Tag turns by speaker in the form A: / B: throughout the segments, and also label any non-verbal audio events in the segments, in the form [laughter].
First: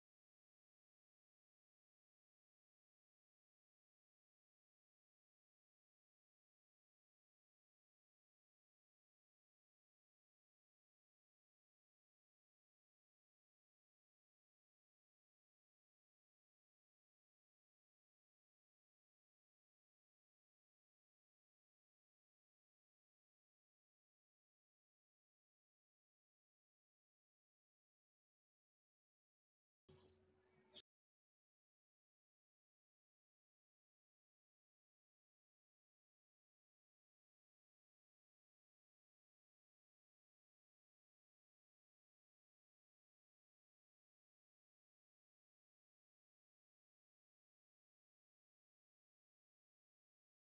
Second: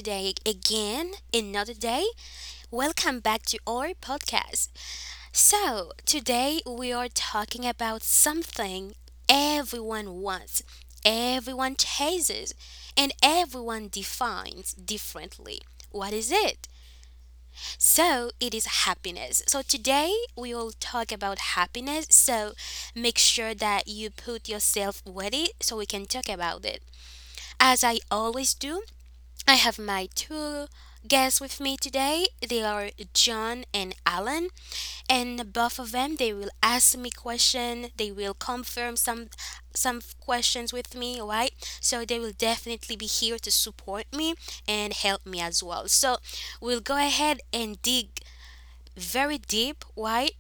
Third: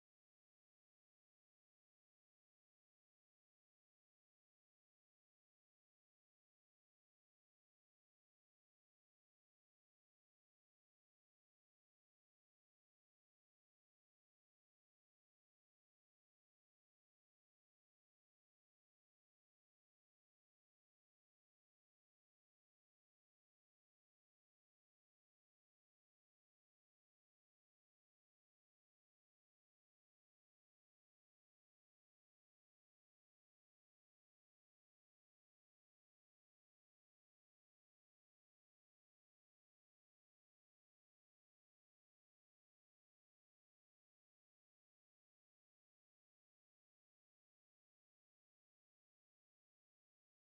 A: today again, another day. Welcome back to our podcast. Today we are talking about something everyone wants, everyone chases, and everyone defines differently. What is it? So, it is happiness. So, today we will talk about happiness. Make sure that you put yourself ready so we can talk about it. As I always do, I have my two guests with me today. They are John and Alan, and both of them they will ask me question. They will confirm some questions with me, right? So they will definitely be here to support me and help me as well. So we'll go ahead and dig very deep, right,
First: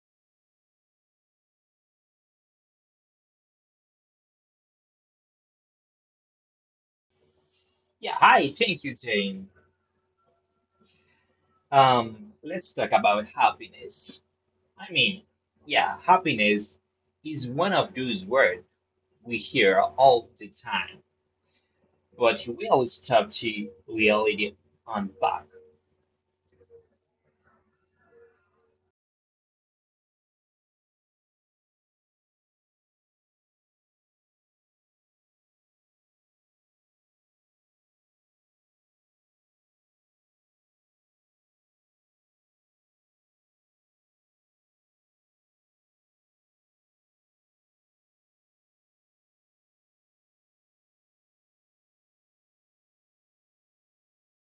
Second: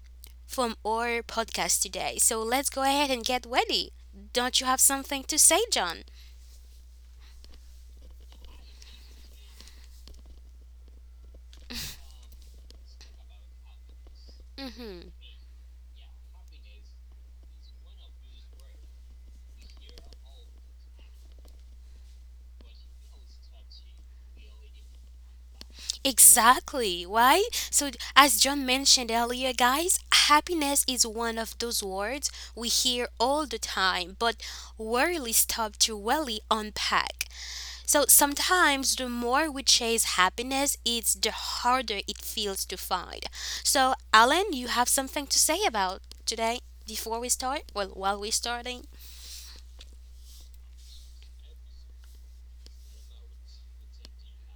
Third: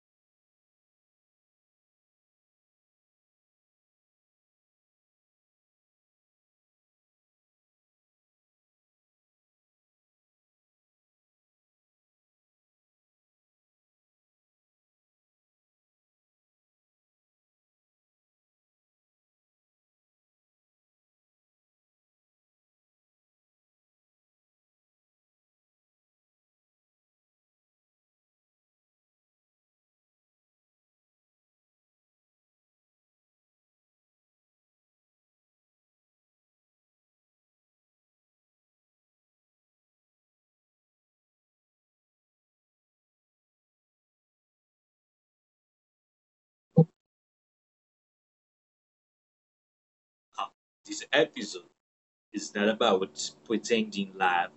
A: from our podcast today. So let's go ahead and get ready. Don't you have something to say, John?
B: Yeah, hi, thank you, Jane. Let's talk about happiness. I
A: Mm-hmm.
B: mean, yeah, happiness is one of those words we hear all the time, but we always have to really unpack.
A: Exactly. Why? So, as John mentioned earlier, guys, happiness is one of those words we hear all the time, but rarely stop to really unpack. So, sometimes the more we chase happiness, it's the harder it feels to find. So, Alan, you have something to say about today before we start? Well, while we're starting?
C: This episode is not about pretending life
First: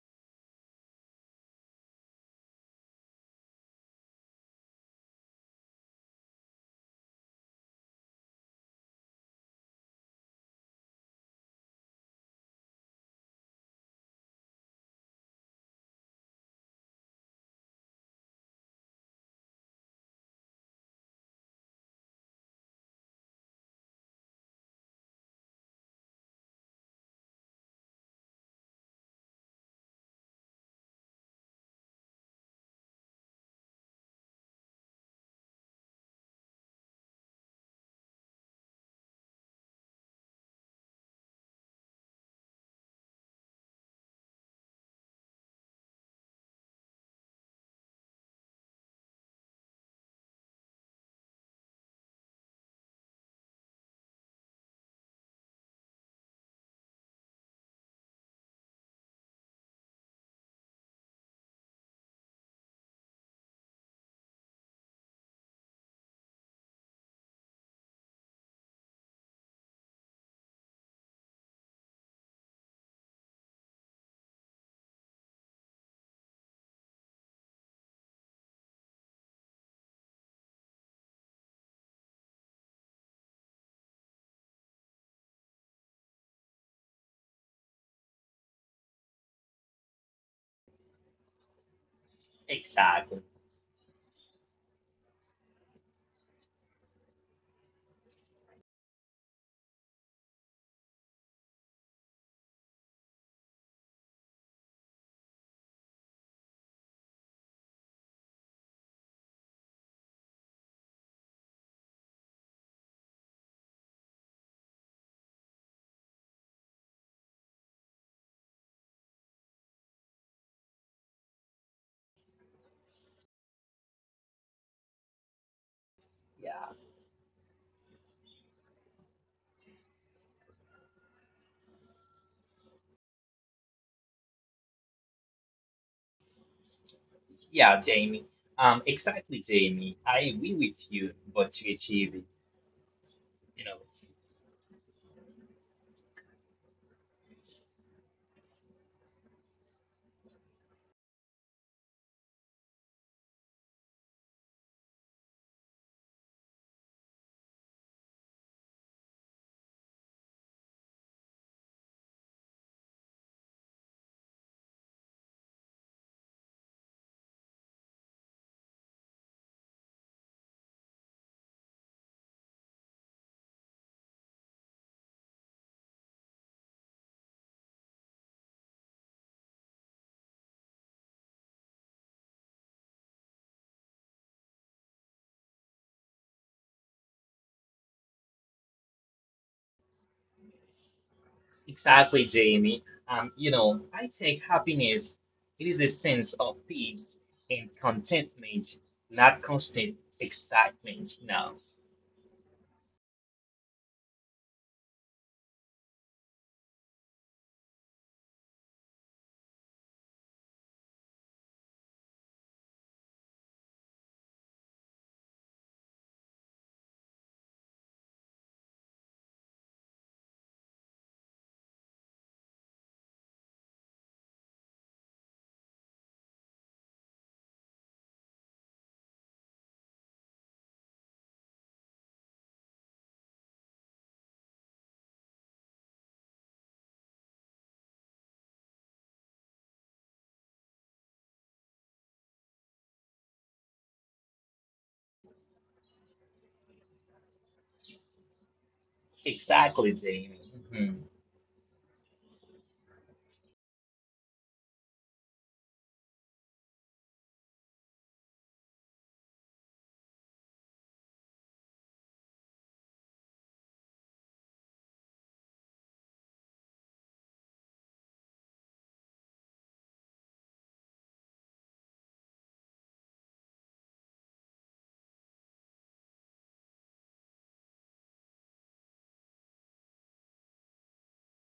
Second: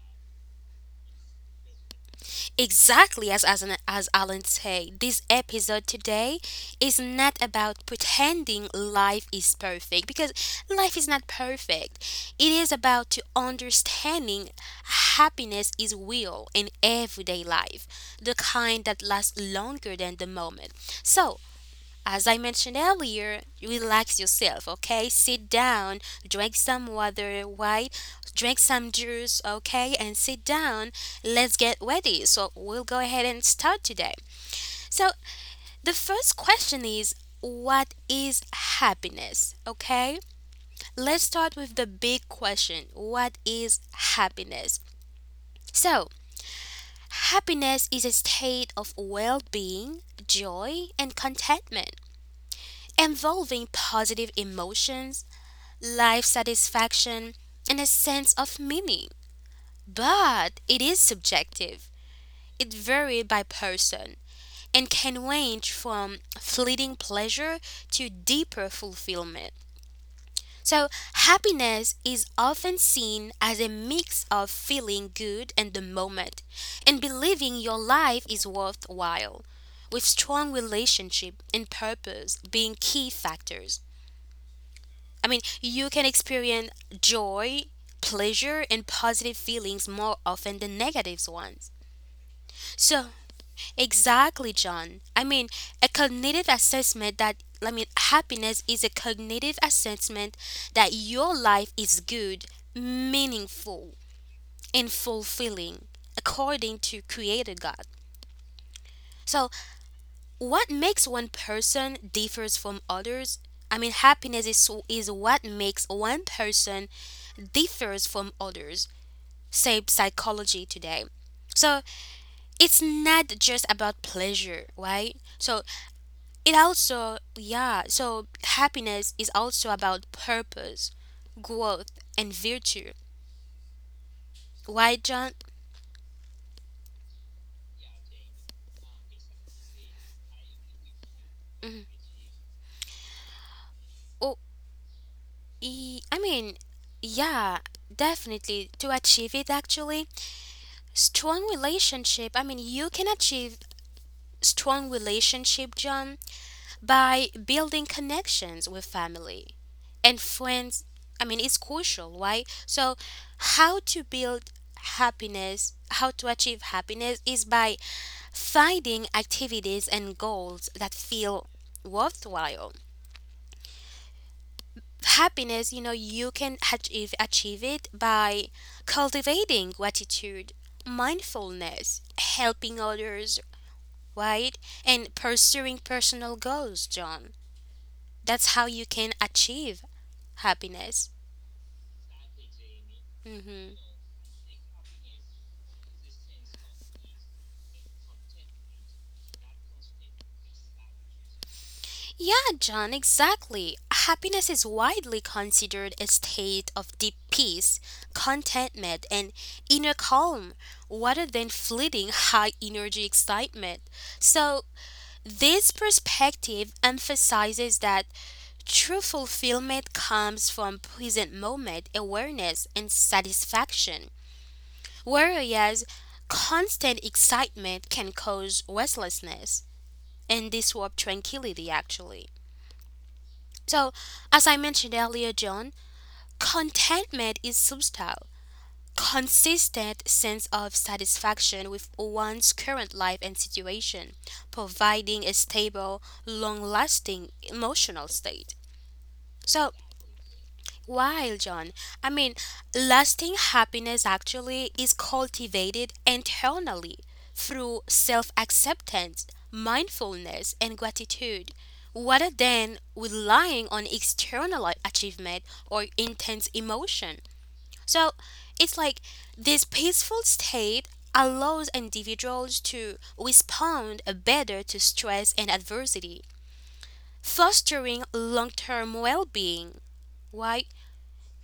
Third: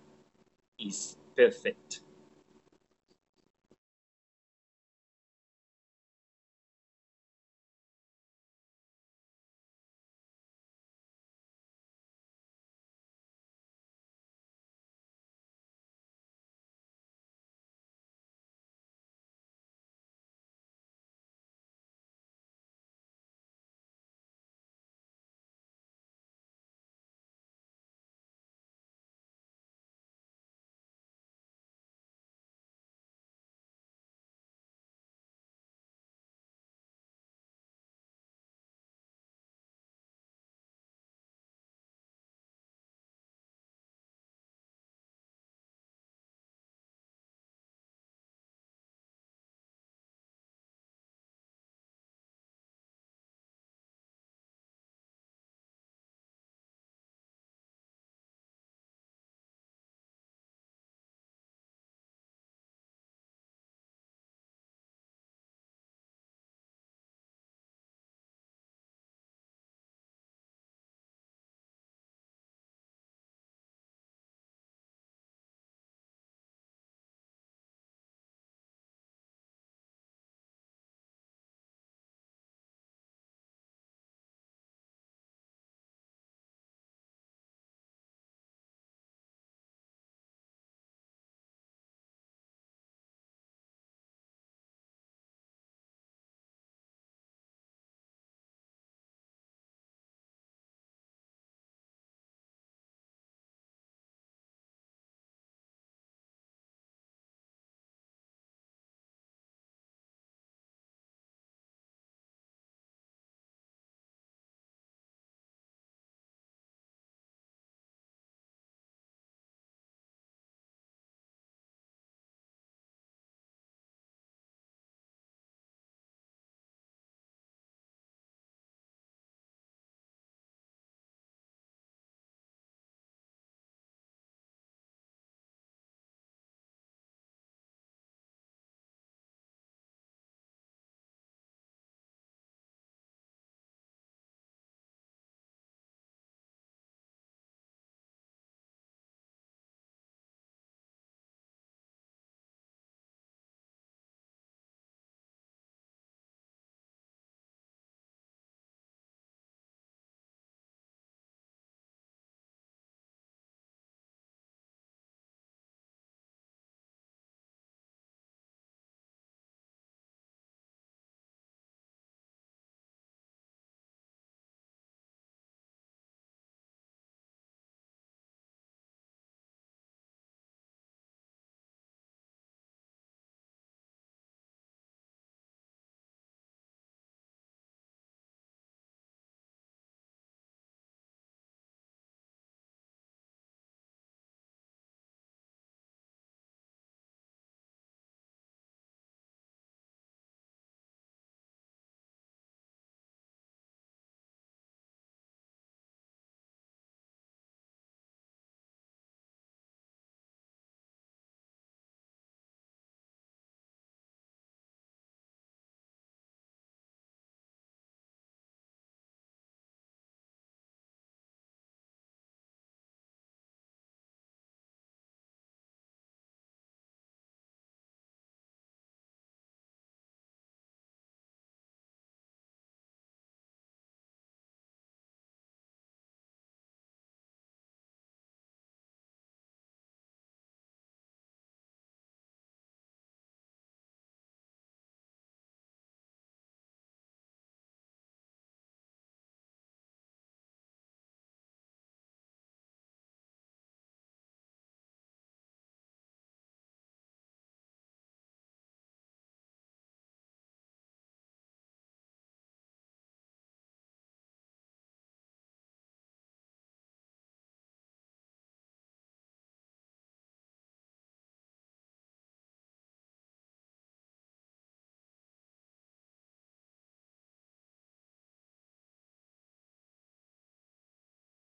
C: is perfect.
A: Exactly, as as Alan said, this episode today is not about pretending life is perfect because life is not perfect. It is about to understanding happiness is real in everyday life, the kind that lasts longer than the moment. So as I mentioned earlier, relax yourself, okay? Sit down, drink some water, right? Drink some juice, okay? And sit down. Let's get ready. So, we'll go ahead and start today. So, the first question is what is happiness? Okay? Let's start with the big question. What is happiness? So, happiness is a state of well being, joy, and contentment involving positive emotions life satisfaction, and a sense of meaning. But it is subjective. It varies by person and can range from fleeting pleasure to deeper fulfillment. So, happiness is often seen as a mix of feeling good in the moment and believing your life is worthwhile, with strong relationship and purpose being key factors. I mean, you can experience joy, pleasure, and positive feelings more often than negative ones. So,
B: Exactly.
A: exactly, John. A cognitive assessment that, I mean, happiness is a cognitive assessment that your life is good, meaningful, and fulfilling according to Creator God. So, what makes one person differs from others? I mean, happiness is what makes one person differs from others. Say psychology today. So it's not just about pleasure, right? So it
B: Yeah,
A: also yeah, so happiness is also about purpose, growth and virtue. Right, John?
B: yeah, Jamie. Exactly, Jamie. I agree with you, but to achieve, you know.
A: Oh, I mean, yeah, definitely to achieve it actually. Strong relationship. I mean, you can achieve strong relationship, John, by building connections with family and friends. I mean, it's crucial, right? So, how to build happiness, how to achieve happiness is by finding activities and goals that feel worthwhile. Happiness, you know, you can achieve it by cultivating gratitude, mindfulness, helping others, right? And pursuing personal goals, John. That's how you can achieve happiness.
B: Exactly, Jamie.
A: Hmm.
B: I take happiness. It is a sense of peace and contentment, not constant excitement. No,
A: Yeah, John, exactly. Happiness is widely considered a state of deep peace, contentment, and inner calm, rather than fleeting high energy excitement. So, this perspective emphasizes that true fulfillment comes from present moment awareness and satisfaction, whereas constant excitement can cause restlessness and this warp tranquility actually. So, as I mentioned earlier, John, contentment is subtle, consistent sense of satisfaction with one's current life and situation, providing a stable, long-lasting emotional state. So,
B: exactly, Jamie. Hmm.
A: while John, I mean, lasting happiness actually is cultivated internally through self acceptance, mindfulness, and gratitude, rather than relying on external achievement or intense emotion. So it's like this peaceful state allows individuals to respond better to stress and adversity, fostering long term well being. Why?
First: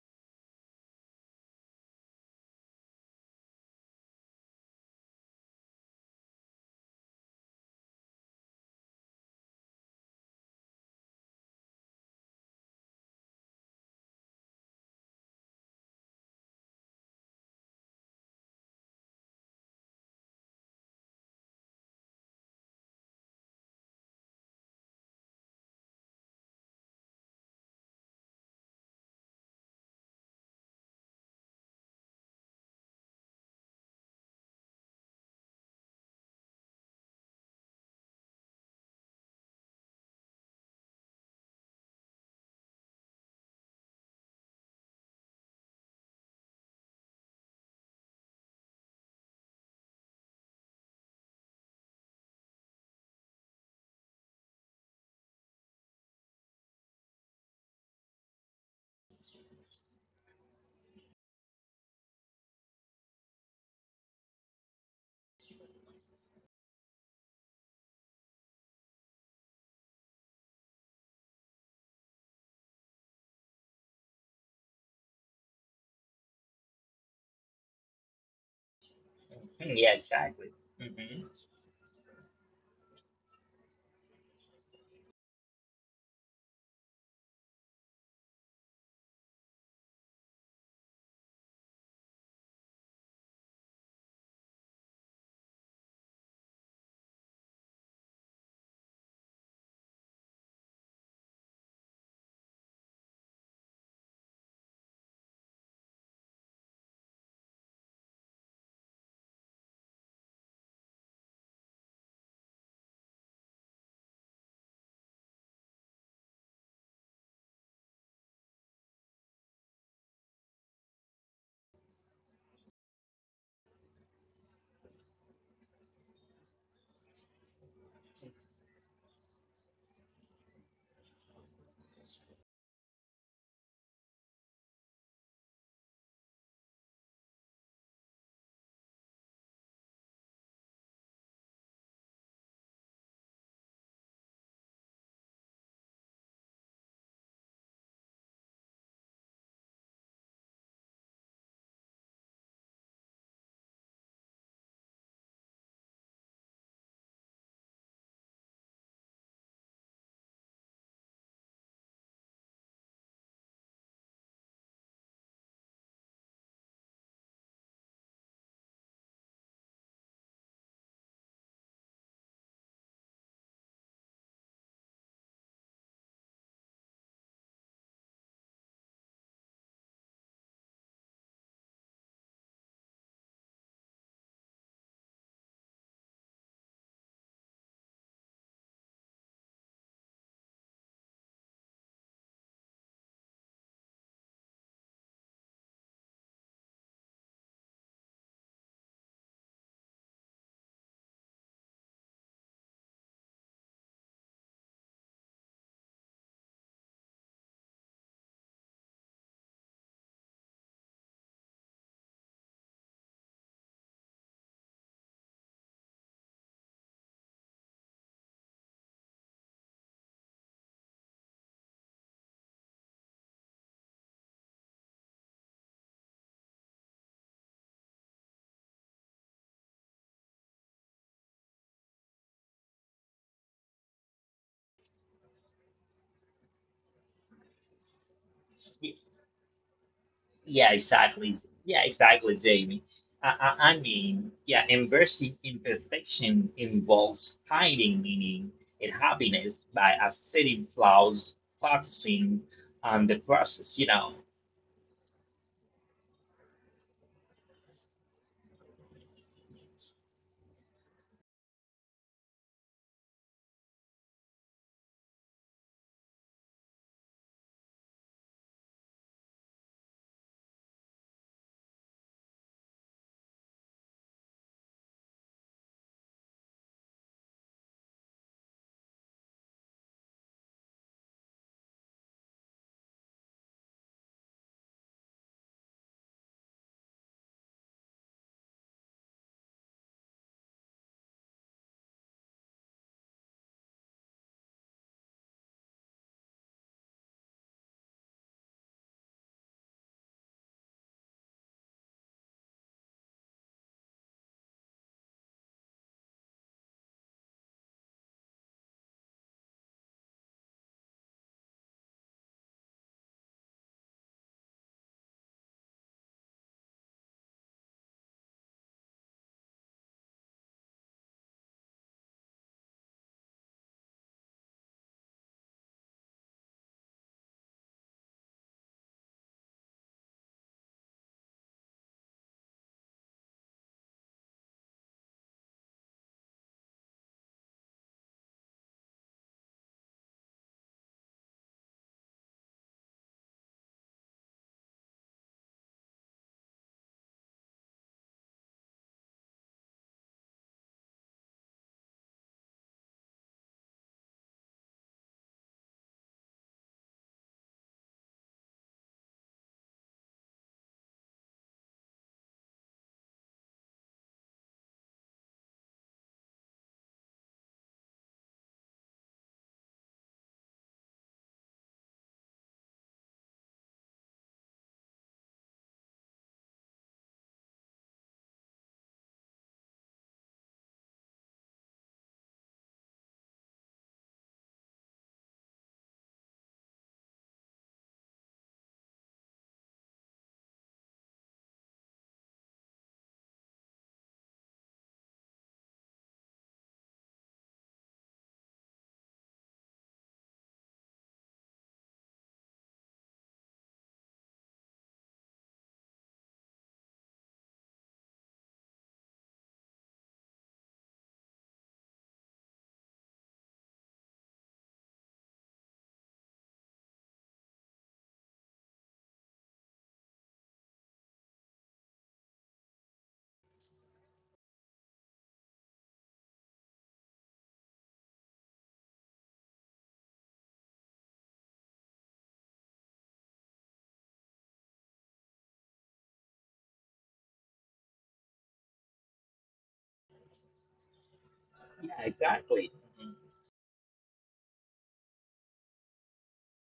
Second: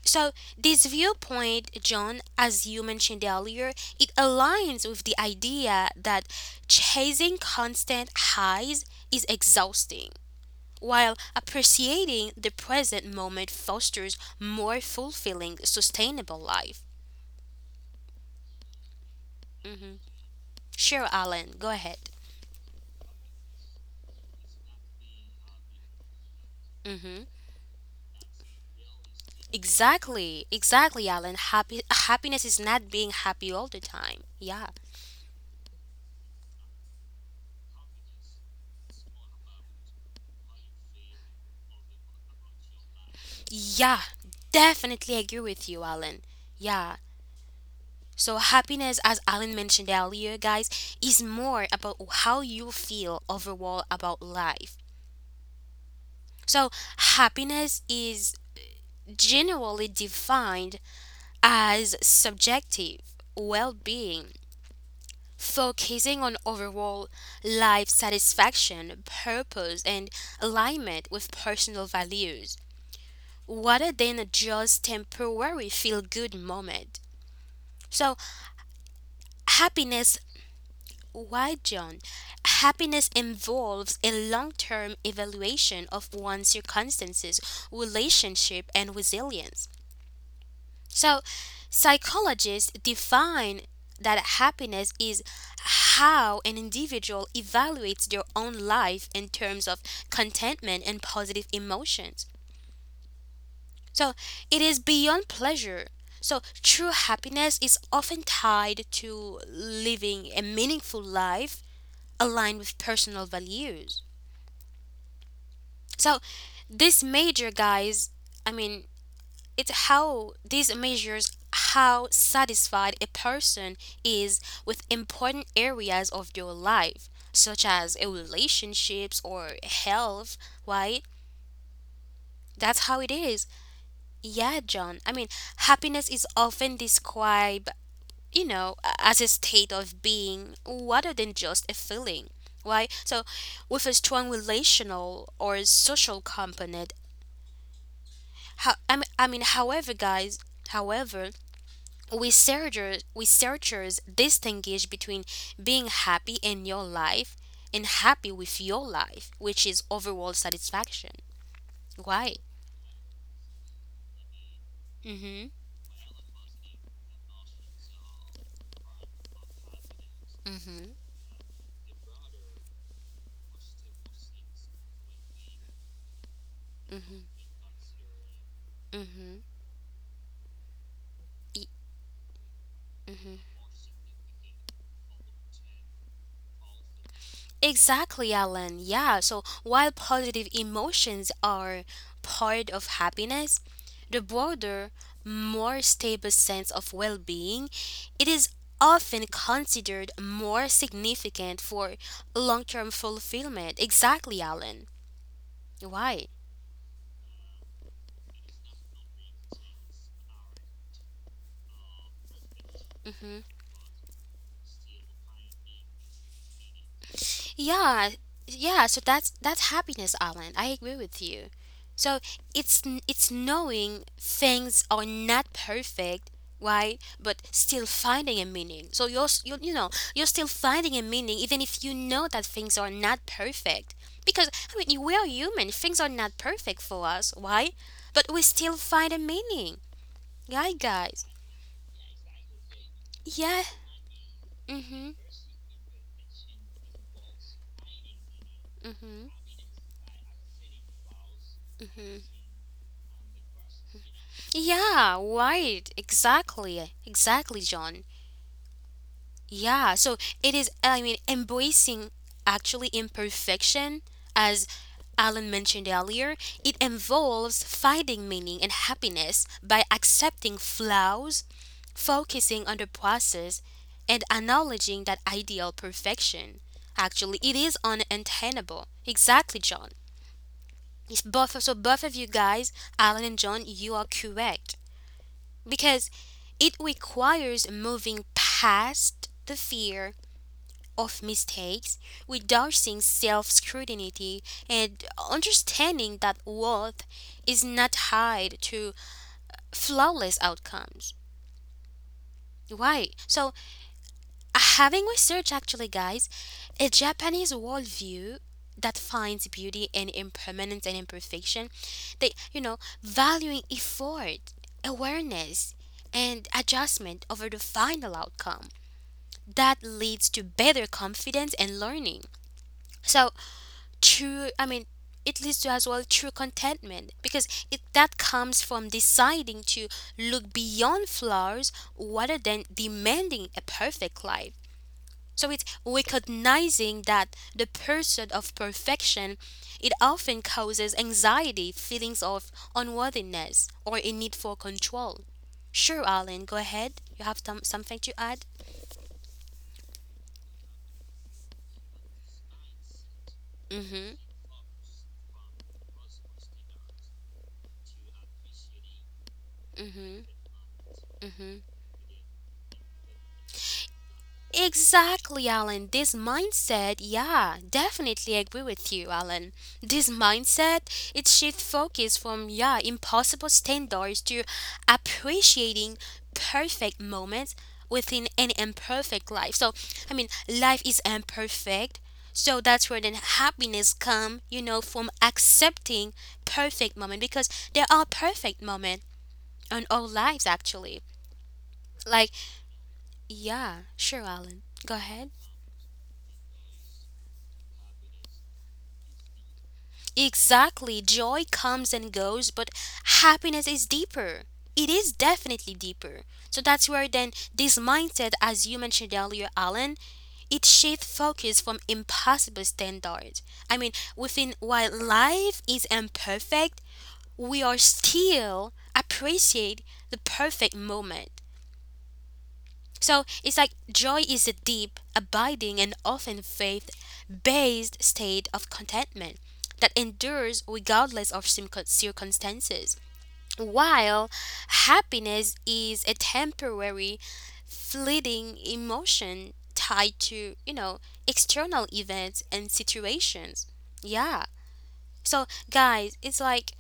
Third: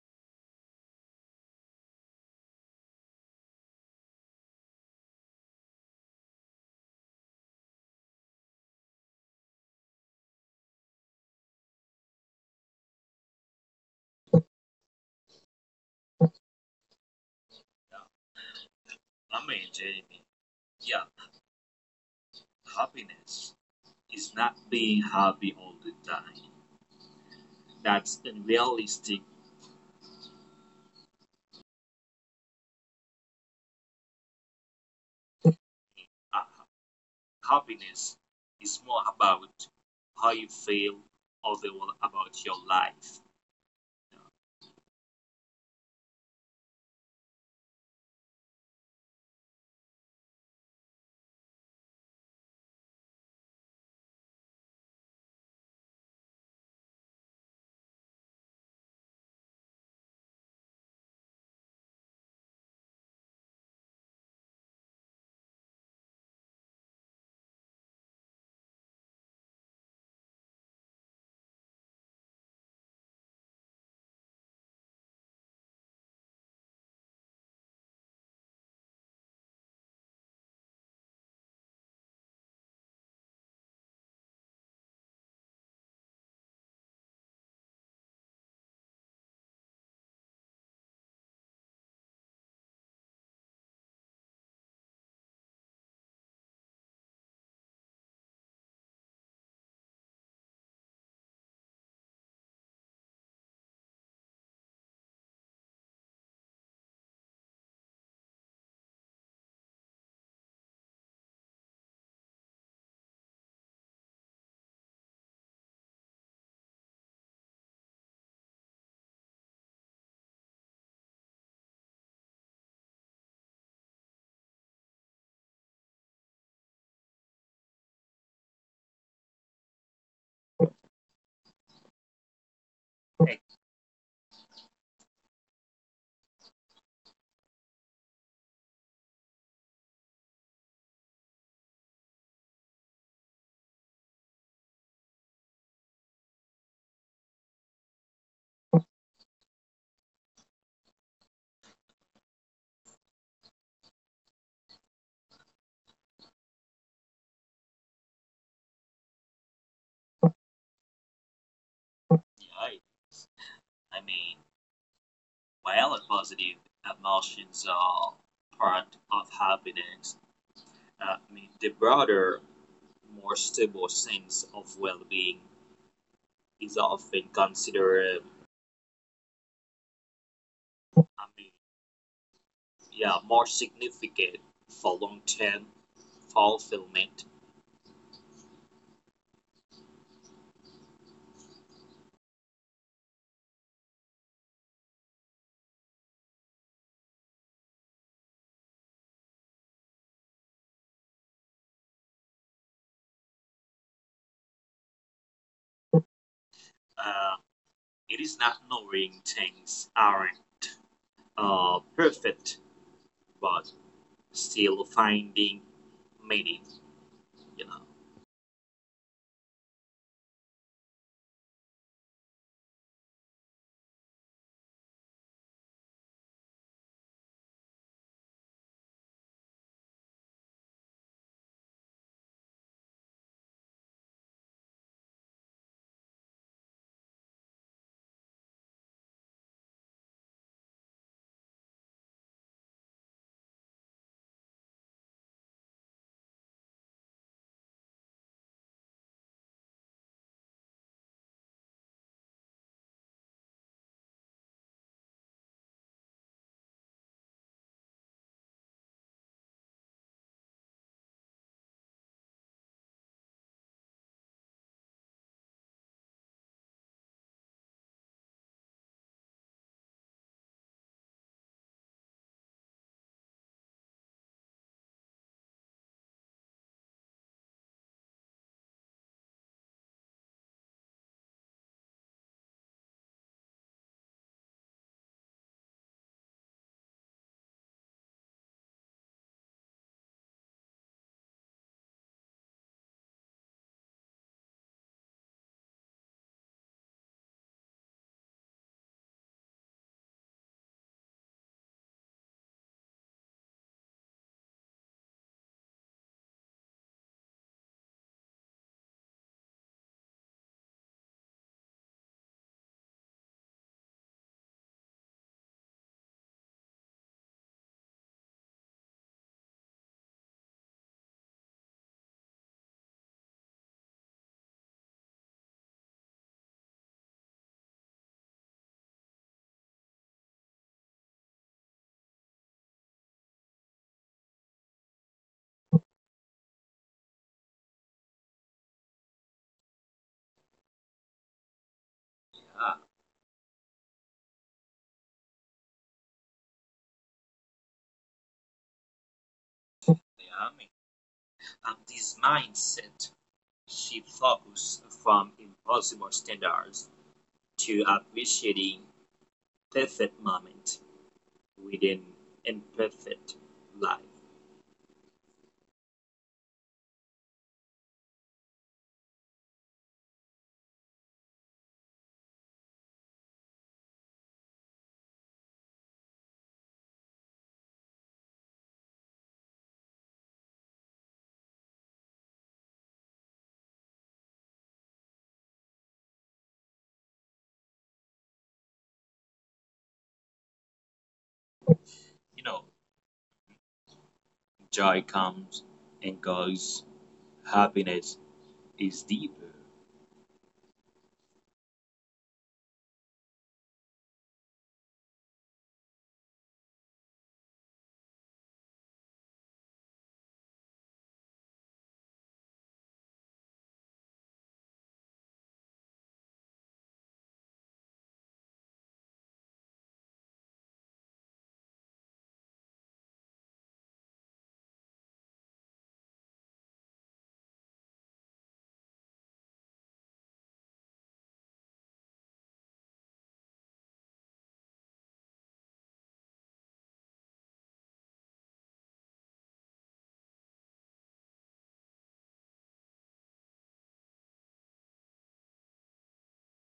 A: So, this viewpoint, John, as you mentioned earlier, it aligns with the idea that chasing constant highs is exhausting, while appreciating the present moment fosters more fulfilling, sustainable life. Hmm.
C: Jamie, yeah,
A: Sure, Alan, go ahead.
C: happiness is not being happy all the time.
A: Hmm.
C: That's unrealistic.
A: Exactly, exactly, Alan. Happy happiness is not being happy all the time. Yeah,
C: Uh, Happiness is more about how you feel overall about your life.
A: yeah, definitely agree with you, Alan. Yeah, so, happiness, as Alan mentioned earlier, guys, is more about how you feel overall about life. So, happiness is generally defined as subjective well being, focusing on overall life satisfaction, purpose, and alignment with personal values, rather than just temporary feel good moment. So,
B: Yeah,
A: happiness.
B: exactly. Hmm.
A: Why, John? Happiness involves a long term evaluation of one's circumstances, relationship, and resilience. So, psychologists define that happiness is how an individual evaluates their own life in terms of contentment and positive emotions. So, it is beyond pleasure. So, true happiness is often tied to living a meaningful life aligned with personal values. So this major guys, I mean, it's how this measures how satisfied a person is with important areas of your life, such as a relationships or health, right? That's how it
C: Yeah,
A: is. Yeah, John. I mean, happiness is often described, you know, as a state of being rather than just a feeling. Why? So, with a strong relational or social component, however, guys, however, researchers distinguish between being happy in your life and happy with your life, which is overall satisfaction. Why?
C: I mean,
A: Mm hmm.
C: while positive emotions are part of happiness,
A: Mm hmm.
C: the broader more stable sense of well-being is
A: Mm hmm.
C: often considered,
A: Mm
C: I mean, yeah, more
A: hmm.
C: significant for long-term fulfillment.
A: Exactly, Alan. Yeah, so while positive emotions are part of happiness, the broader, more stable sense of well being, it is often considered more significant for long term fulfillment. Exactly, Alan. Why?
C: Uh, it is not knowing things aren't perfect, but still finding meaning. You know,
A: Yeah, yeah. So that's happiness, Alan. I agree with you. So it's knowing things are not perfect, right? But still finding a meaning. So you you know you're still finding a meaning even if you know that things are not perfect. Because I mean we are human. Things are not perfect for us, right? But we still find a meaning,
B: Yeah,
A: right, guys?
B: exactly. Yeah, exactly, Jamie. I,
A: Yeah.
B: I, I mean, yeah,
A: Mhm.
B: embracing imperfection involves finding meaning and
A: Mhm.
B: happiness by accepting flaws,
A: Mhm.
B: focusing on the process.
A: Yeah, right. Exactly. Exactly, John. Yeah, so it is, I mean, embracing actually imperfection, as Alan mentioned earlier, it involves finding meaning and happiness by accepting flaws, focusing on the process, and acknowledging that ideal perfection. Actually, it is unattainable. Exactly, John. It's both, so both of you guys, Alan and John, you are correct. Because it requires moving past the fear of mistakes without seeing self scrutiny and understanding that worth is not tied to flawless outcomes. Right. So, having research actually, guys, a Japanese worldview that finds beauty in impermanence and imperfection, they, you know, valuing effort, awareness, and adjustment over the final outcome that leads to better confidence and learning. So, true, it leads to as well true contentment because it that comes from deciding to look beyond flaws rather than demanding a perfect life. So it's recognizing that the pursuit of perfection, it often causes anxiety feelings of
C: uh,
A: unworthiness or a need for control. Sure, Alan, go ahead, you have something to add.
C: yeah, I mean, this mindset shift
A: Mm-hmm.
C: focus from impossible standards to appreciating perfect
A: Mm-hmm.
C: moment within imperfect life.
A: Exactly, Alan. This mindset, yeah, definitely agree with you, Alan. This mindset, it shifts focus from, yeah, impossible standards to appreciating perfect moments within an imperfect life. So, I mean, life is imperfect. So that's where then happiness come, you know, from accepting perfect moment because there are perfect moments in our lives actually. Like,
C: you know,
A: yeah, sure, Alan. Go
C: Joy
A: ahead.
C: comes and goes. Happiness is deeper.
A: Exactly. Joy comes and goes, but happiness is deeper. It is definitely deeper. So that's where then this mindset, as you mentioned earlier, Alan, it shifts focus from impossible standards. I mean, within while life is imperfect, we are still appreciate the perfect moment. So it's like joy is a deep, abiding, and often faith based state of contentment that endures regardless of circumstances, while happiness is a temporary, fleeting emotion tied to, you know, external
B: Yeah,
A: events and
B: exactly. Mhm.
A: situations. Yeah. So, guys, it's like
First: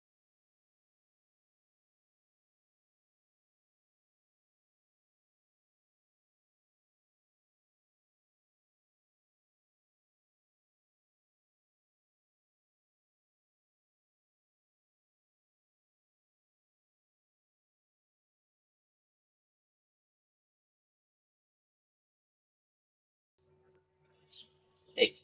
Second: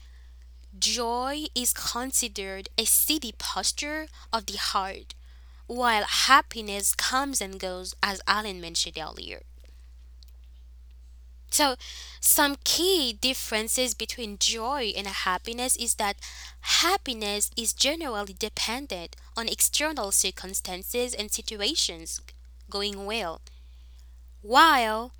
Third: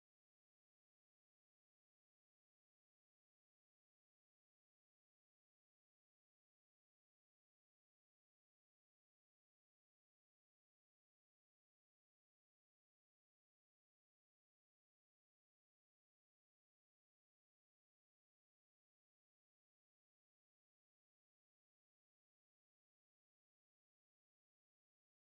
A: joy is considered a steady posture of the heart while happiness comes and goes, as Alan mentioned earlier. So, some key differences between joy and happiness is that happiness is generally dependent on external circumstances and situations going well,
B: Ex
A: while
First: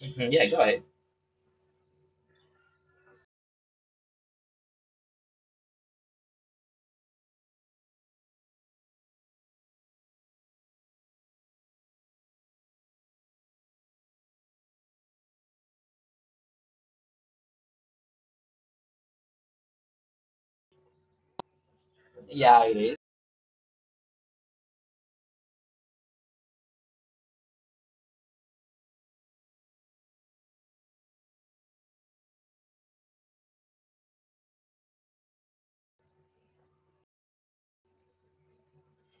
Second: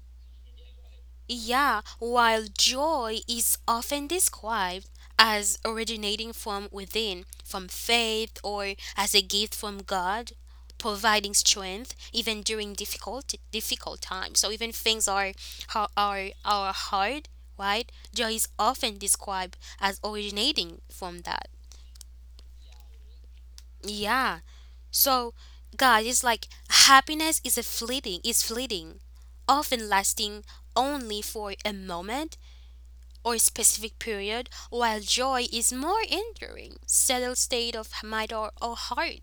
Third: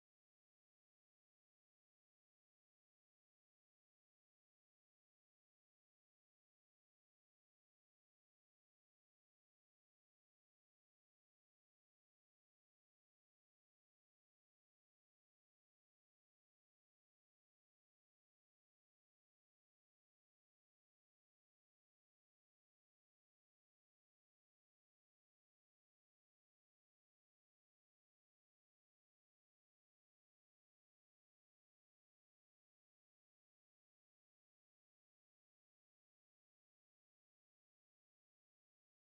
B: Mhm, yeah, go ahead.
A: yeah, while joy is often described as originating from within, from faith, or as a gift from God, providing strength even during difficult times. So even things are are hard, right? Joy is often described as originating from that.
B: Yeah, it is.
A: Yeah. So God is like happiness is a fleeting, often lasting only for a moment or specific period, while joy is more enduring, settled state of mind or heart.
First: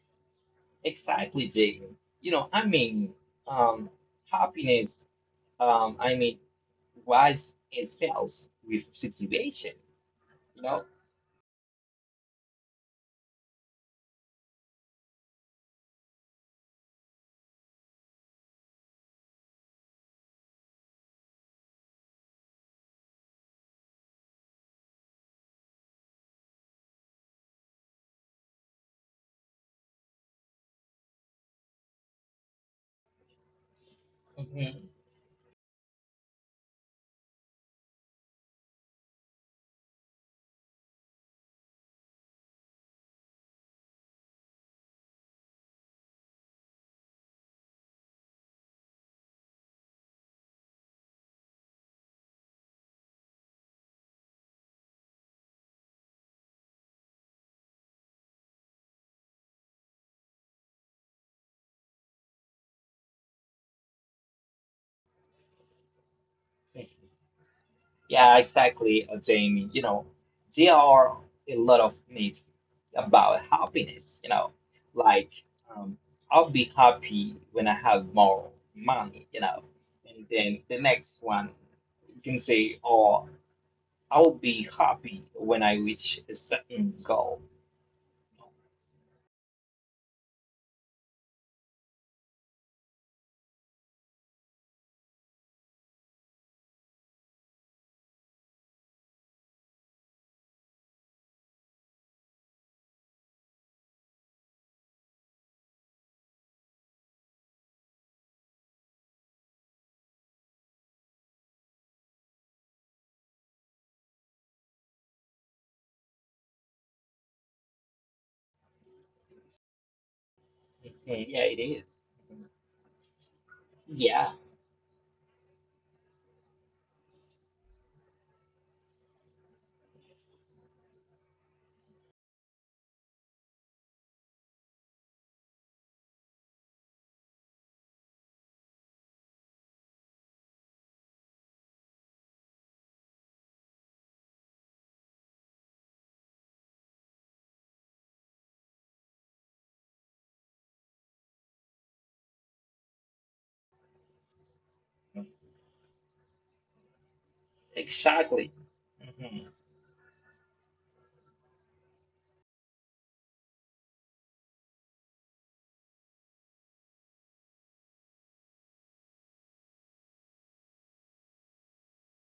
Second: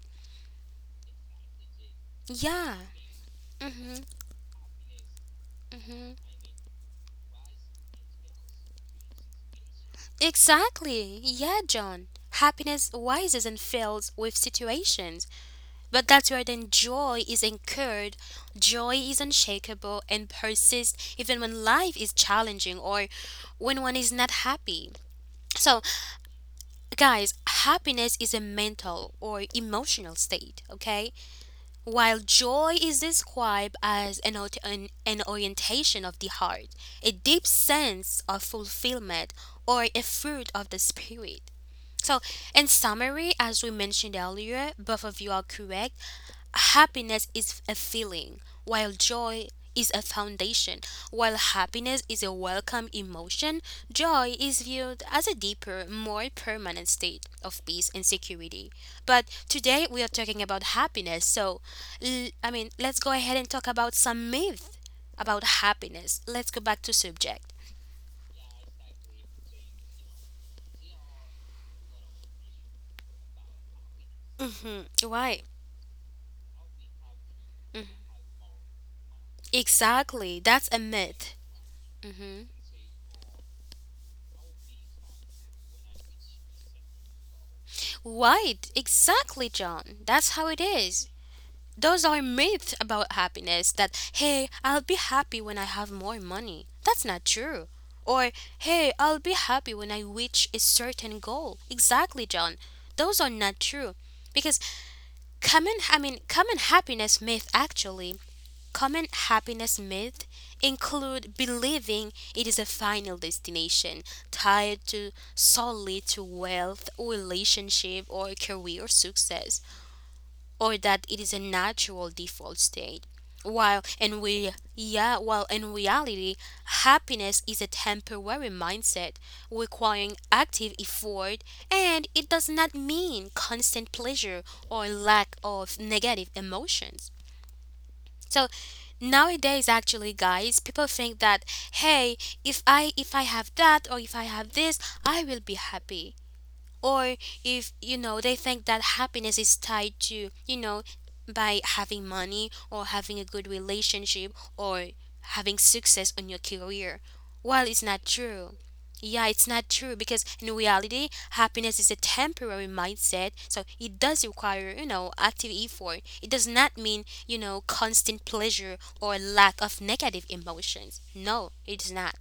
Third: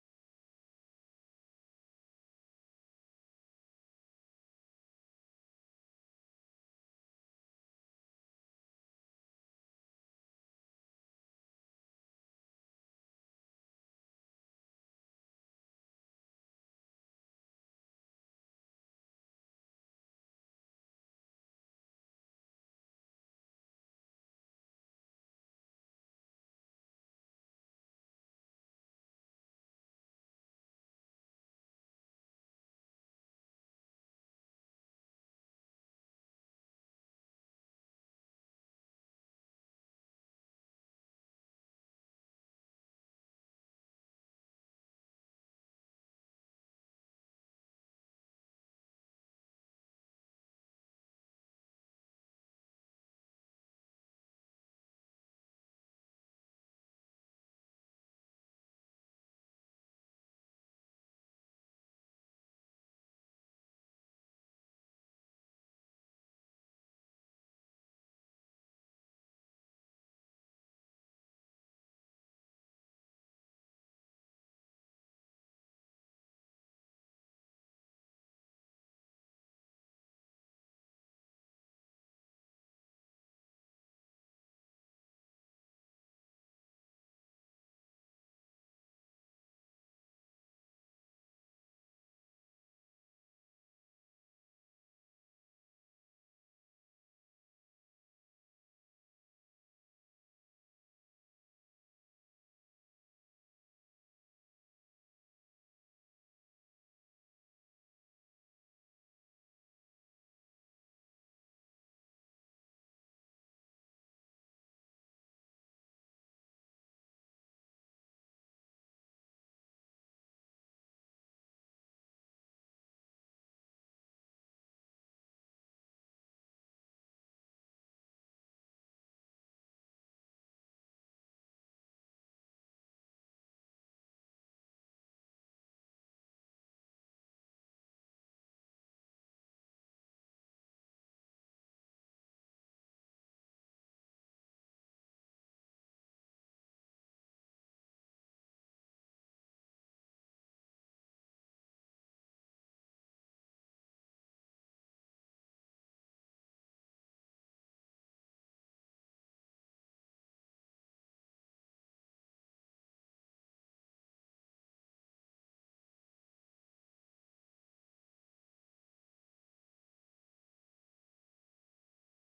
B: Exactly, Jacob. I
A: Yeah.
B: mean,
A: Mm.
B: um,
A: Mhm.
B: happiness,
A: Mm.
B: I
A: Mhm.
B: mean, was it fails with situation, you know?
A: Exactly. Yeah, John. Happiness rises and falls with situations, but that's where then joy is incurred. Joy is unshakable and persists even when life is challenging or when one is not happy. So, guys, happiness is a mental or emotional state, okay? While joy is described as
B: Mhm.
A: an orientation of the heart, a deep sense of fulfillment, or a fruit of the spirit. So, in summary, as we mentioned earlier, both of you are correct, happiness is a feeling, while joy is a foundation. While happiness is a welcome emotion, joy is viewed as a deeper, more permanent state of peace and security. But today we are talking about happiness, so I mean, let's go ahead and talk about some myth about happiness. Let's go back to subject.
B: Yeah, exactly, Jamie. There are a lot of myths about happiness,
A: Mm-hmm.
B: like
A: Why?
B: um, I'll be happy when I
A: Mm,
B: have more money, and
A: exactly.
B: then
A: That's
B: the
A: a
B: next
A: myth.
B: one. You can
A: Mm-hmm.
B: say, "Oh, I'll be happy when I reach a certain goal."
A: Right. Exactly, John. That's how it is. Those are myths about happiness that, hey, I'll be happy when I have more money. That's not true. Or, hey, I'll be happy when I reach a certain goal. Exactly, John. Those are not true. Because common, I mean, common happiness myth actually, common happiness myth include believing it is a final destination tied to solely to wealth, relationship, or career success, or that it
B: Mhm.
A: is a
B: Yeah, it is.
A: natural default state. While in
B: Yeah,
A: we yeah, while in reality, happiness is a temporary mindset requiring active effort, and it does not mean constant pleasure or lack of negative emotions. So nowadays, actually, guys, people think that, hey, if I have that, or if I have this, I will be happy. Or if they think that happiness is tied to, by having money or having a good relationship, or having success on your career. Well, it's not
B: exactly.
A: true. Yeah, it's
B: Mhm.
A: not true, because in reality happiness is a temporary mindset, so it does require, active effort. It does not mean, constant pleasure or lack of negative emotions. No, it does not.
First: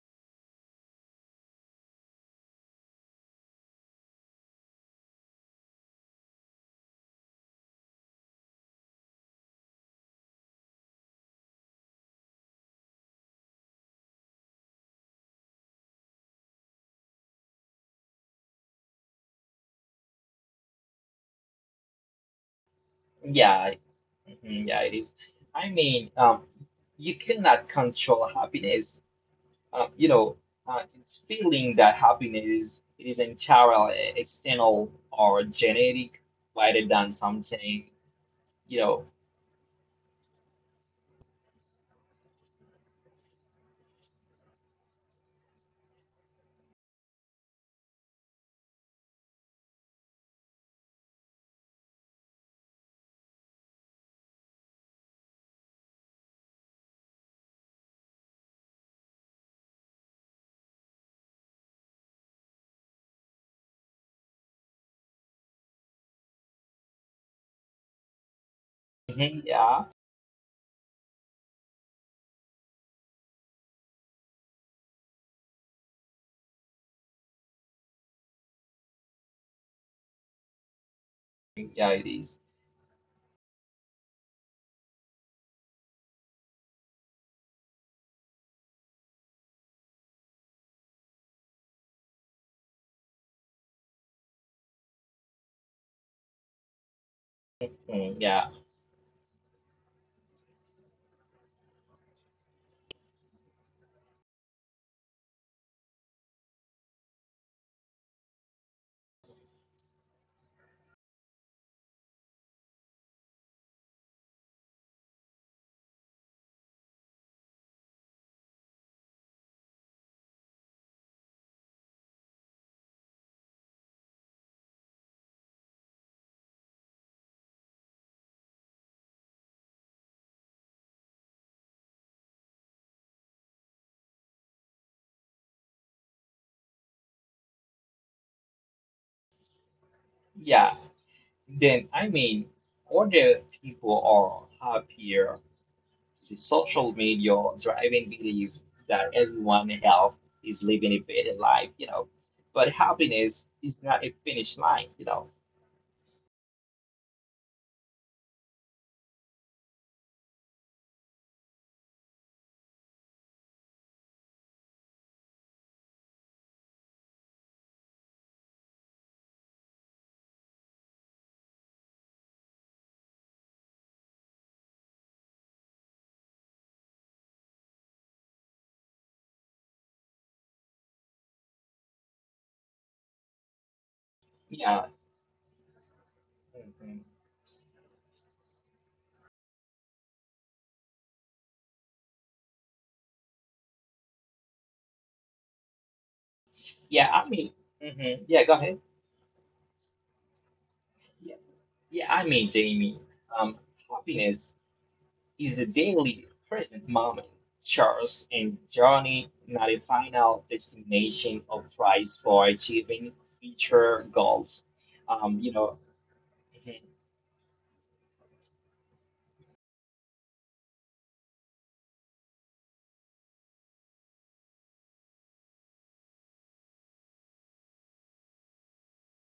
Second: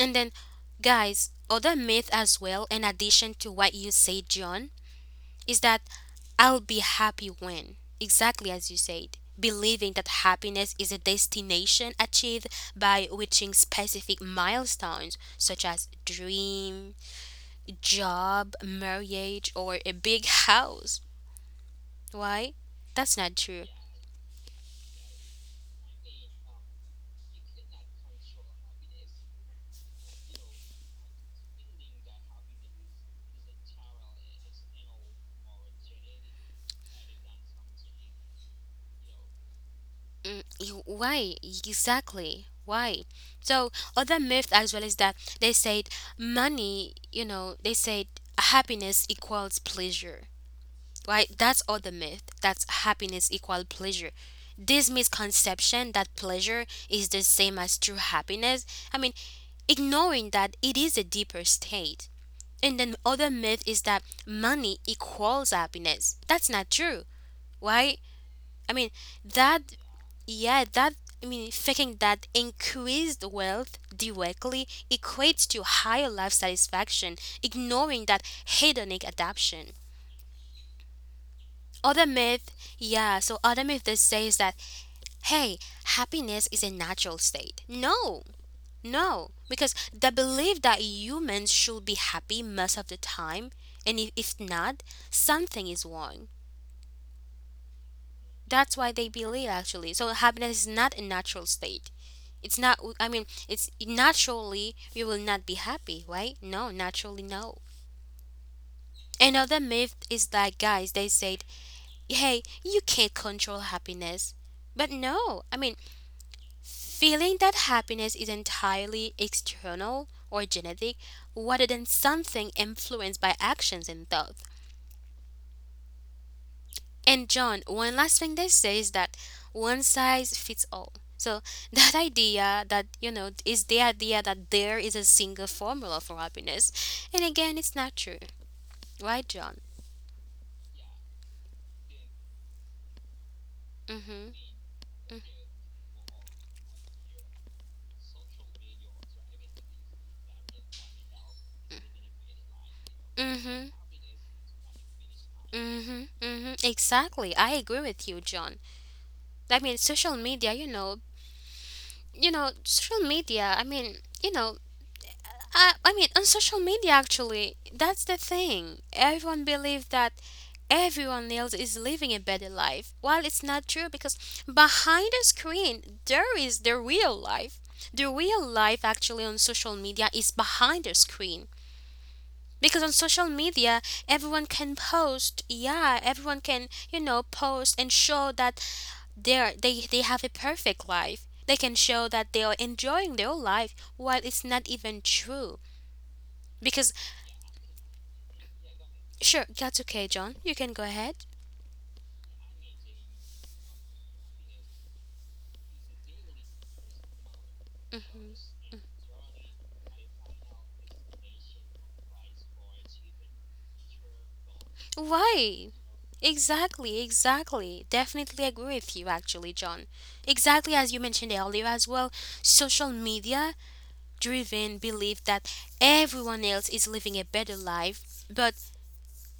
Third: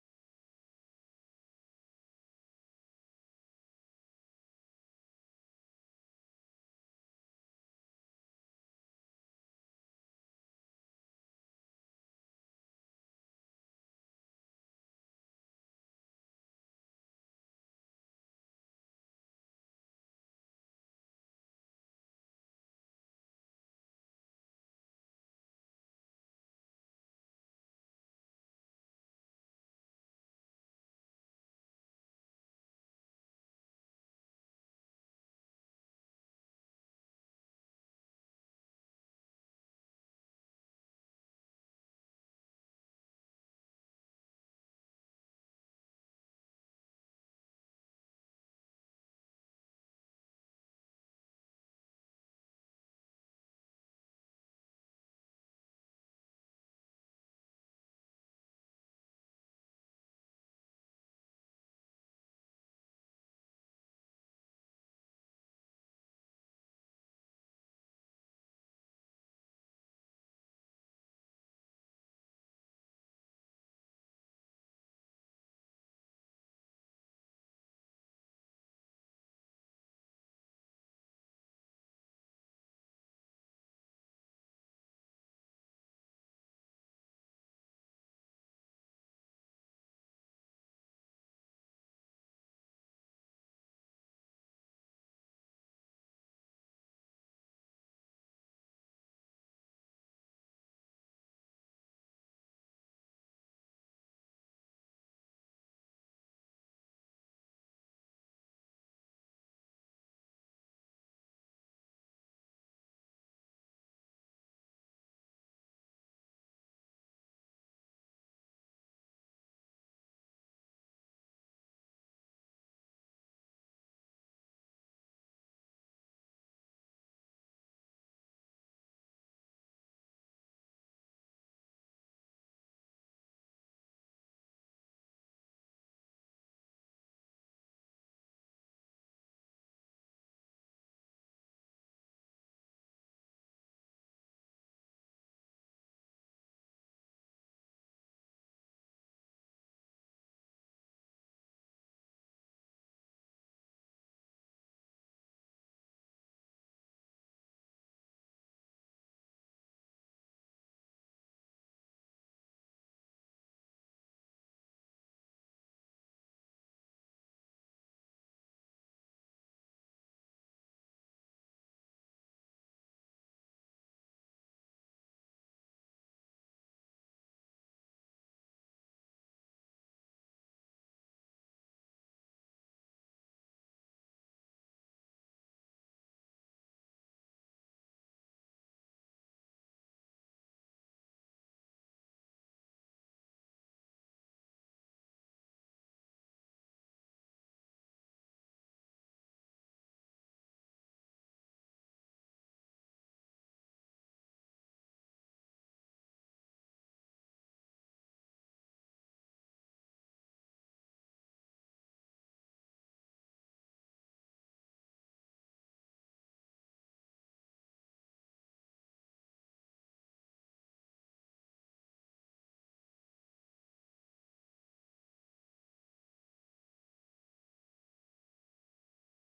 A: And then, guys, other myth as well, in addition to what you said, John, is that I'll be happy when, exactly as you said, believing that happiness is a destination achieved by reaching specific milestones such as dream, job, marriage, or a big house. Why? That's not true.
B: Yeah. Mhm, yeah, it is. I mean, you cannot control happiness. Um, you know, it's feeling that happiness is entirely external or genetic rather than something, you know.
A: Mm, why exactly? Why? So other myth as well is that they said money. They said happiness equals pleasure. Right? That's other myth. That's happiness equal pleasure. This misconception that pleasure is the same as true happiness. I mean, ignoring that it is a deeper state. And then other myth is that money equals happiness. That's not true. Why? I mean,
B: Mhm.
A: that
B: Yeah,
A: yeah, that faking that increased wealth directly equates to higher life satisfaction, ignoring that hedonic adaptation.
B: yeah, it
A: Other
B: is.
A: myth, other myth that says that, hey, happiness is a natural state. No, no, because the belief that humans should be happy most of the time, and if not, something is wrong.
B: Mm, yeah,
A: That's why they believe actually. So happiness is not a natural state. It's naturally you will not be happy, right? No, naturally, no. Another myth is that, guys, they said, hey, you can't control happiness. But no, I mean, feeling that happiness is entirely external or genetic rather than something influenced by actions and thoughts. And John, one last thing they say is that one size fits all. So [laughs] that idea that is the idea that there is a single formula for happiness, and again, it's not true, right, John?
B: yeah. Then, I mean, older
A: Mm
B: people
A: Mhm.
B: are happier. The social media driving belief that everyone else is living a better life. But
A: Mm
B: happiness
A: Mhm.
B: is not a finish line.
A: Mm Mhm. Mm Mhm. Exactly. I agree with you, John. I mean, social media. Social media. I mean, you know. I mean, on social media, actually, that's the thing. Everyone believes that everyone else is living a better life. While it's not true, because behind the screen there is the real life. The real life actually on social media is behind the screen. Because on social media everyone can
B: Yeah.
A: post, yeah, everyone can,
B: Mhm.
A: post and show that they have a perfect life. They can show that they are enjoying their life while it's not even true. Because
B: Yeah, I mean, mhm, yeah, go ahead.
A: Sure, that's okay, John. You can go ahead.
B: Yeah, yeah, I mean, Jamie, um, happiness is a daily present moment. Charles
A: hmm
B: and Johnny, not a final destination or prize for achieving future goals. Um, you
A: Why?
B: know, [laughs] mhm.
A: Exactly, exactly. Definitely agree with you, actually, John. Exactly as you mentioned earlier as well, social media driven belief that everyone else is living a better life, but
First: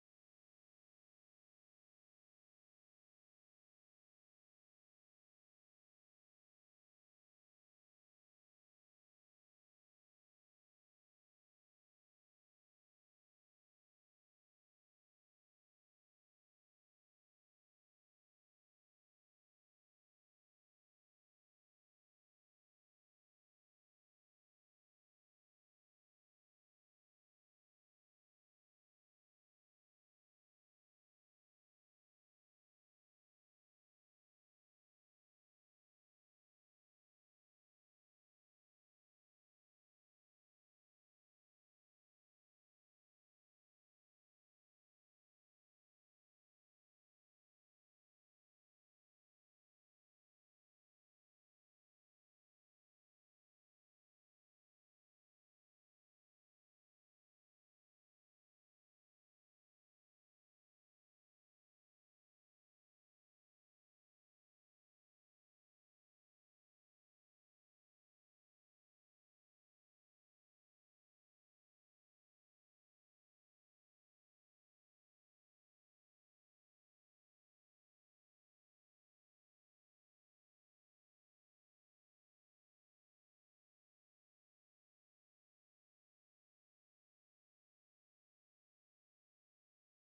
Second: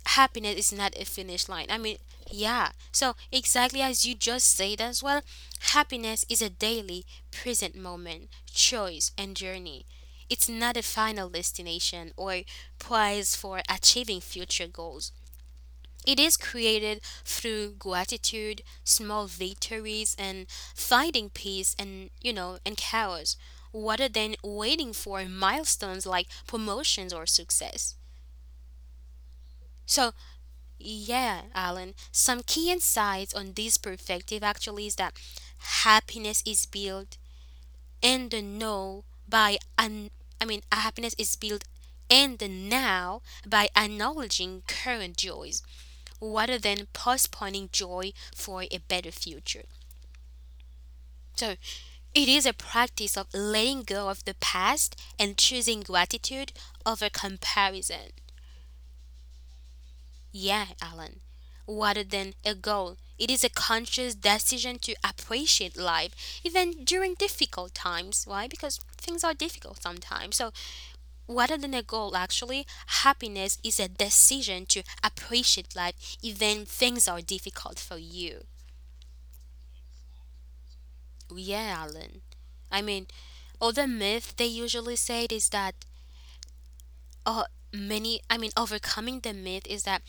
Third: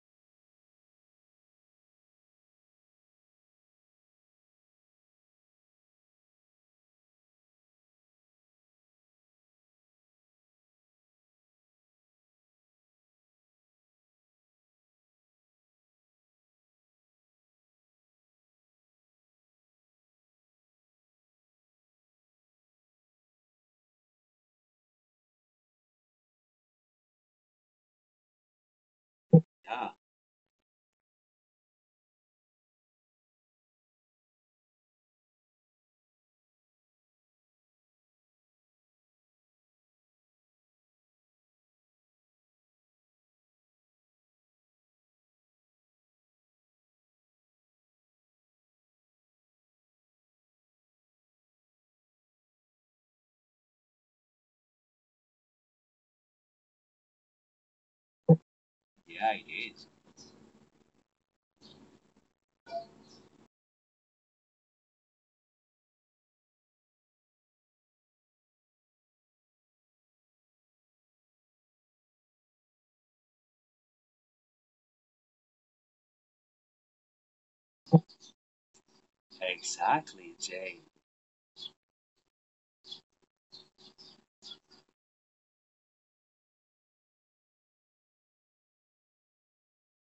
A: happiness is not a finish line. I mean, yeah. So, exactly as you just said as well, happiness is a daily, present moment, choice, and journey. It's not a final destination or prize for achieving future goals. It is created through gratitude, small victories, and finding peace and chaos, rather than waiting for milestones like promotions or success.
C: Yeah,
A: So, yeah, Alan, some key insights on this perspective actually is that happiness is built in the now by an I mean, happiness is built in the now by acknowledging current joys rather than postponing joy for a better future. So, it is a practice of letting go of the past and choosing gratitude over comparison.
C: yeah, it is.
A: Yeah, Alan. Rather than a goal, it is a conscious decision to appreciate life even during difficult times. Why? Because things are difficult sometimes. So, rather than a goal, actually, happiness is a decision to appreciate life even things are difficult for you.
C: Exactly, Jay.
A: Yeah, Alan. I mean, other myth they usually say is that uh many I mean overcoming the myth is that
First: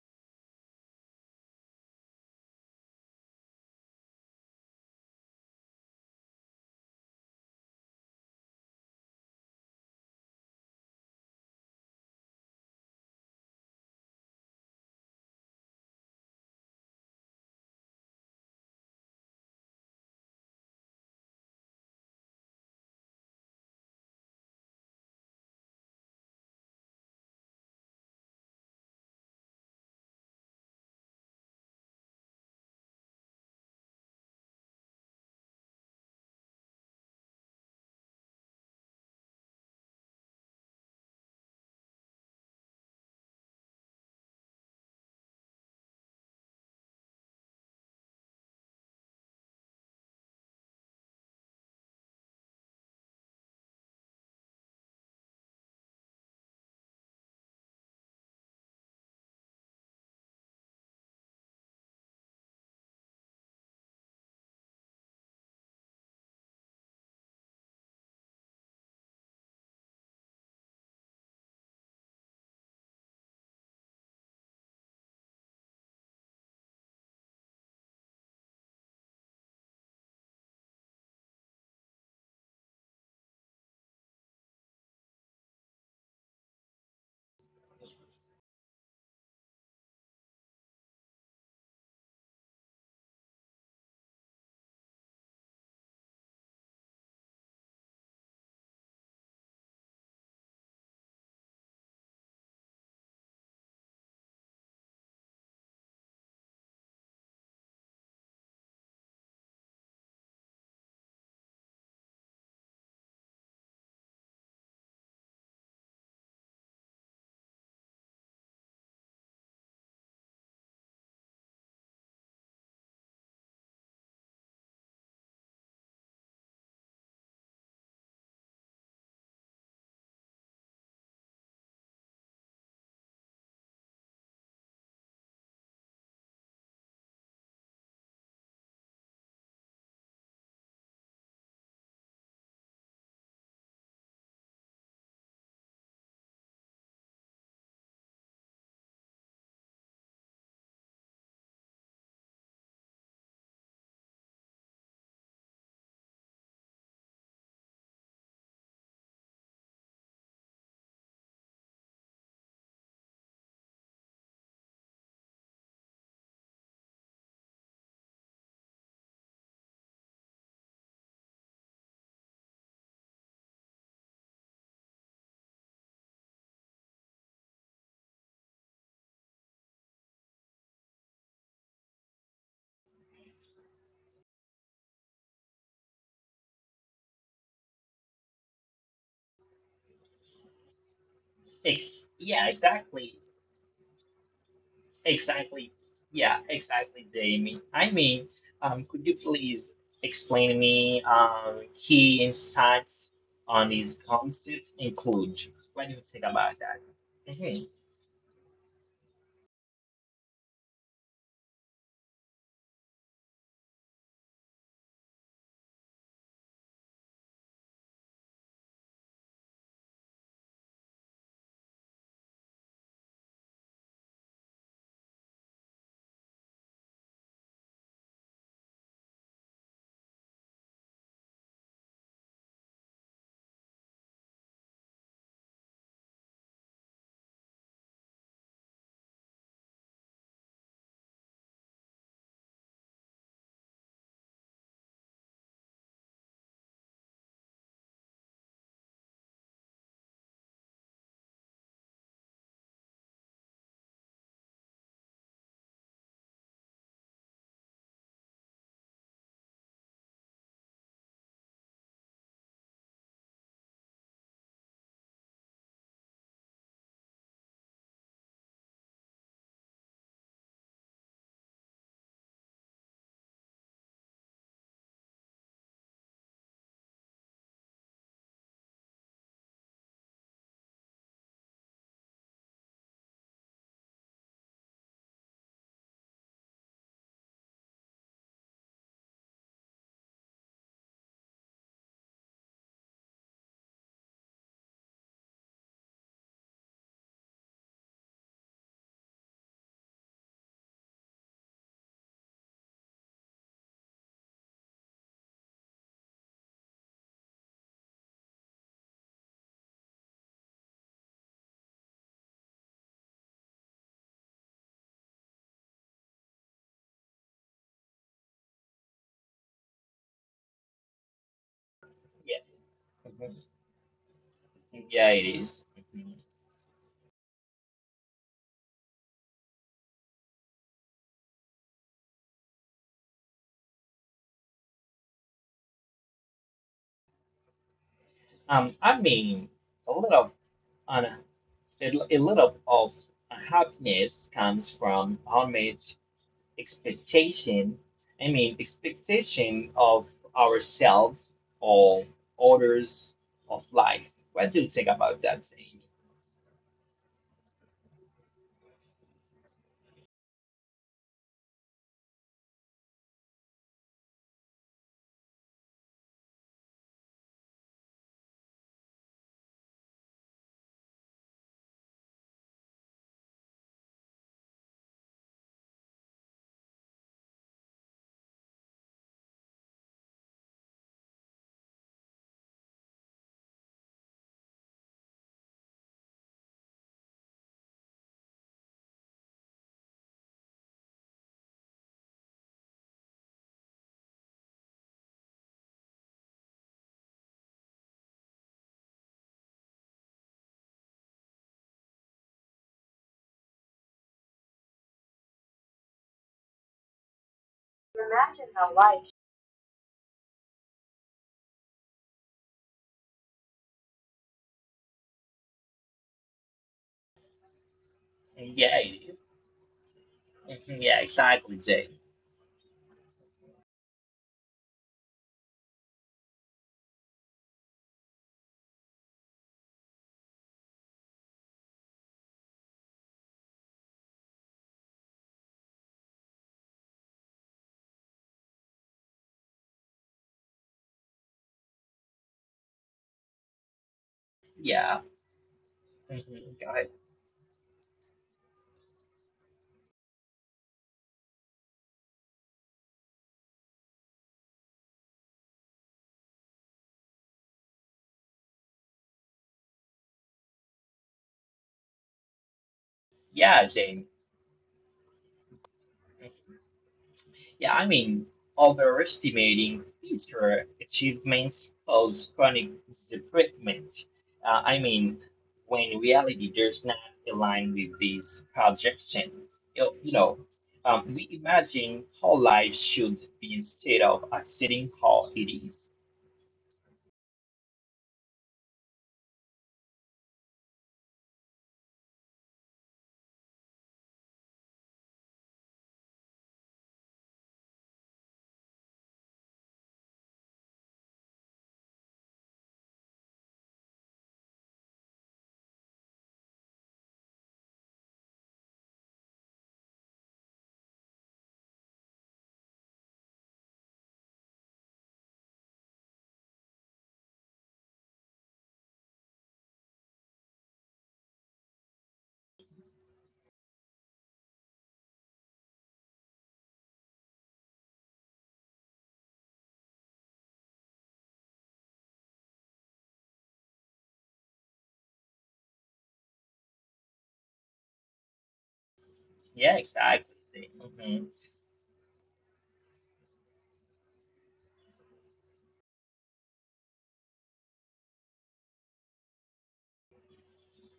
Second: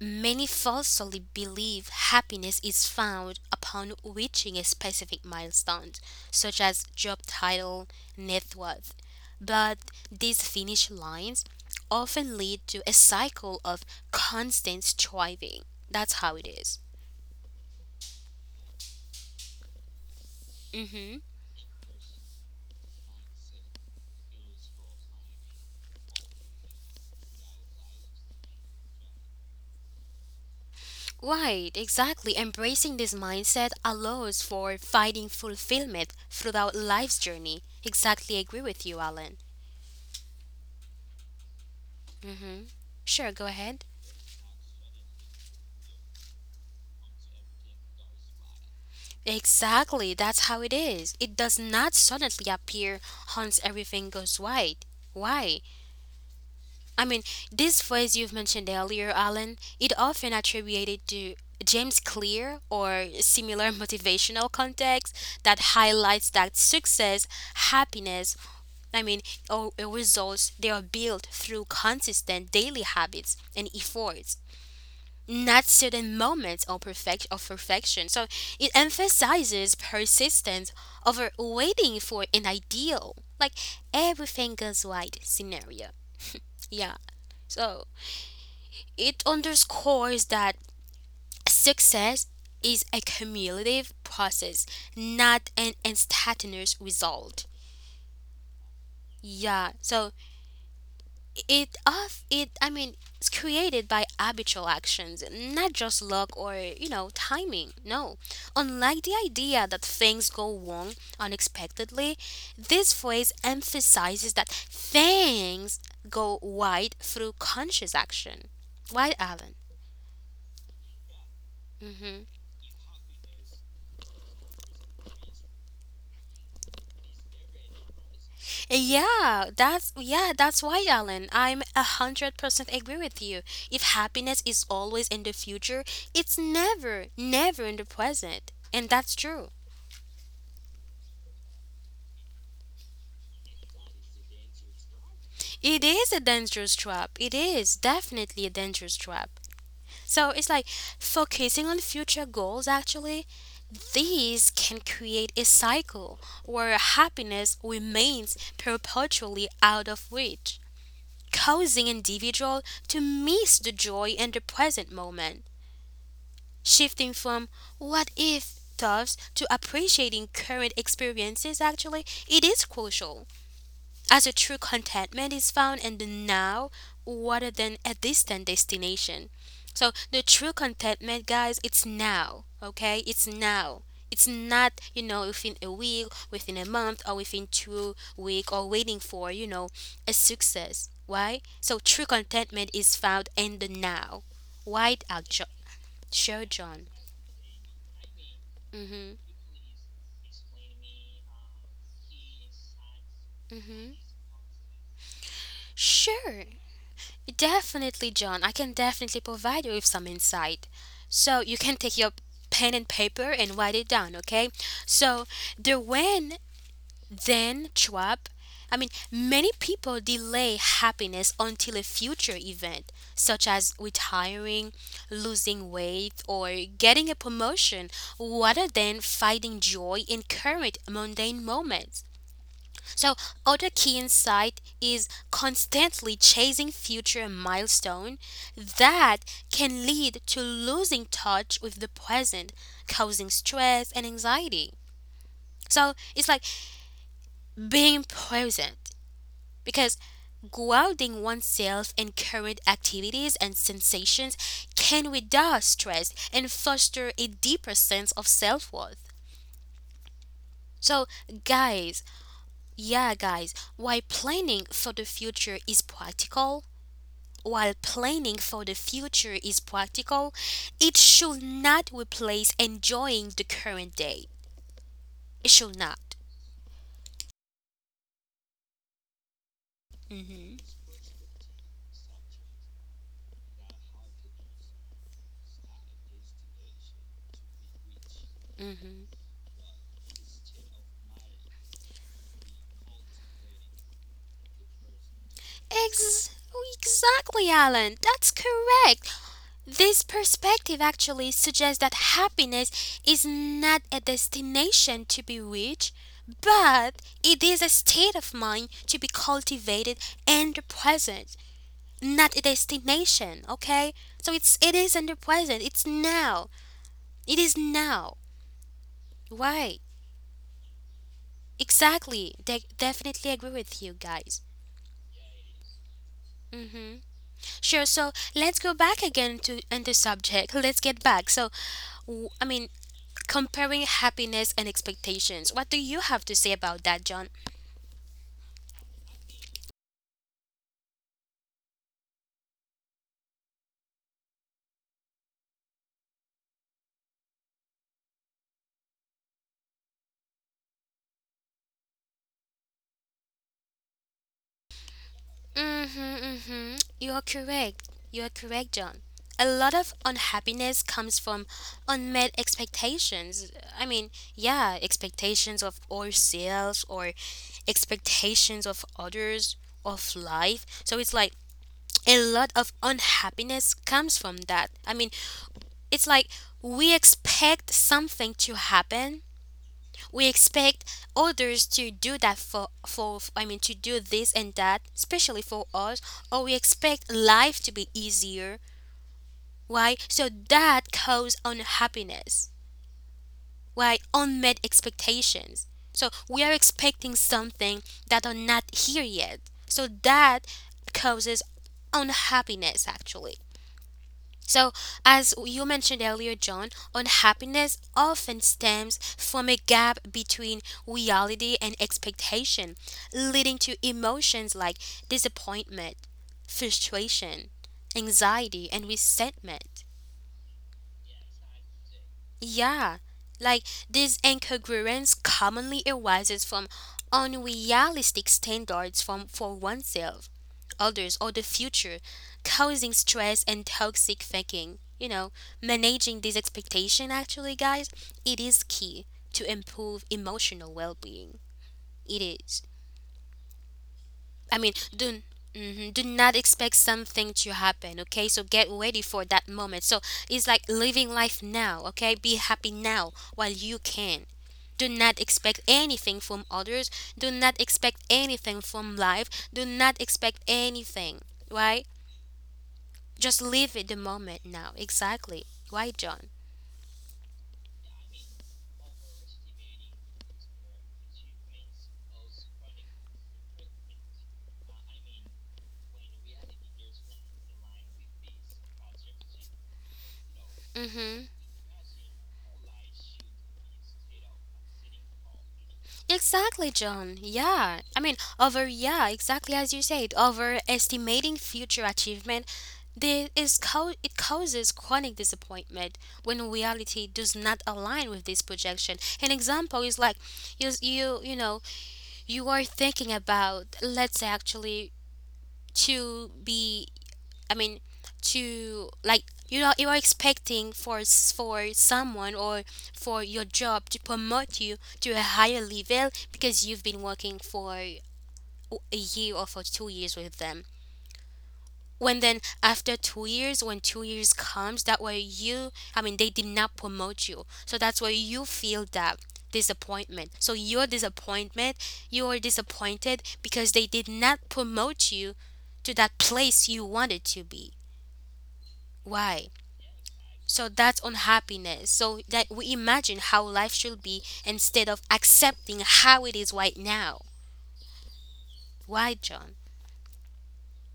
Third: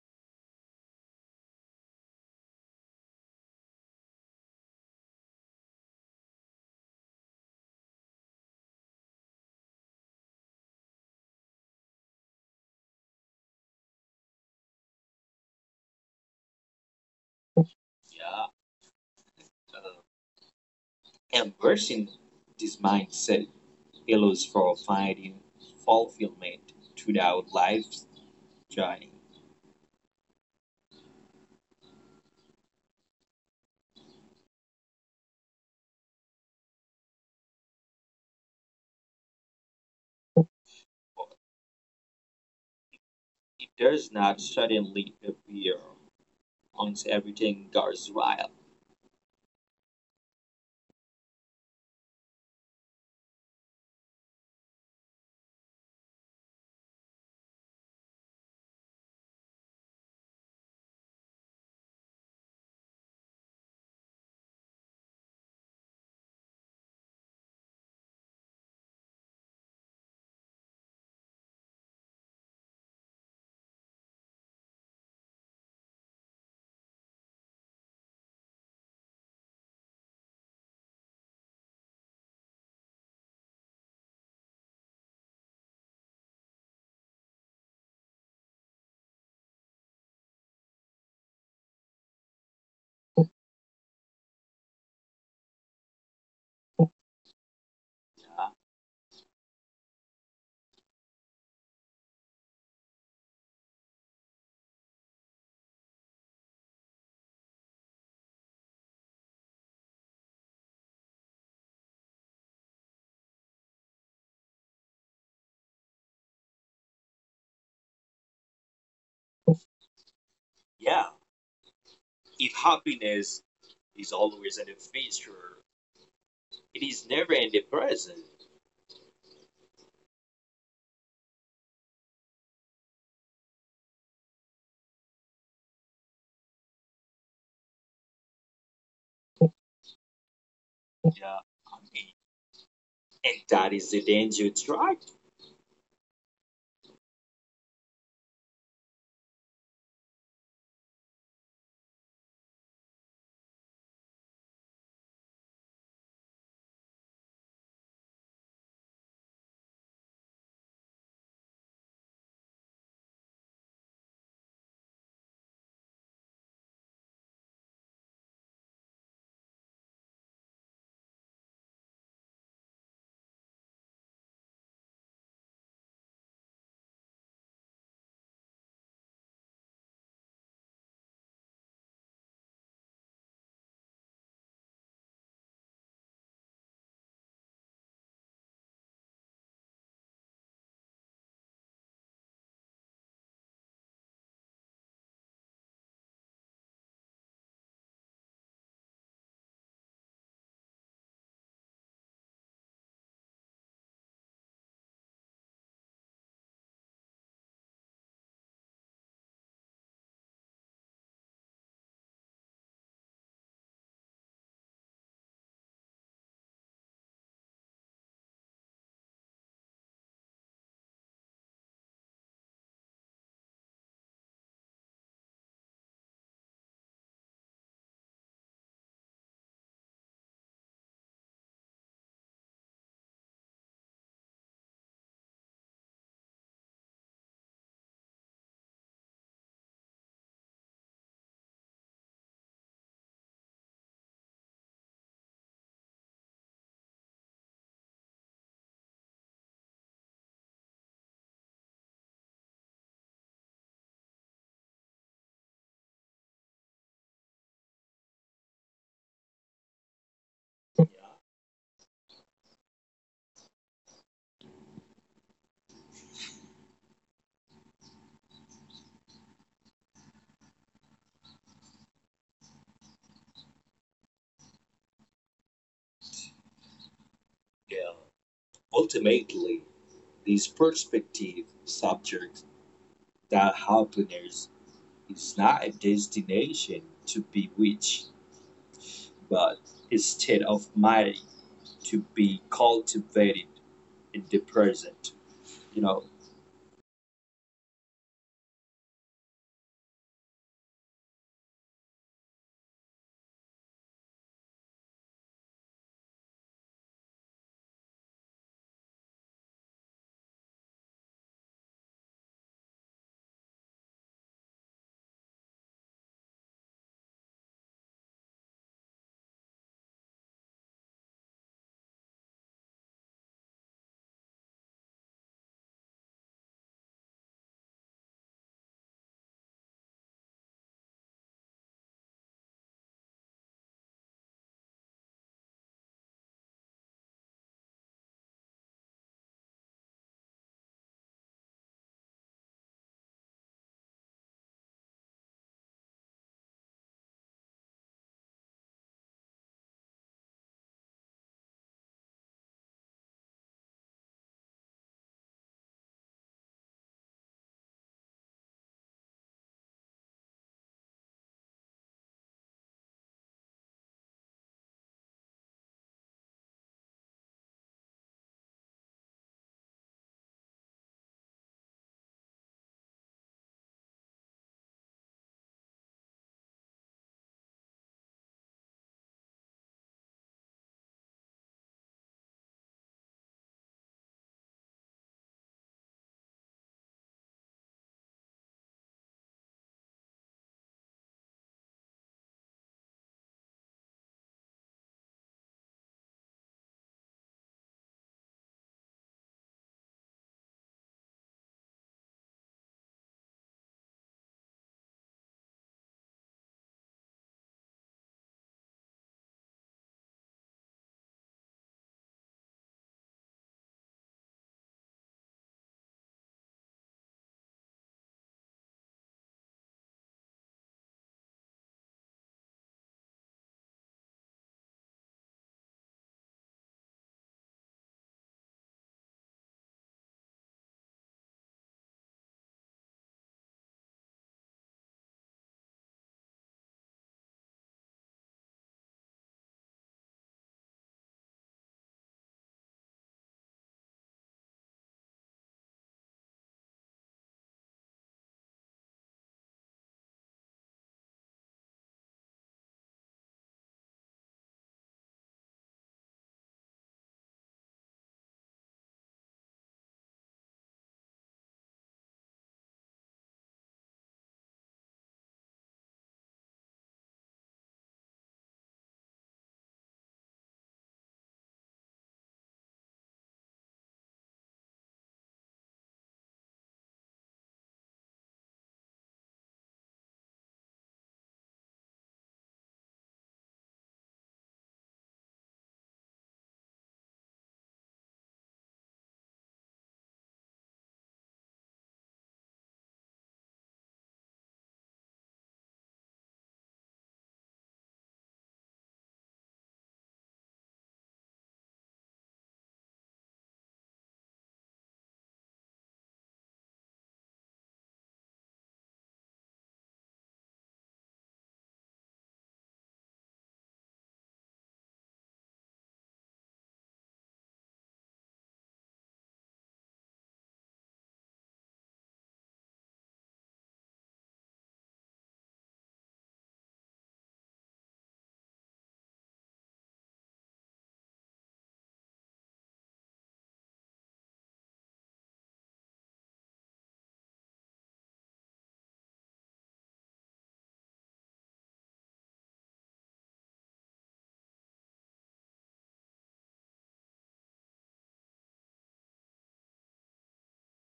A: many falsely believe happiness is found upon reaching a specific milestone, such as job title, net worth. But these finish lines often lead to a cycle of constant striving. That's how it is.
C: Yeah. Uh,
A: Mm-hmm.
C: Embracing this mindset allows for finding fulfillment throughout life's journey.
A: Right, exactly. Embracing this mindset allows for finding fulfillment throughout life's journey. Exactly agree with you, Alan. Mm-hmm. Sure, go
C: It
A: ahead.
C: does not suddenly appear once everything goes right.
A: Exactly, that's how it is. It does not suddenly appear once everything goes white. Why? I mean, this phrase you've mentioned earlier, Alan, it often attributed to James Clear or similar [laughs] motivational context that highlights that success, happiness, I mean, or results they are built through consistent daily habits and efforts, not certain moments of perfection. So it emphasizes persistence over waiting for an ideal, like everything goes right scenario. Yeah. So it underscores that success is a cumulative process, not an instantaneous result. Yeah. So it of it I mean it's created by habitual actions, not just luck or timing. No. Unlike the idea that things go wrong unexpectedly, this phrase emphasizes that things go right through conscious action, right, Alan?
C: Yeah,
A: Hmm,
C: if happiness is always in the future, it is never in the present.
A: yeah, that's why, Alan. I'm 100% agree with you. If happiness is always in the future, it's never, never in the present, and that's true.
C: Yeah, I mean, And that is the danger tried to
A: It is a dangerous trap. It is definitely a dangerous trap. So it's like focusing on future goals actually, these can create a cycle where happiness remains perpetually out of reach, causing individual to miss the joy in the present moment, shifting from what if thoughts to appreciating current experiences, actually it is crucial. As a true contentment is found in the now rather than a distant destination. So the true contentment, guys, it's now. Okay, it's now. It's not, within a week, within a month, or within 2 week, or waiting for, a success. Why? So true
B: Yeah,
A: contentment is
B: exactly,
A: found in the now. Why,
B: exactly, yeah,
A: sure, John?
B: exactly, Jamie. I mean, could you
A: Mm-hmm.
B: please explain me key insights on this
A: Mm-hmm.
B: concept include? What do you think about
A: Sure.
B: that? Hmm.
A: Definitely, John. I can definitely provide you with some insight. So you can take your pen and paper and write it down, okay? So the when then trap. I mean, many people delay happiness until a future event, such as retiring, losing weight, or getting a promotion, rather than finding joy in current mundane moments. So, other key insight is constantly chasing future milestone that can lead to losing touch with the present, causing stress and anxiety. So, it's like being present, because grounding oneself in current activities and sensations can reduce stress and foster a deeper sense of self-worth. So, guys, yeah, guys, why planning for the future is practical, while planning for the future is practical, it should not replace enjoying the current day. It should not.
C: kill. Ultimately, this
A: hmm
C: perspective subject that happiness is not a destination to be reached,
A: hmm
C: but a state of mind to be cultivated in the present. You know?
A: Ex- exactly, Alan. That's correct. This perspective actually suggests that happiness is not a destination to be reached, but it is a state of mind to be cultivated in the present, not a destination. Okay, so it is in the present. It's now. It is now. Right. Exactly.
B: Yeah,
A: Definitely
B: mhm,
A: agree with you guys.
B: yeah, it is. Mm-hmm.
A: Mm-hmm. Sure. So let's go back again to and the subject. Let's get back. So, I mean, comparing happiness and expectations. What do you have to say about that, John?
B: I mean, a little, on a, a little of happiness comes from how much expectation. I mean, expectation of ourselves or others of life. What do you think about that, Jane?
A: Mm-hmm. You are correct. You are correct, John. A lot of unhappiness comes from unmet expectations. I mean, yeah, expectations of ourselves or expectations of others, of life. So it's like a lot of unhappiness comes from that. I mean, it's like we expect something to happen. We expect others to do that for I mean to do this and that, especially for us, or we expect life to be easier. Why? So that causes unhappiness. Why? Unmet expectations. So we are expecting something that are not here yet, so that causes unhappiness actually. So, as you mentioned earlier, John, unhappiness often stems from a gap between reality and expectation, leading to emotions like disappointment, frustration, anxiety,
B: Yeah,
A: and
B: it-
A: resentment.
B: Mhm, yeah, exactly, Jane.
A: Yeah, like this incongruence commonly arises from unrealistic standards for oneself, others, or the future, causing stress and toxic thinking. Managing this expectation actually, guys, it is key to improve emotional well being. It is. I mean,
B: Yeah.
A: do not
B: Mhm. Go
A: expect
B: ahead.
A: something to happen, okay? So get ready for that moment. So it's like living life now, okay? Be happy now while you can. Do not expect anything from others. Do not expect anything from life. Do not expect anything. Why? Just
B: Yeah,
A: live it the
B: Jane.
A: moment now. Exactly. Why, John?
B: Yeah, I mean, overestimating future achievements causes chronic disappointment. I mean, when reality does not align with these projections, you you know,
A: Mm-hmm.
B: we imagine how life should be instead of accepting how it is.
A: Exactly, John. Yeah. I mean, yeah, exactly as you said, overestimating future achievement. It causes chronic disappointment when reality does not align with this projection. An example is like you know you are thinking about, let's say actually to be, I mean, to like, you are expecting for for someone or for your job to promote you to a higher level because you've been working for a year or for 2 years with them. When then after 2 years, when 2 years comes, I mean, they did not promote you, so that's where you feel that disappointment. So your disappointment, you are disappointed because they did not promote you to that place you wanted to be. Why?
B: Yeah, exactly.
A: So that's
B: Mhm.
A: unhappiness. So that we imagine how life should be instead of accepting how it is right now. Why, John?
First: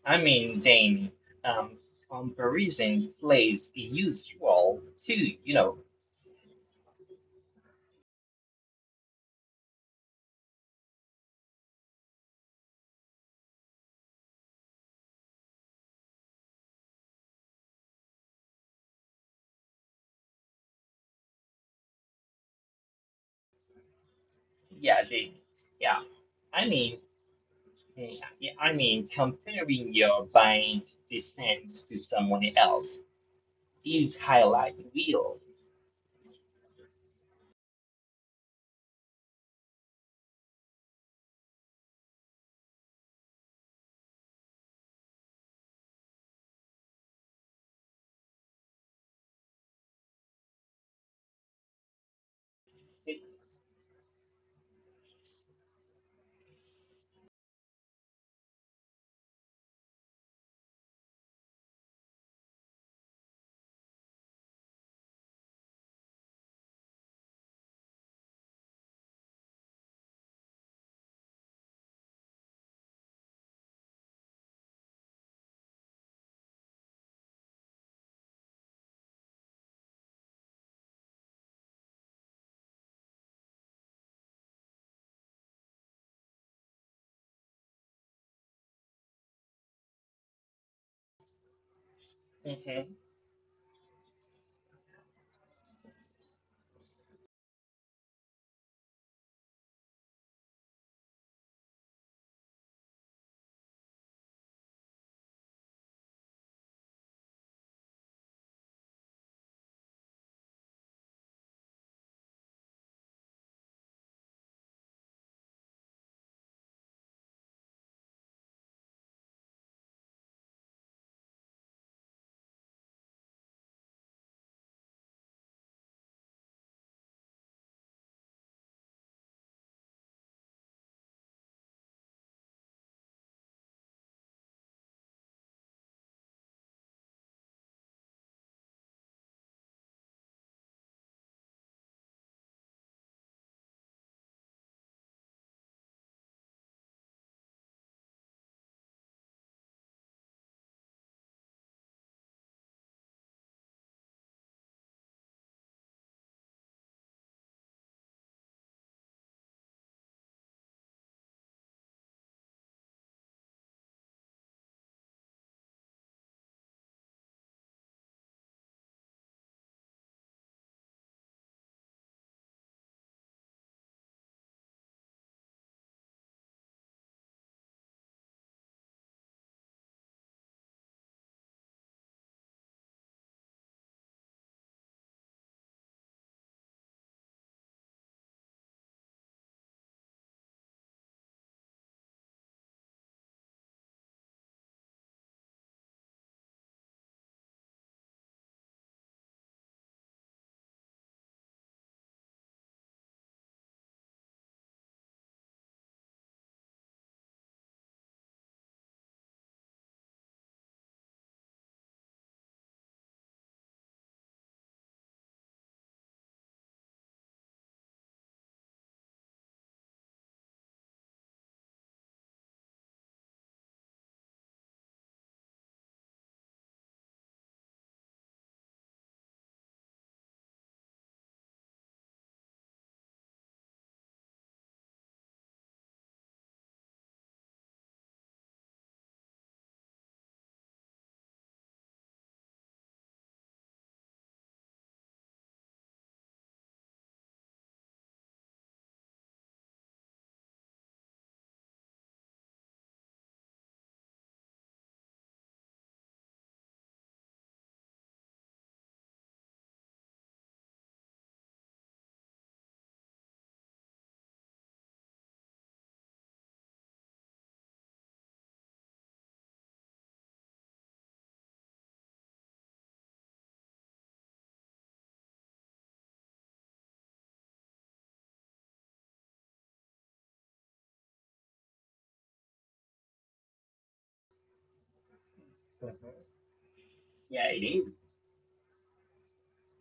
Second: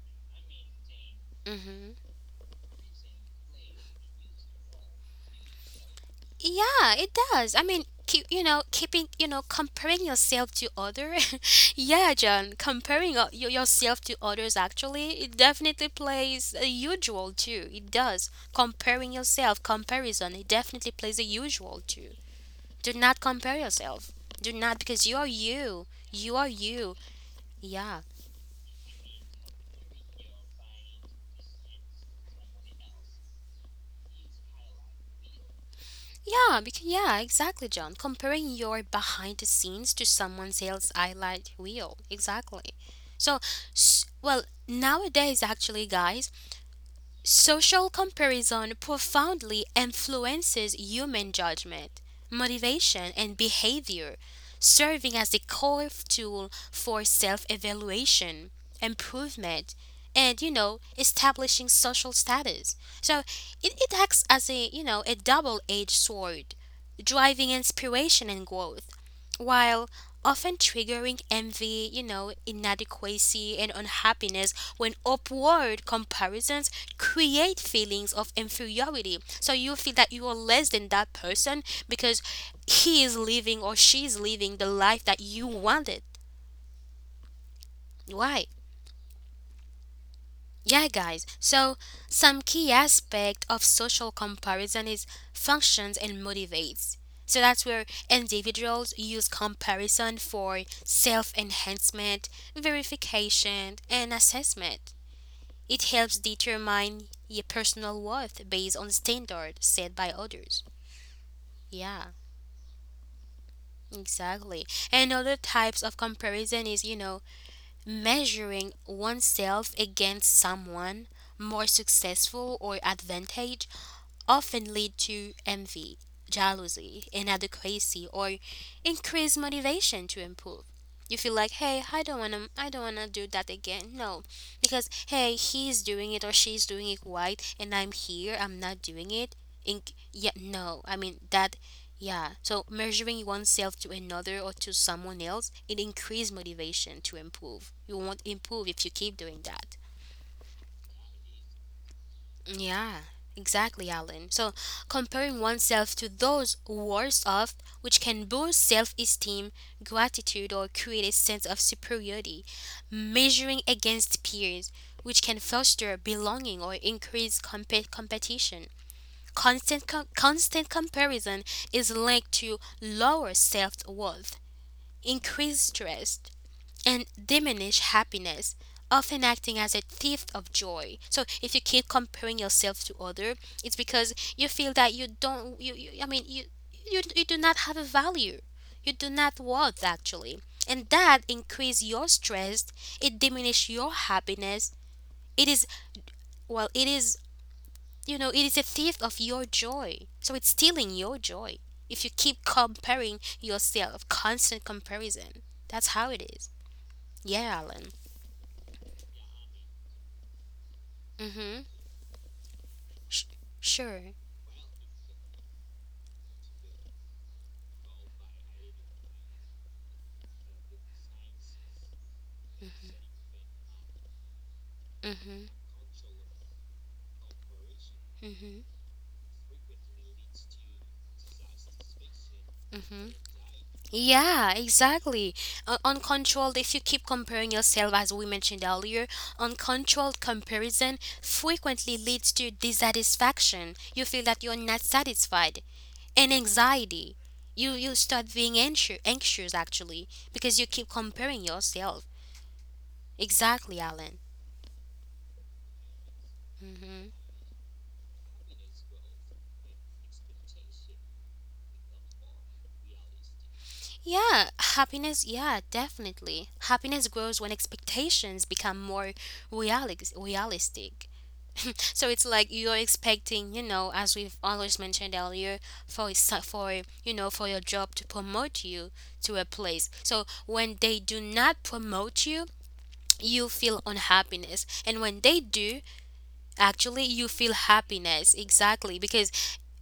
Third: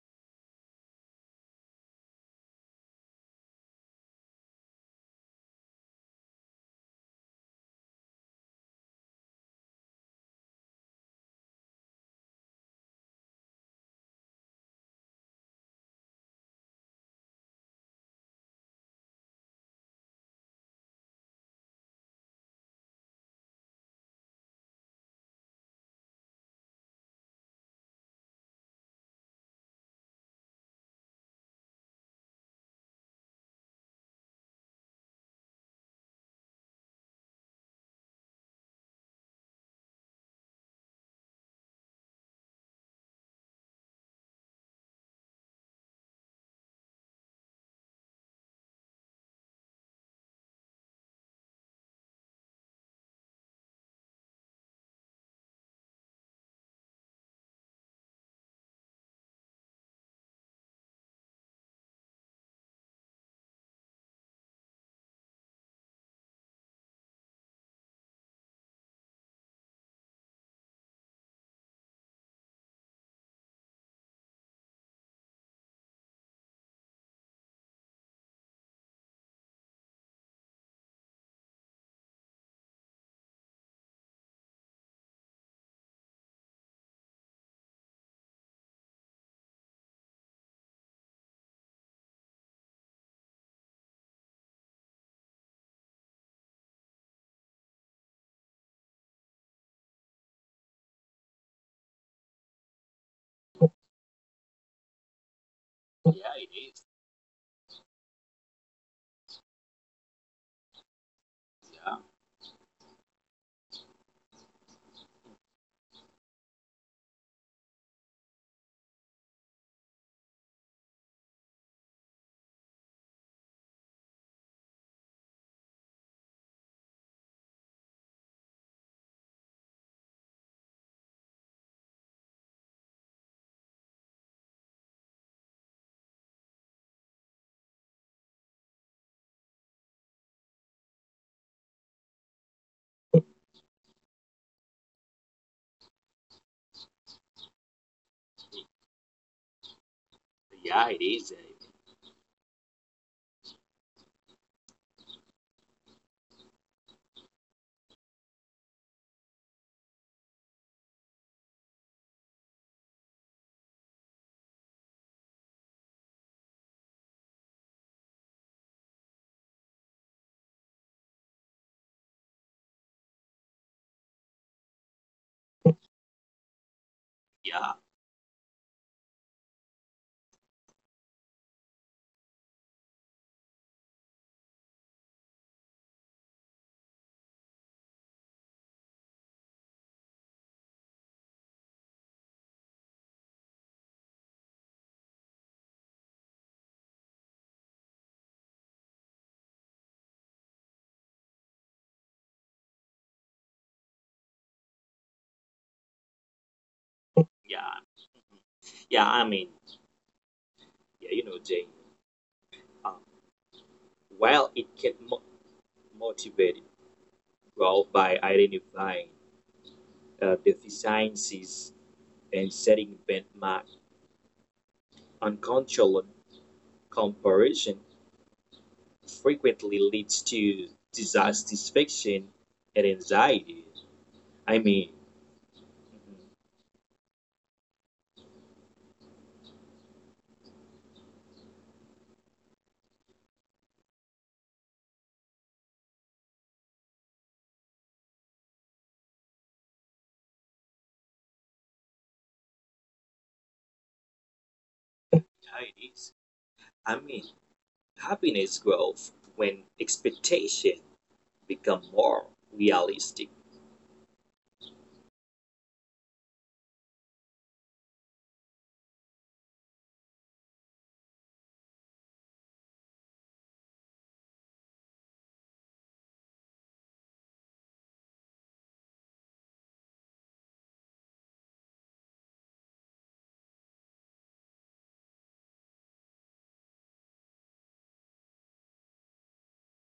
B: I mean, then um,
A: Hmm.
B: comparison plays a huge role too.
A: Yeah, it does. I mean, keep, you know, keeping, you know, comparing yourself to other. [laughs] Yeah, John, comparing yourself to others actually, it definitely plays a usual too. It does. Comparing yourself, comparison, it definitely plays a usual too. Do not compare yourself. Do not,
B: Yeah,
A: because you are
B: they,
A: you.
B: yeah.
A: You are
B: I
A: you.
B: mean.
A: Yeah.
B: Yeah, yeah, I mean, comparing your bind descent to someone else is highlight real.
A: Yeah, because yeah, exactly, John. Comparing your behind the scenes to someone's sales highlight reel, exactly. So, well, nowadays, actually, guys, social comparison profoundly influences human judgment, motivation, and behavior, serving as a core tool for self evaluation, improvement, and, you know, establishing social status. So it acts as a, you know, a double edged sword, driving inspiration and growth, while often triggering envy, you know, inadequacy, and unhappiness when upward comparisons create feelings of inferiority. So you feel that you are less than that person because he is living or she is living the life that you wanted. Why? Yeah, guys. So some key
B: Mhm.
A: aspect of social comparison is functions and motivates. So that's where individuals use comparison for self-enhancement, verification, and assessment. It
C: Yeah,
A: helps
C: it is.
A: determine your personal worth based on standards set by others. Yeah, exactly. And other types of comparison is, you know, measuring oneself against someone more successful or advantageous often lead to envy, jealousy, inadequacy, or increased motivation to improve. You feel like, hey, I don't wanna do that again. No, because hey, he's doing it or she's doing it right, and I'm here, I'm not doing it. In Yeah, no, I mean that, yeah. So measuring oneself to another or to someone else, it increases motivation to improve. You won't improve if you keep doing that.
C: Yeah, it is.
A: Yeah, exactly, Alan. So, comparing oneself to those worse off, which can boost self esteem, gratitude, or create a sense of superiority. Measuring against peers, which can foster belonging or increase competition. Constant comparison is linked to lower self worth, increased stress, and
C: Yeah,
A: diminish happiness, often acting as a thief of joy. So if you keep comparing yourself to other, it's because you feel that you don't you, you I mean, you do not have a value. You do not worth actually. And that increase your stress, it diminish your happiness. It is, well, it is, you know, it is a thief of your joy. So it's stealing your joy. If you keep comparing yourself, constant comparison. That's how it is. Yeah,
C: yeah,
A: Alan.
C: yeah. I mean,
A: Mm-hmm.
C: Jane. Um,
A: Sh- sure.
C: while it can motivate growth by identifying deficiencies and setting benchmark
A: Mhm.
C: uncontrolled comparison
A: Mhm.
C: frequently leads to dissatisfaction and
A: Mhm.
C: anxiety.
A: Yeah,
C: I mean,
A: exactly. Uncontrolled. If you keep comparing yourself, as we mentioned earlier, uncontrolled comparison frequently leads to dissatisfaction. You feel that you're not satisfied, and anxiety. You start being anxious, anxious actually, because you keep comparing yourself. Exactly, Alan.
C: Anxieties. I
A: Mm-hmm.
C: mean, Happiness grows when expectations become more realistic.
A: Yeah, happiness, yeah, definitely. Happiness grows when expectations become more realistic. [laughs] So it's like you're expecting, you know, as we've always mentioned earlier, for a sa- for you know, for your job to promote you to a place. So when they do not promote you, you feel unhappiness. And when they do, actually you feel
B: Yeah, it is.
A: happiness. Exactly, because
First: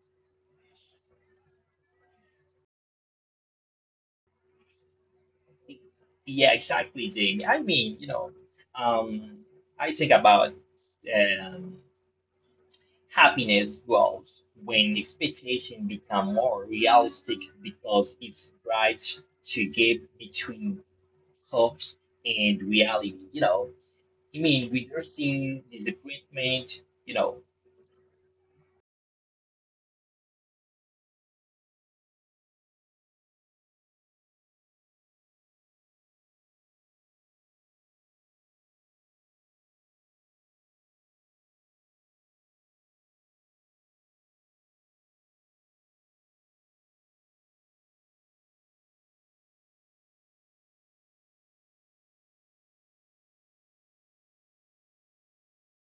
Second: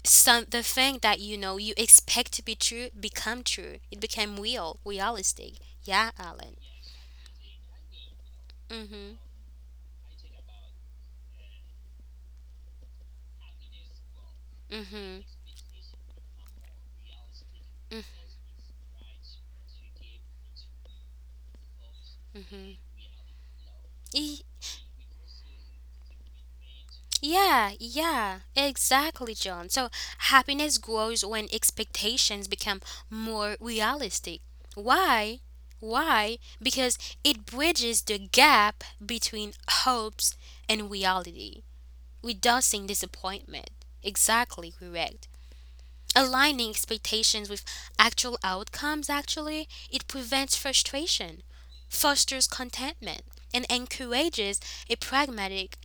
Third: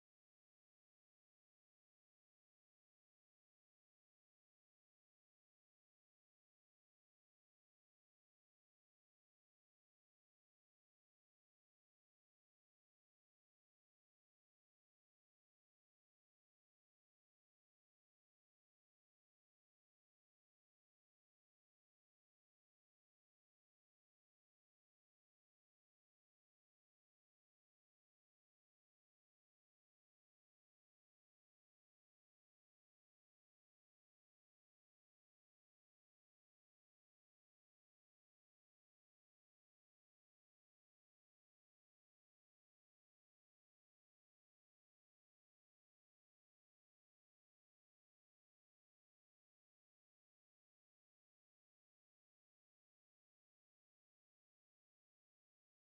A: some the thing that you know you expect to be true become true. It became realistic.
B: It is.
A: Yeah,
B: Yeah,
A: Alan.
B: exactly, Jamie. I mean,
A: Mhm.
B: um, I think about um, happiness grows when
A: Mhm.
B: expectation become more realistic
A: Mm.
B: because it's bridge to gap between hopes and
A: Mhm.
B: reality. I
A: E-
B: mean, reducing disappointment. You know,
A: Yeah, yeah, exactly, John. So happiness grows when expectations become more realistic. Why? Why? Because it bridges the gap between hopes and reality, reducing disappointment. Exactly correct. Aligning expectations with actual outcomes actually, it prevents frustration, fosters contentment, and encourages a pragmatic,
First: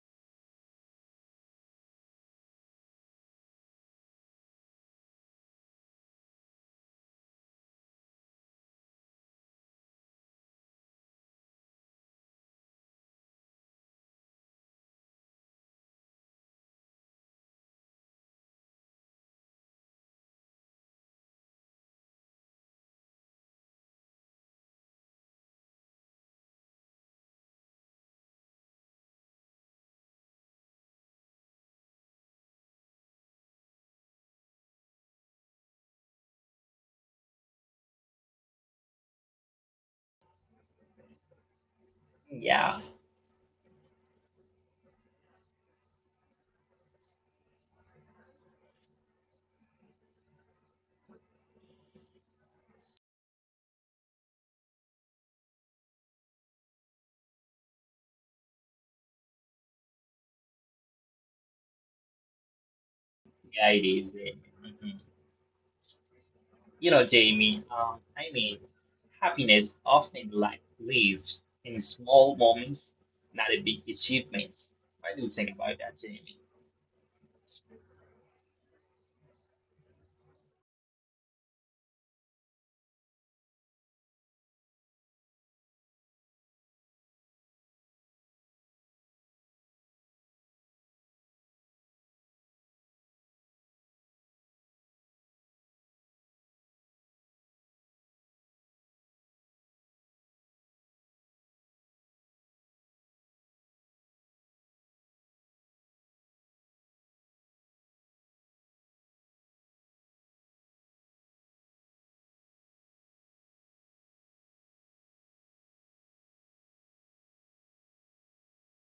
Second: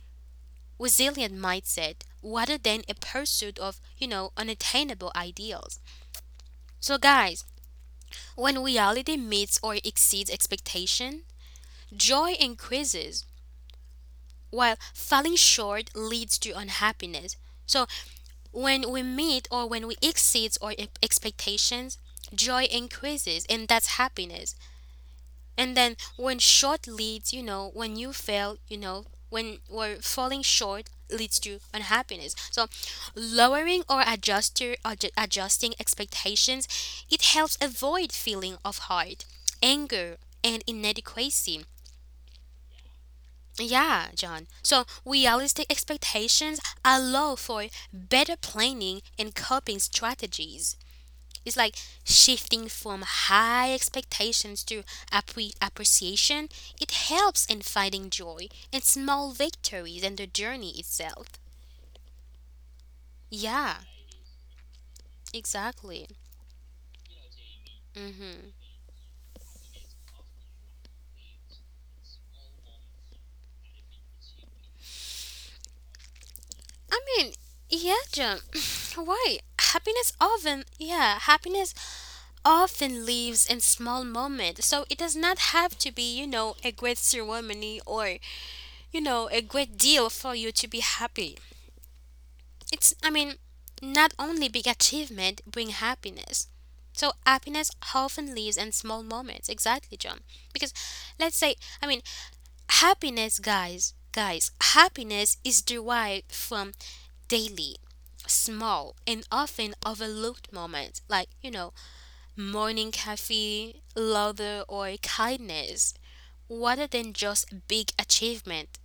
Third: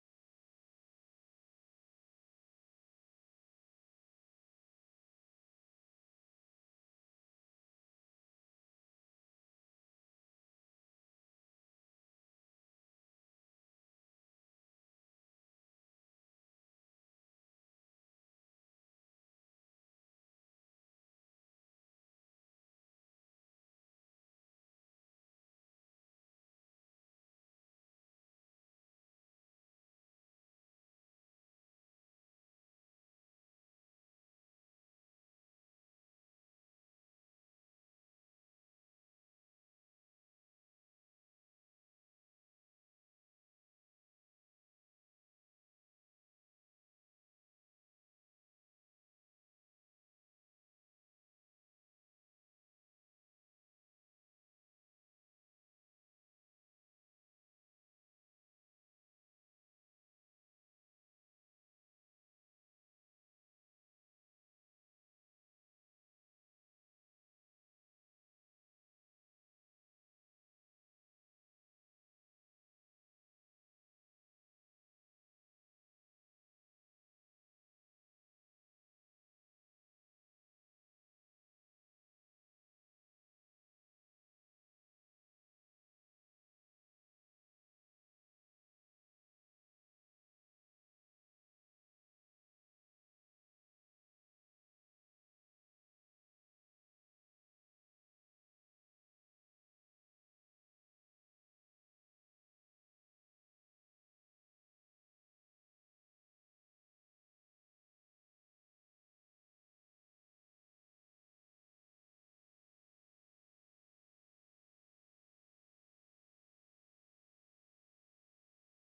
A: resilient mindset rather than a pursuit of, unattainable ideals. So guys, when reality meets or exceeds expectation, joy increases, while falling short leads to unhappiness. So when we meet or when we exceed our expectations, joy increases, and that's happiness. And then when short leads, when you fail, when we're falling short leads to unhappiness. So lowering or adjusting expectations, it helps avoid feeling of heart, anger, and inadequacy.
B: Yeah,
A: Yeah, John. So realistic expectations allow for better planning and coping strategies. It's like shifting from high expectations to appreciation. It helps in finding joy and small victories in the journey itself.
B: yeah,
A: Yeah,
B: it is. Mhm.
A: exactly.
B: Jamie, I mean,
A: hmm
B: happiness often like lives in small moments, not in big achievements. What do you think about that, Jamie?
A: I mean, yeah, John. [laughs] [sighs] Why? Happiness often, yeah, happiness often lives in small moments. So it does not have to be, a great ceremony or, a great deal for you to be happy. It's, I mean, not only big achievement bring happiness. So happiness often lives in small moments. Exactly, John. Because let's say, I mean, happiness, guys, happiness is derived from daily, small, and often overlooked moments like, you know, morning coffee, laughter, or kindness, rather than just big achievement.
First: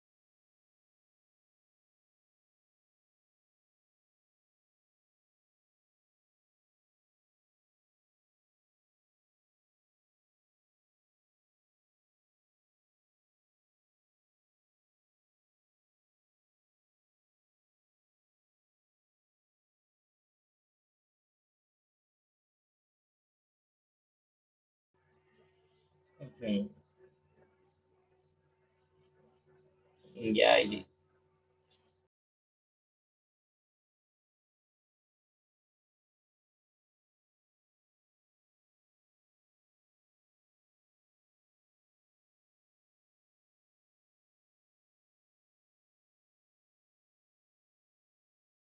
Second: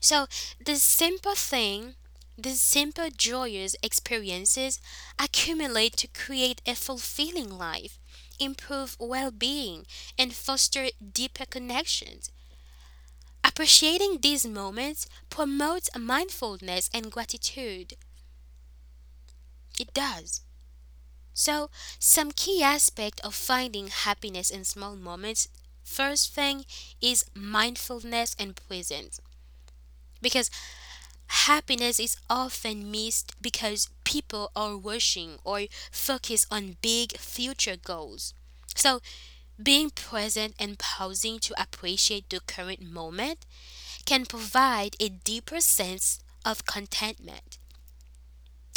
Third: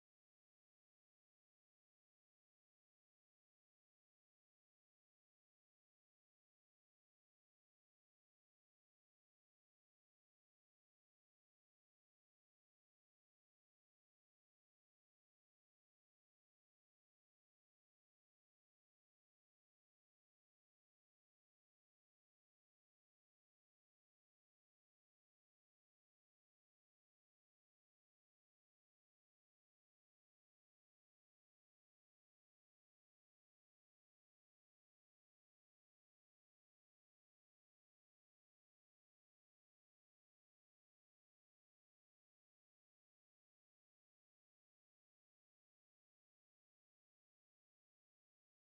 A: So the simple thing, the simple joyous experiences accumulate to create a fulfilling life, improve well being, and foster deeper connections. Appreciating these moments promotes mindfulness and gratitude. It does. So, some key aspect of finding happiness in small moments, first thing,
B: Hmm.
A: is mindfulness and presence, because
B: Yeah, it is.
A: happiness is often missed because people are rushing or focus on big future goals. So, being present and pausing to appreciate the current moment can provide a deeper sense of contentment.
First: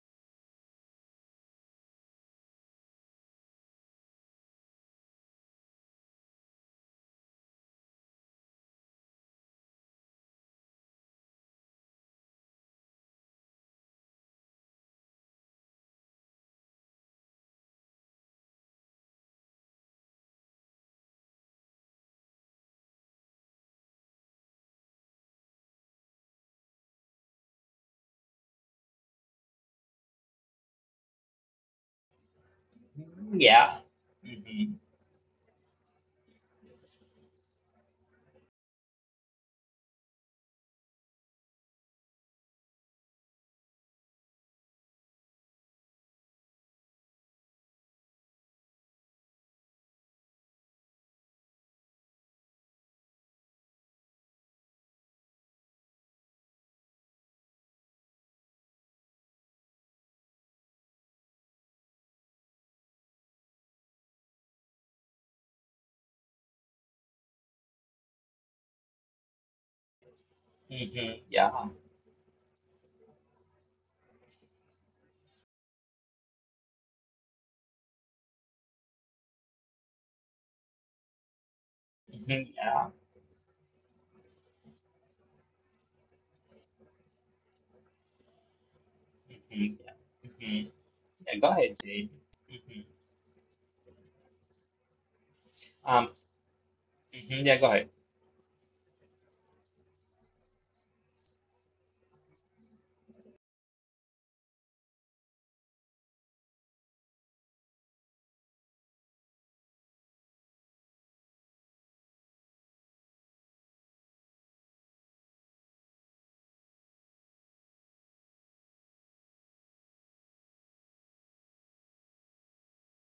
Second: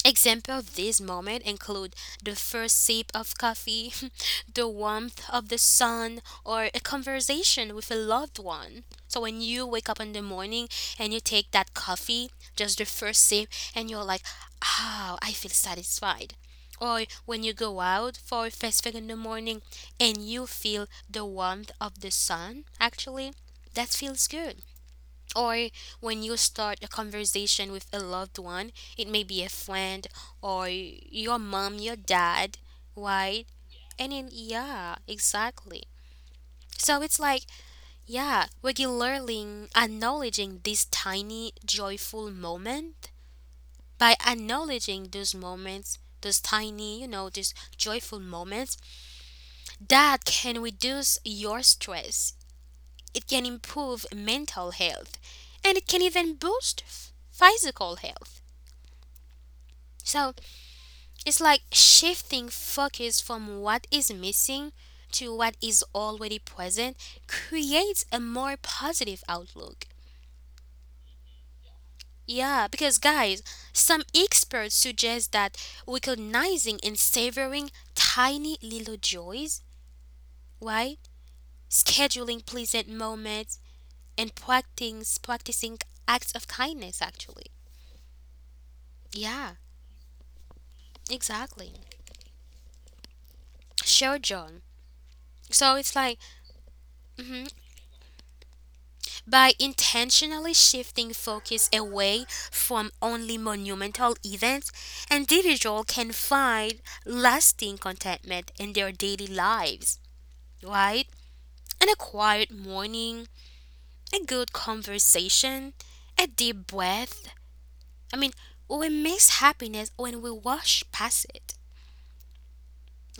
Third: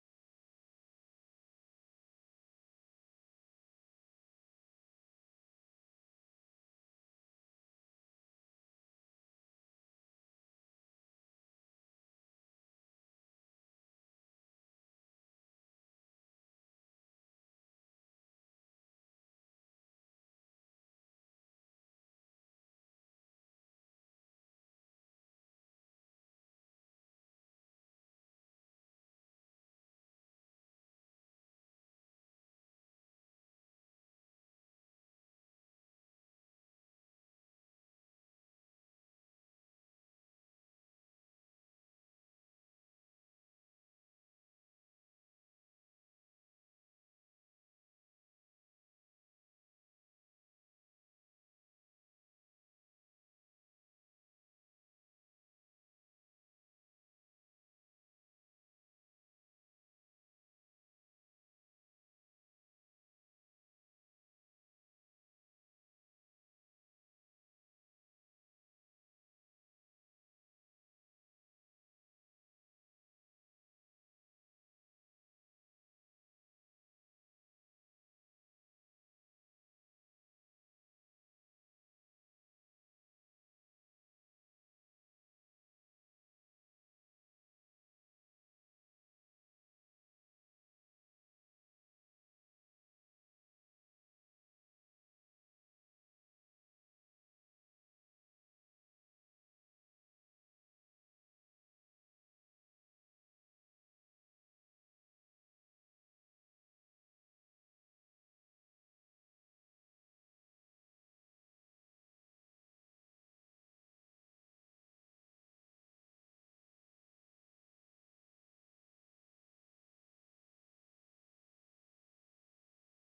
A: Example of this moment include the first sip of coffee, [laughs] the warmth of the sun, or a conversation with a loved one. So when you wake up in the morning and you take that coffee, just the first sip, and you're like, "Oh, I feel satisfied." Or when you go out for a first thing in the morning and you feel the warmth of the sun, actually, that feels good. Or when you start a conversation with a loved one, it may be a friend or your mom, your dad,
B: Mhm.
A: right?
B: Yeah.
A: And then,
B: Hmm. Hmm.
A: yeah, exactly. So it's like, yeah, regularly acknowledging this tiny joyful moment, by acknowledging those moments, those tiny, these joyful moments, that can reduce your stress. It can improve mental health, and it can even boost physical health. So it's like shifting focus from what is missing to what is already present creates a more positive outlook.
B: Yeah. Hmm. Yeah.
A: Yeah, because guys, some experts suggest that recognizing and savoring tiny little joys, right?
B: Hmm.
A: Scheduling pleasant
B: Yeah.
A: moments and practicing acts of kindness actually. Yeah,
B: Hmm. Yeah. Go
A: exactly.
B: ahead, Jamie. hmm
A: Sure, John. So it's
B: Um.
A: like
B: Mhm,
A: mhm.
B: yeah. Go ahead.
A: by intentionally shifting focus away from only monumental events, individuals can find lasting contentment in their daily lives, right? And a quiet morning, a good conversation, a deep breath. I mean, we miss happiness when we rush past it.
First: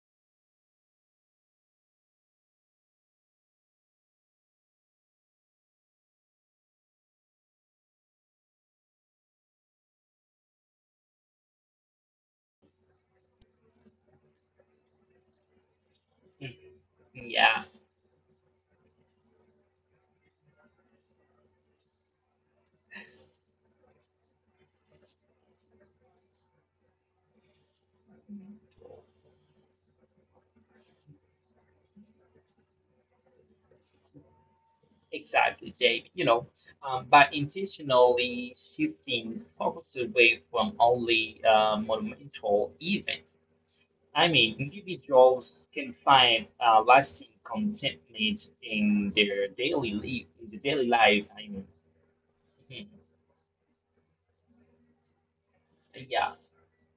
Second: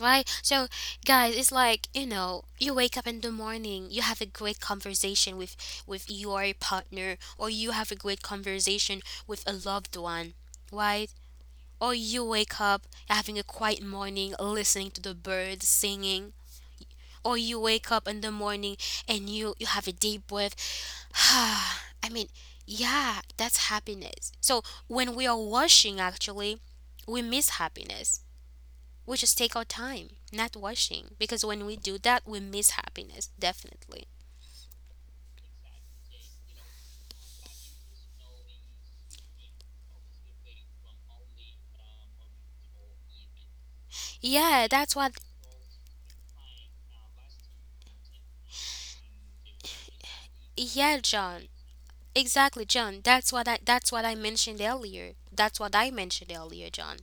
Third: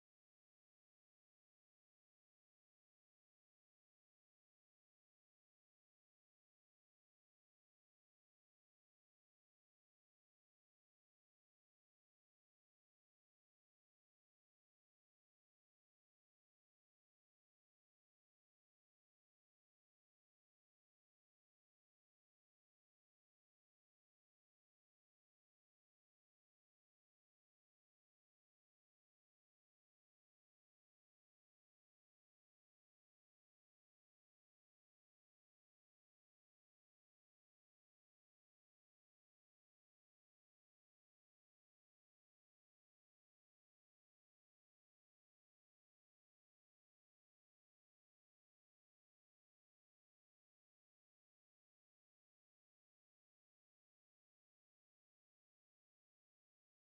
A: Right? So, guys, it's like, you know, you wake up in the morning, you have a great conversation with your partner, or you have a great conversation with a loved one, right? Or you wake up having a quiet morning listening to the birds singing,
B: Mhm,
A: or you
B: yeah.
A: wake up in the morning and you have a deep breath. [sighs] Ah, I mean, yeah, that's happiness. So, when we are washing actually, we miss happiness. We just take our time, not rushing, because when we do that we miss happiness definitely.
B: Exactly, Jake. By intentionally shifting focus away from only monumental event, I mean,
A: Yeah, that's what,
B: individuals can find lasting contentment in their daily life. In the daily
A: yeah,
B: life,
A: John,
B: I mean,
A: exactly, John,
B: mhm,
A: that's what I mentioned earlier. That's what I mentioned
B: yeah,
A: earlier, John.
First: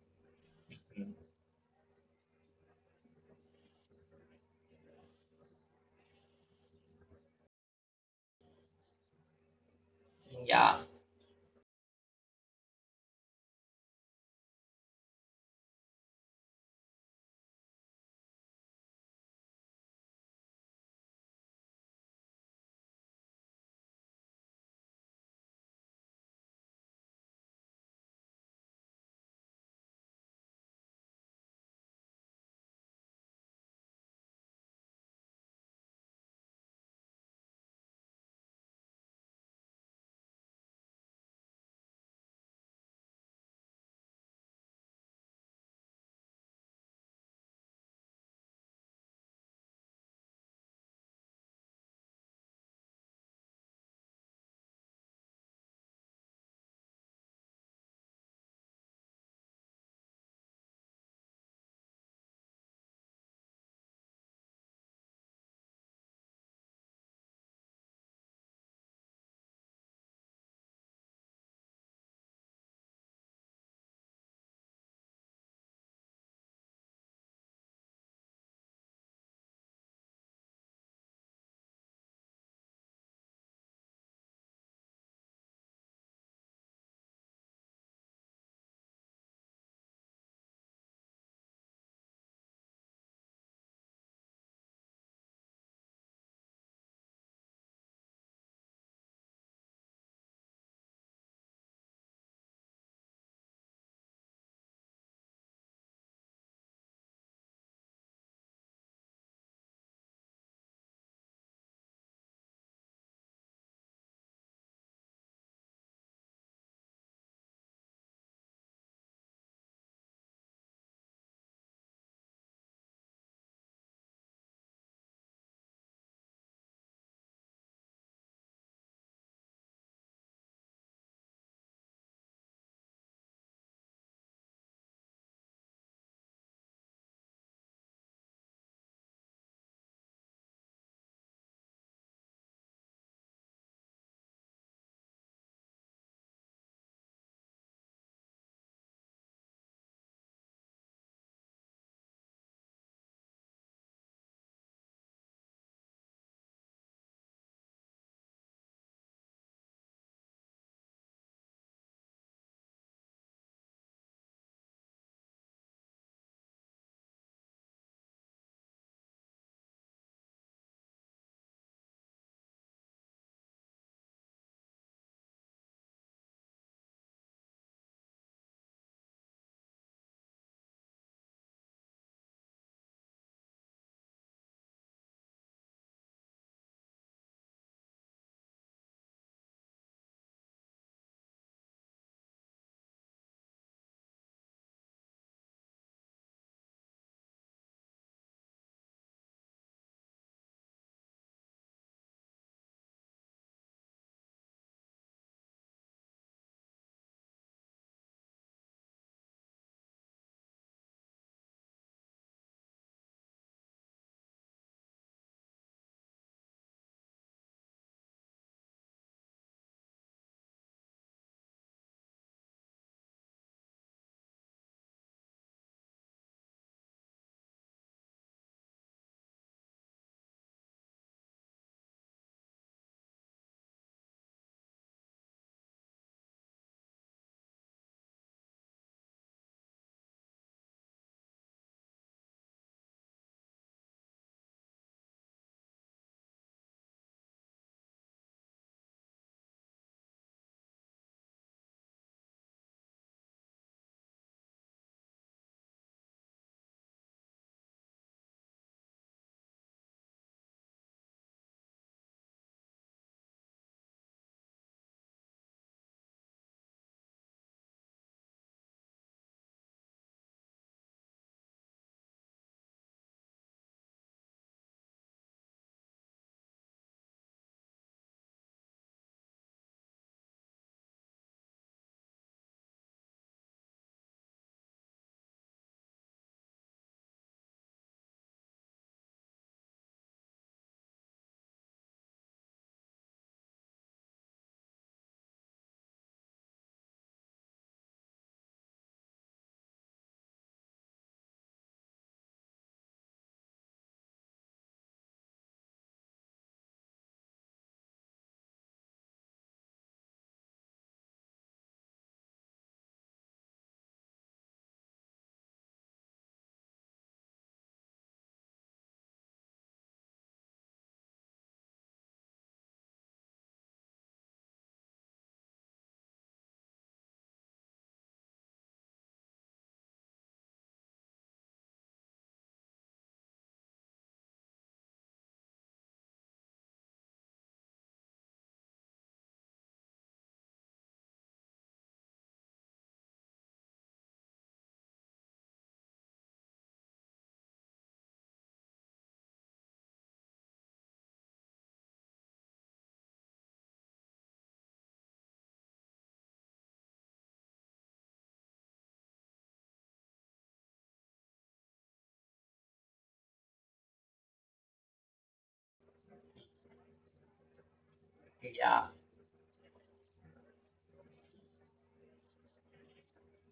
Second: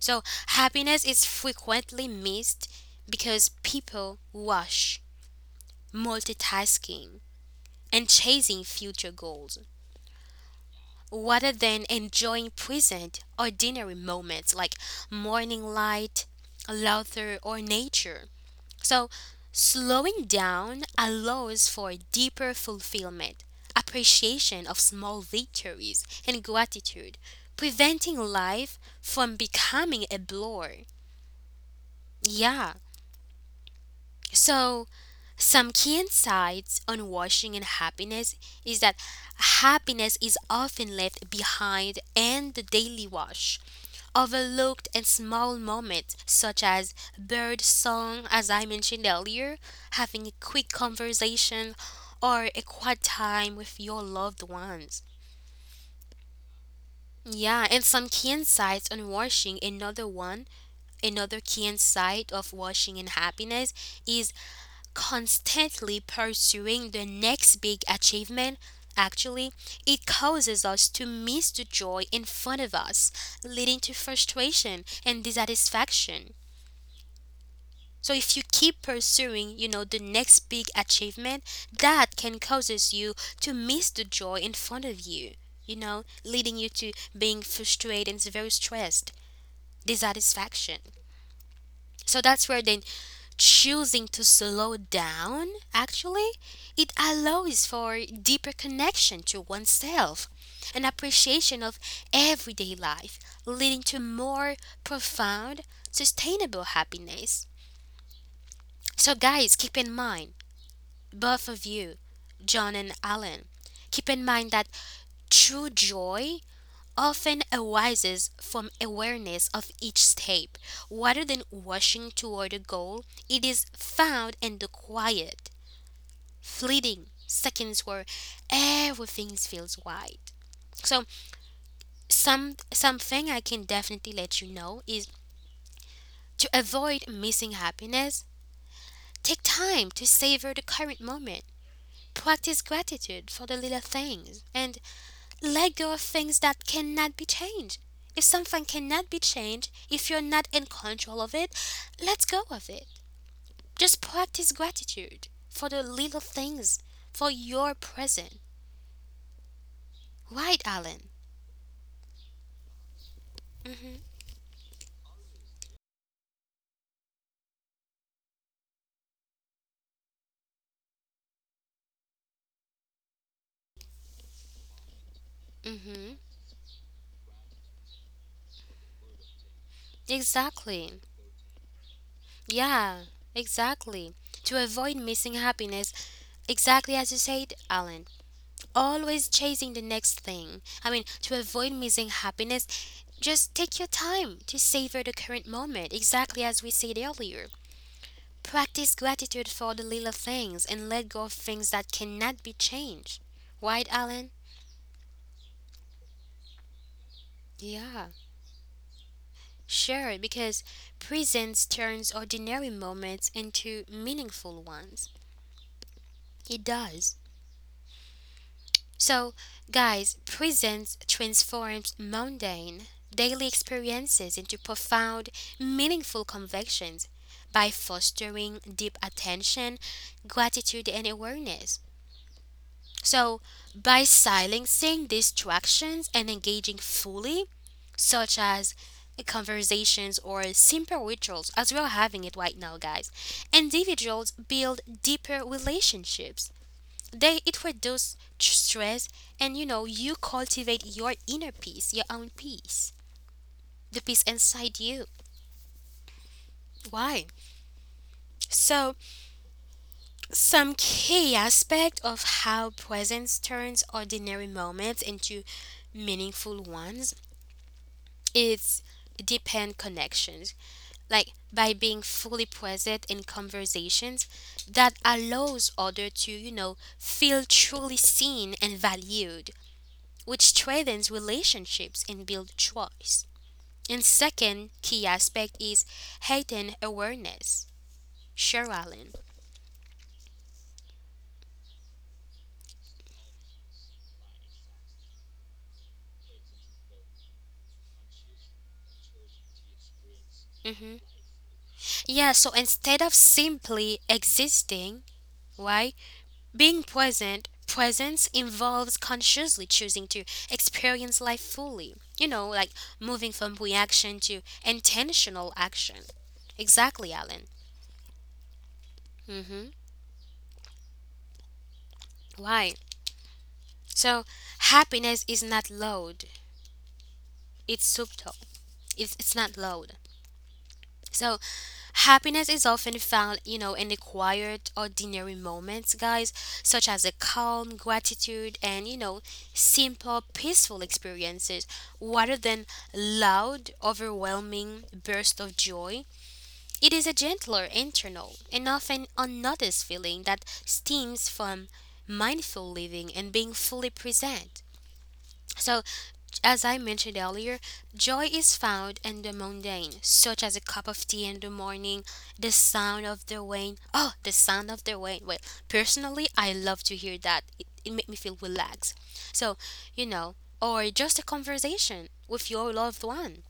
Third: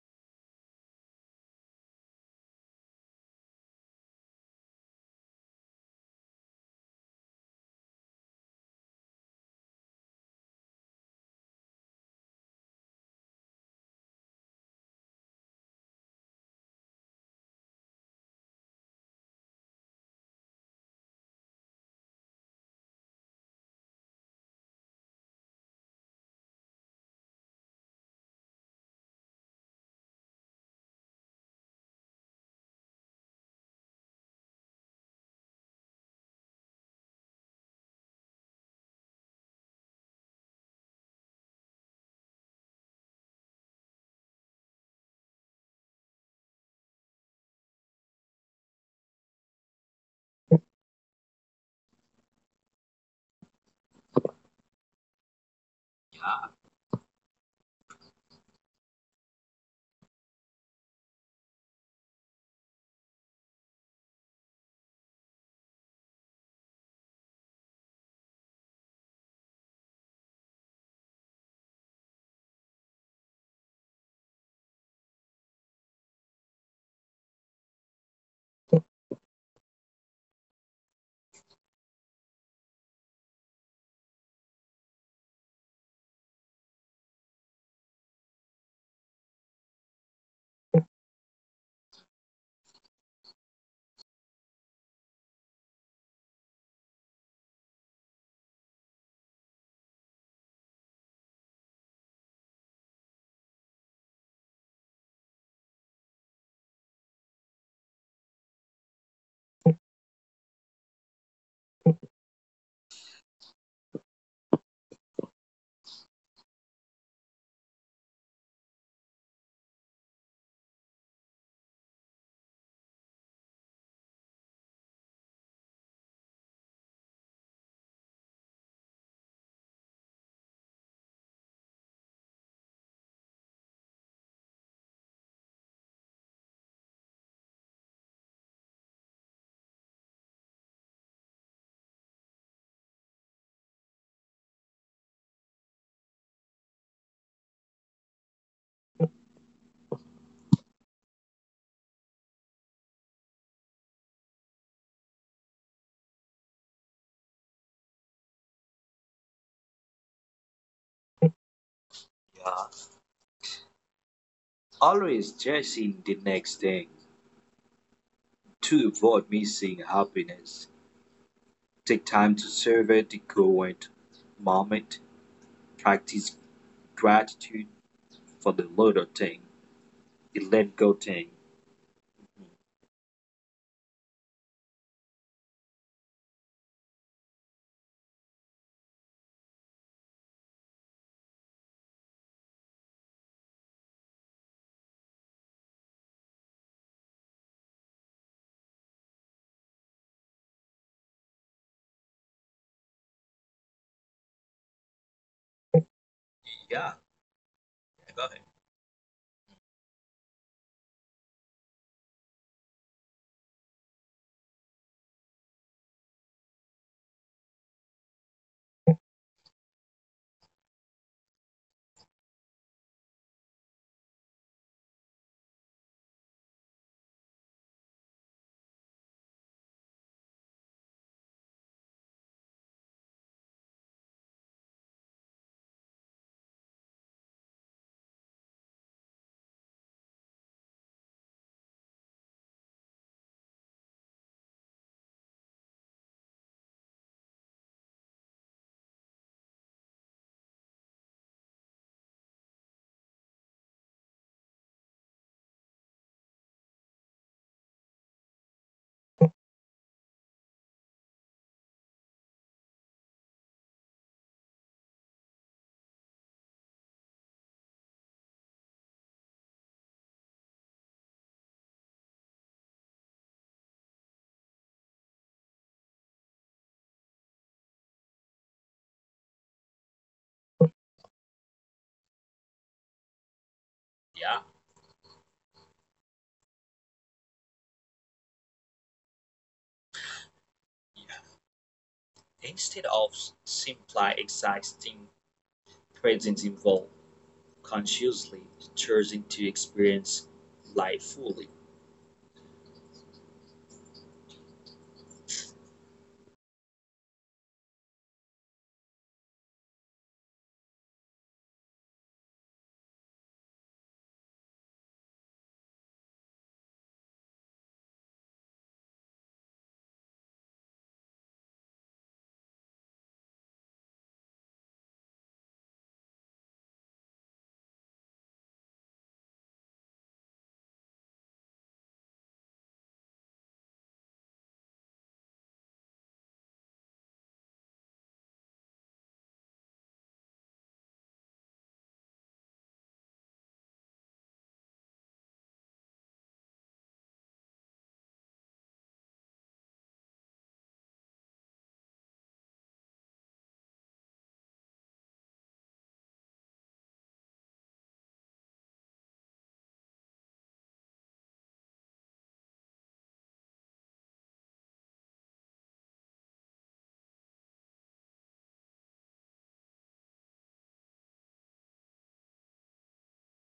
A: So happiness
B: mhm,
A: is frequently missed because people rush, multitasking and chasing future goals,
B: yeah,
A: rather than enjoying present ordinary moments like morning light, laughter, or nature. So, slowing down allows for deeper fulfillment, appreciation of small victories, and gratitude, preventing life from becoming a blur. Yeah. So, some key insights on washing and happiness is that happiness is often left behind in the daily wash, overlooked, and small moments such as bird song, as I mentioned earlier, having a quick conversation or a quiet time with your loved ones. Yeah, and some key insights on washing, another one, another key insight of washing and happiness is constantly pursuing the next big achievement. Actually, it causes us to miss the joy in front of us, leading to frustration and dissatisfaction. So if you keep pursuing, you know, the next big achievement, that can causes you to miss the joy in front of you, you know, leading you to being frustrated and very stressed, dissatisfaction. So that's where then choosing to slow down, actually, it allows for deeper connection to oneself, an appreciation of everyday life, leading to more profound, sustainable happiness. So guys, keep in mind, both of you, John and Alan, keep in mind that true joy often arises from awareness of each step. Rather than rushing toward a goal, it is found in the quiet, fleeting seconds where everything feels right. So, something I can definitely let you know is, to avoid missing happiness, take time to savor the current moment. Practice gratitude for the little things and let go of things that cannot be changed. If something cannot be changed, if you're not in control of it, let go of it. Just practice gratitude for the little things, for your present. Right, Alan?
C: Yeah. Always chasing the next thing to avoid missing happiness. Take time to savor the current moment.
A: Mm-hmm.
C: Practice gratitude for the little thing, the let go
A: Exactly.
C: thing.
A: Yeah, exactly. To avoid missing happiness, exactly as you said, Alan, always chasing the next thing. I mean, to avoid missing happiness, just take your time to savor the current moment, exactly as we said earlier. Practice gratitude for the little things and let go of things that cannot be changed. Right, Alan?
C: Yeah,
A: Yeah,
C: I got it.
A: sure, because presence turns ordinary moments into meaningful ones. It does. So, guys, presence transforms mundane daily experiences into profound, meaningful convictions by fostering deep attention, gratitude, and awareness. So, by silencing distractions and engaging fully, such as conversations or simple rituals, as we're having it right now, guys, individuals build deeper relationships, they it reduces stress, and you know, you cultivate your inner peace, your own peace, the peace inside you. Why? So some key aspect of how presence turns ordinary moments into meaningful ones is depend connections, like by being fully present in conversations that allows other to, you know, feel truly seen and valued, which strengthens relationships and build choice. And
C: Yeah.
A: second key aspect is heightened awareness. Sure, Alan.
C: yeah. Instead of simply existing presence involved consciously choosing to experience
A: hmm
C: life fully.
A: Yeah, so instead of simply existing, right, being present, presence involves consciously choosing to experience life fully. You know, like moving from reaction to intentional action. Exactly, Alan. hmm Why? So happiness is not loud; it's subtle. It's not loud. So happiness is often found, you know, in the quiet, ordinary moments, guys, such as a calm, gratitude, and you know, simple, peaceful experiences, rather than loud, overwhelming bursts of joy. It is a gentler, internal, and often unnoticed feeling that stems from mindful living and being fully present. So as I mentioned earlier, joy is found in the mundane, such as a cup of tea in the morning, the sound of the rain. Oh, the sound of the rain. Well, personally, I love to hear that. It makes me feel
B: yeah,
A: relaxed. So, you know, or just a conversation with your loved one.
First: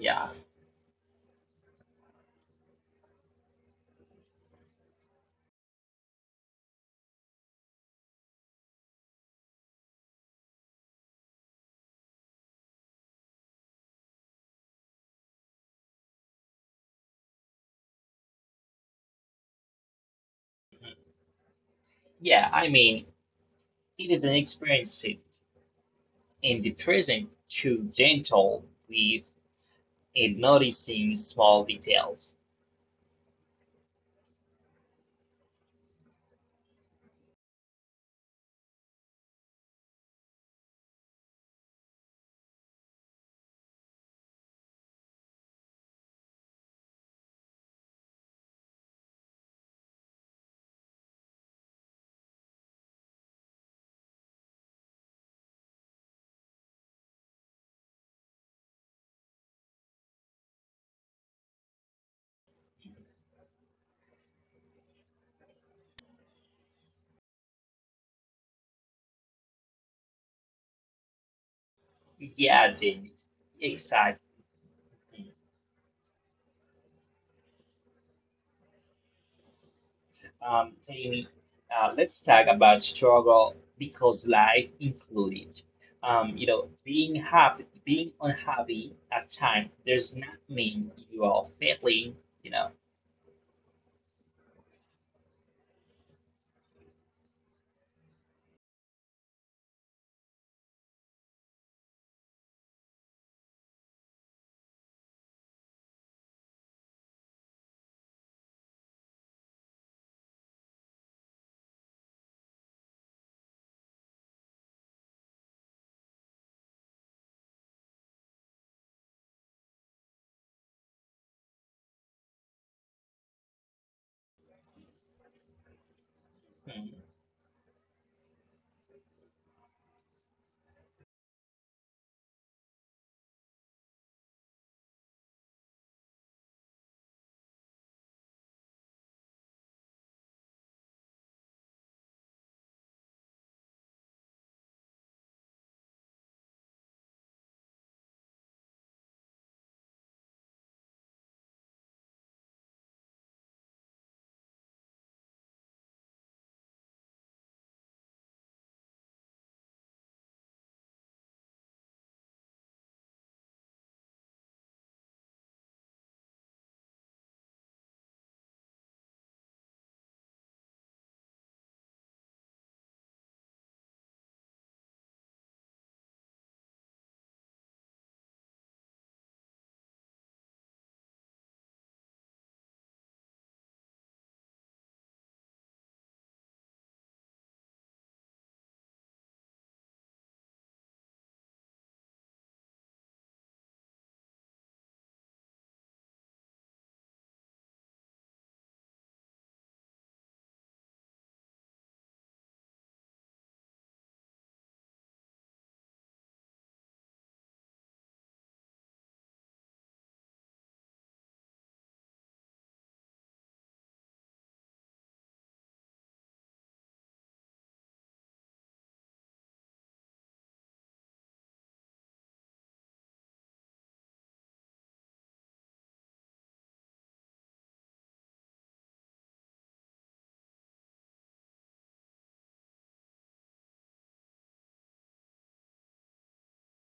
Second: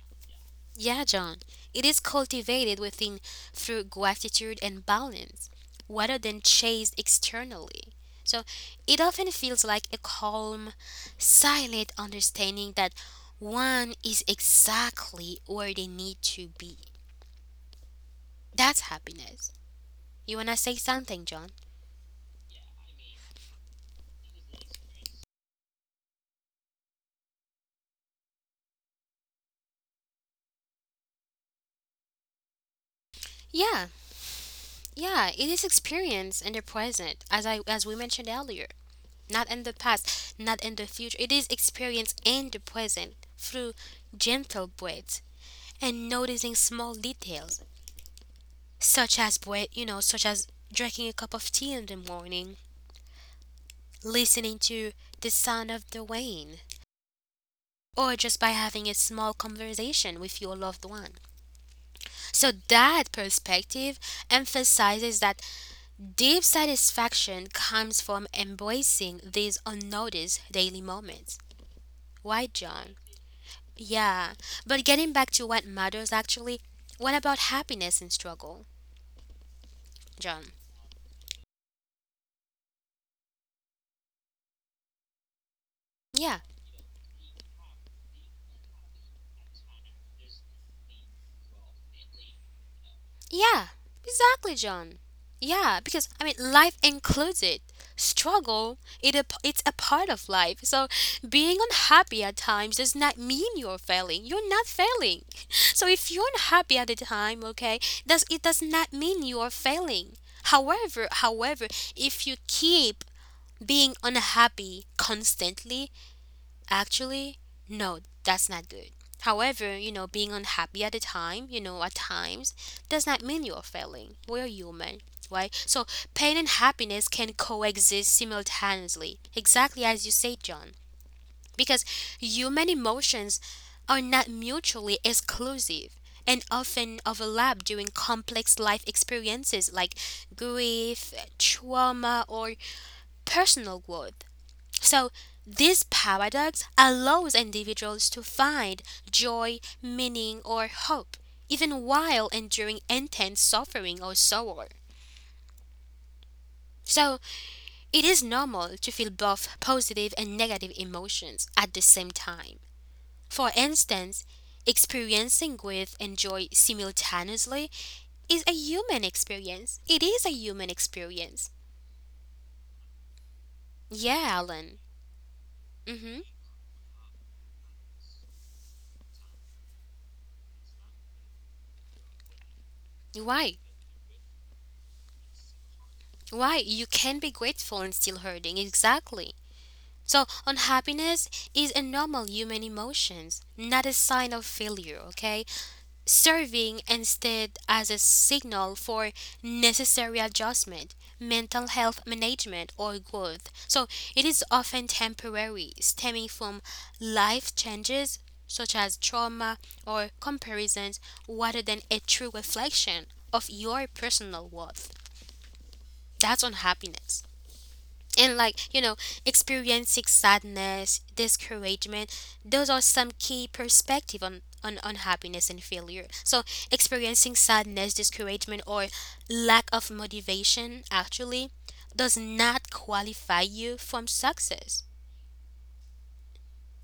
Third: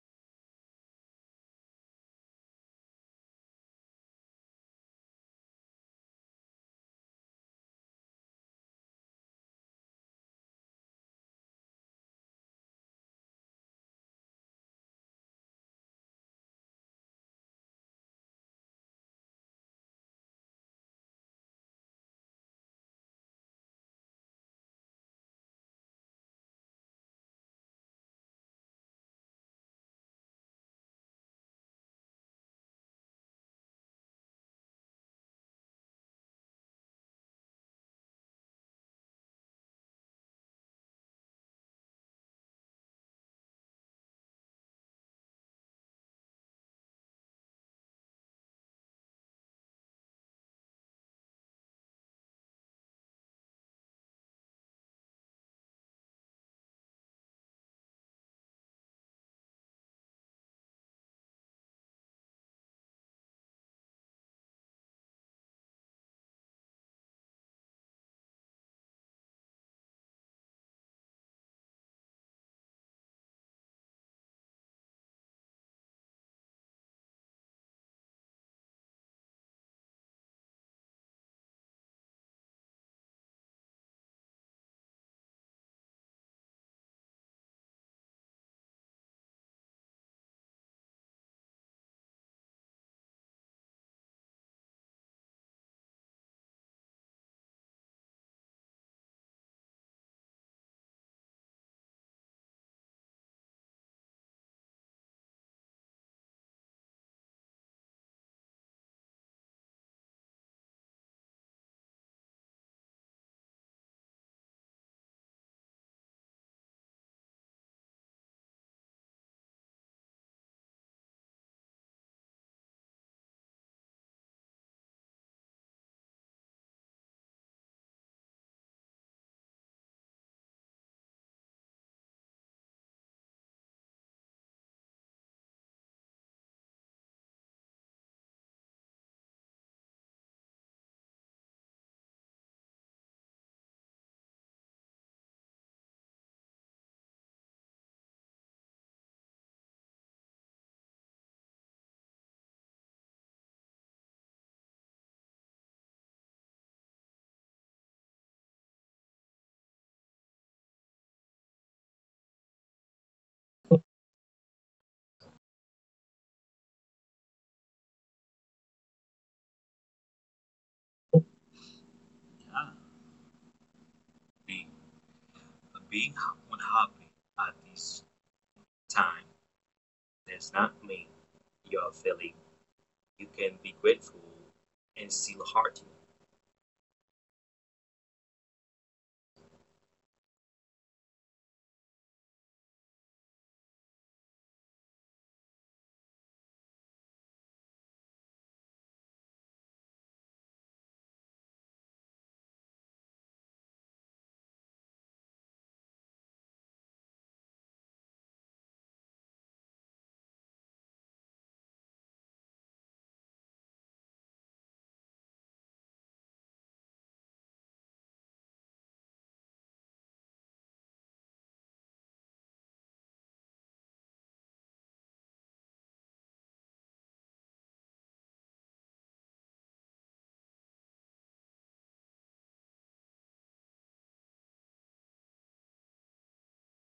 B: yeah,
A: Yeah, John. It is cultivated within through gratitude and balance, rather than chased externally. So it often feels like a calm, silent understanding that one is exactly where they need to be. That's happiness. You wanna say
B: mhm,
A: something, John?
B: yeah. I mean, it is an experience in the present, too gentle with and noticing small details.
A: Yeah, yeah, it is experience in the present, as I as we mentioned earlier. Not in the past, not in the future. It is experience in the present through gentle breaths and noticing small details, such as breath, you know, such as drinking a cup of tea in the morning, listening to the sound of the rain, or just by having a small conversation with your loved one. So that perspective emphasizes that deep satisfaction comes from embracing these unnoticed daily moments. Why,
B: Yeah,
A: John?
B: Jamie. Exactly.
A: Yeah, but getting back to what matters actually, what about happiness and struggle, John?
B: Jamie, let's talk about struggle because life included.
A: Yeah.
B: Being happy, being unhappy at time does not mean you are failing. You know.
A: Yeah, exactly, John. Yeah, because I mean, life includes it. Struggle, it's a part of life. So being unhappy at times does not mean you're failing. You're not failing. [laughs] So if you're unhappy at the time, okay, does not mean you are failing. However, however, if you keep being unhappy constantly, actually, no, that's not good. However, you know, being unhappy at the time, you know, at times, does not mean you're failing. We're human, right? So pain and
B: Hmm.
A: happiness can coexist simultaneously, exactly as you say, John, because human emotions are not mutually exclusive and often overlap during complex life experiences like grief, trauma, or personal growth. So this paradox allows individuals to find joy, meaning, or hope, even while enduring intense suffering or sorrow. So it is normal to feel both positive and negative emotions at the same time. For instance, experiencing grief and joy simultaneously is a human experience. It is a human experience.
C: Yeah,
A: Yeah,
C: being
A: Alan.
C: being
A: Mm-hmm.
C: unhappy at this time does not mean you're failing. You
A: Why?
C: can be grateful and still hurting
A: Why? You can be grateful and still hurting. Exactly. So, unhappiness is a normal human emotion, not a sign of failure, okay? Serving instead as a signal for necessary adjustment, mental health management, or growth. So, it is often temporary, stemming from life changes such as trauma or comparisons, rather than a true reflection of your personal worth. That's unhappiness. And like, you know, experiencing sadness, discouragement, those are some key perspective on on happiness and failure. So experiencing sadness, discouragement, or lack of motivation actually does not qualify you from success.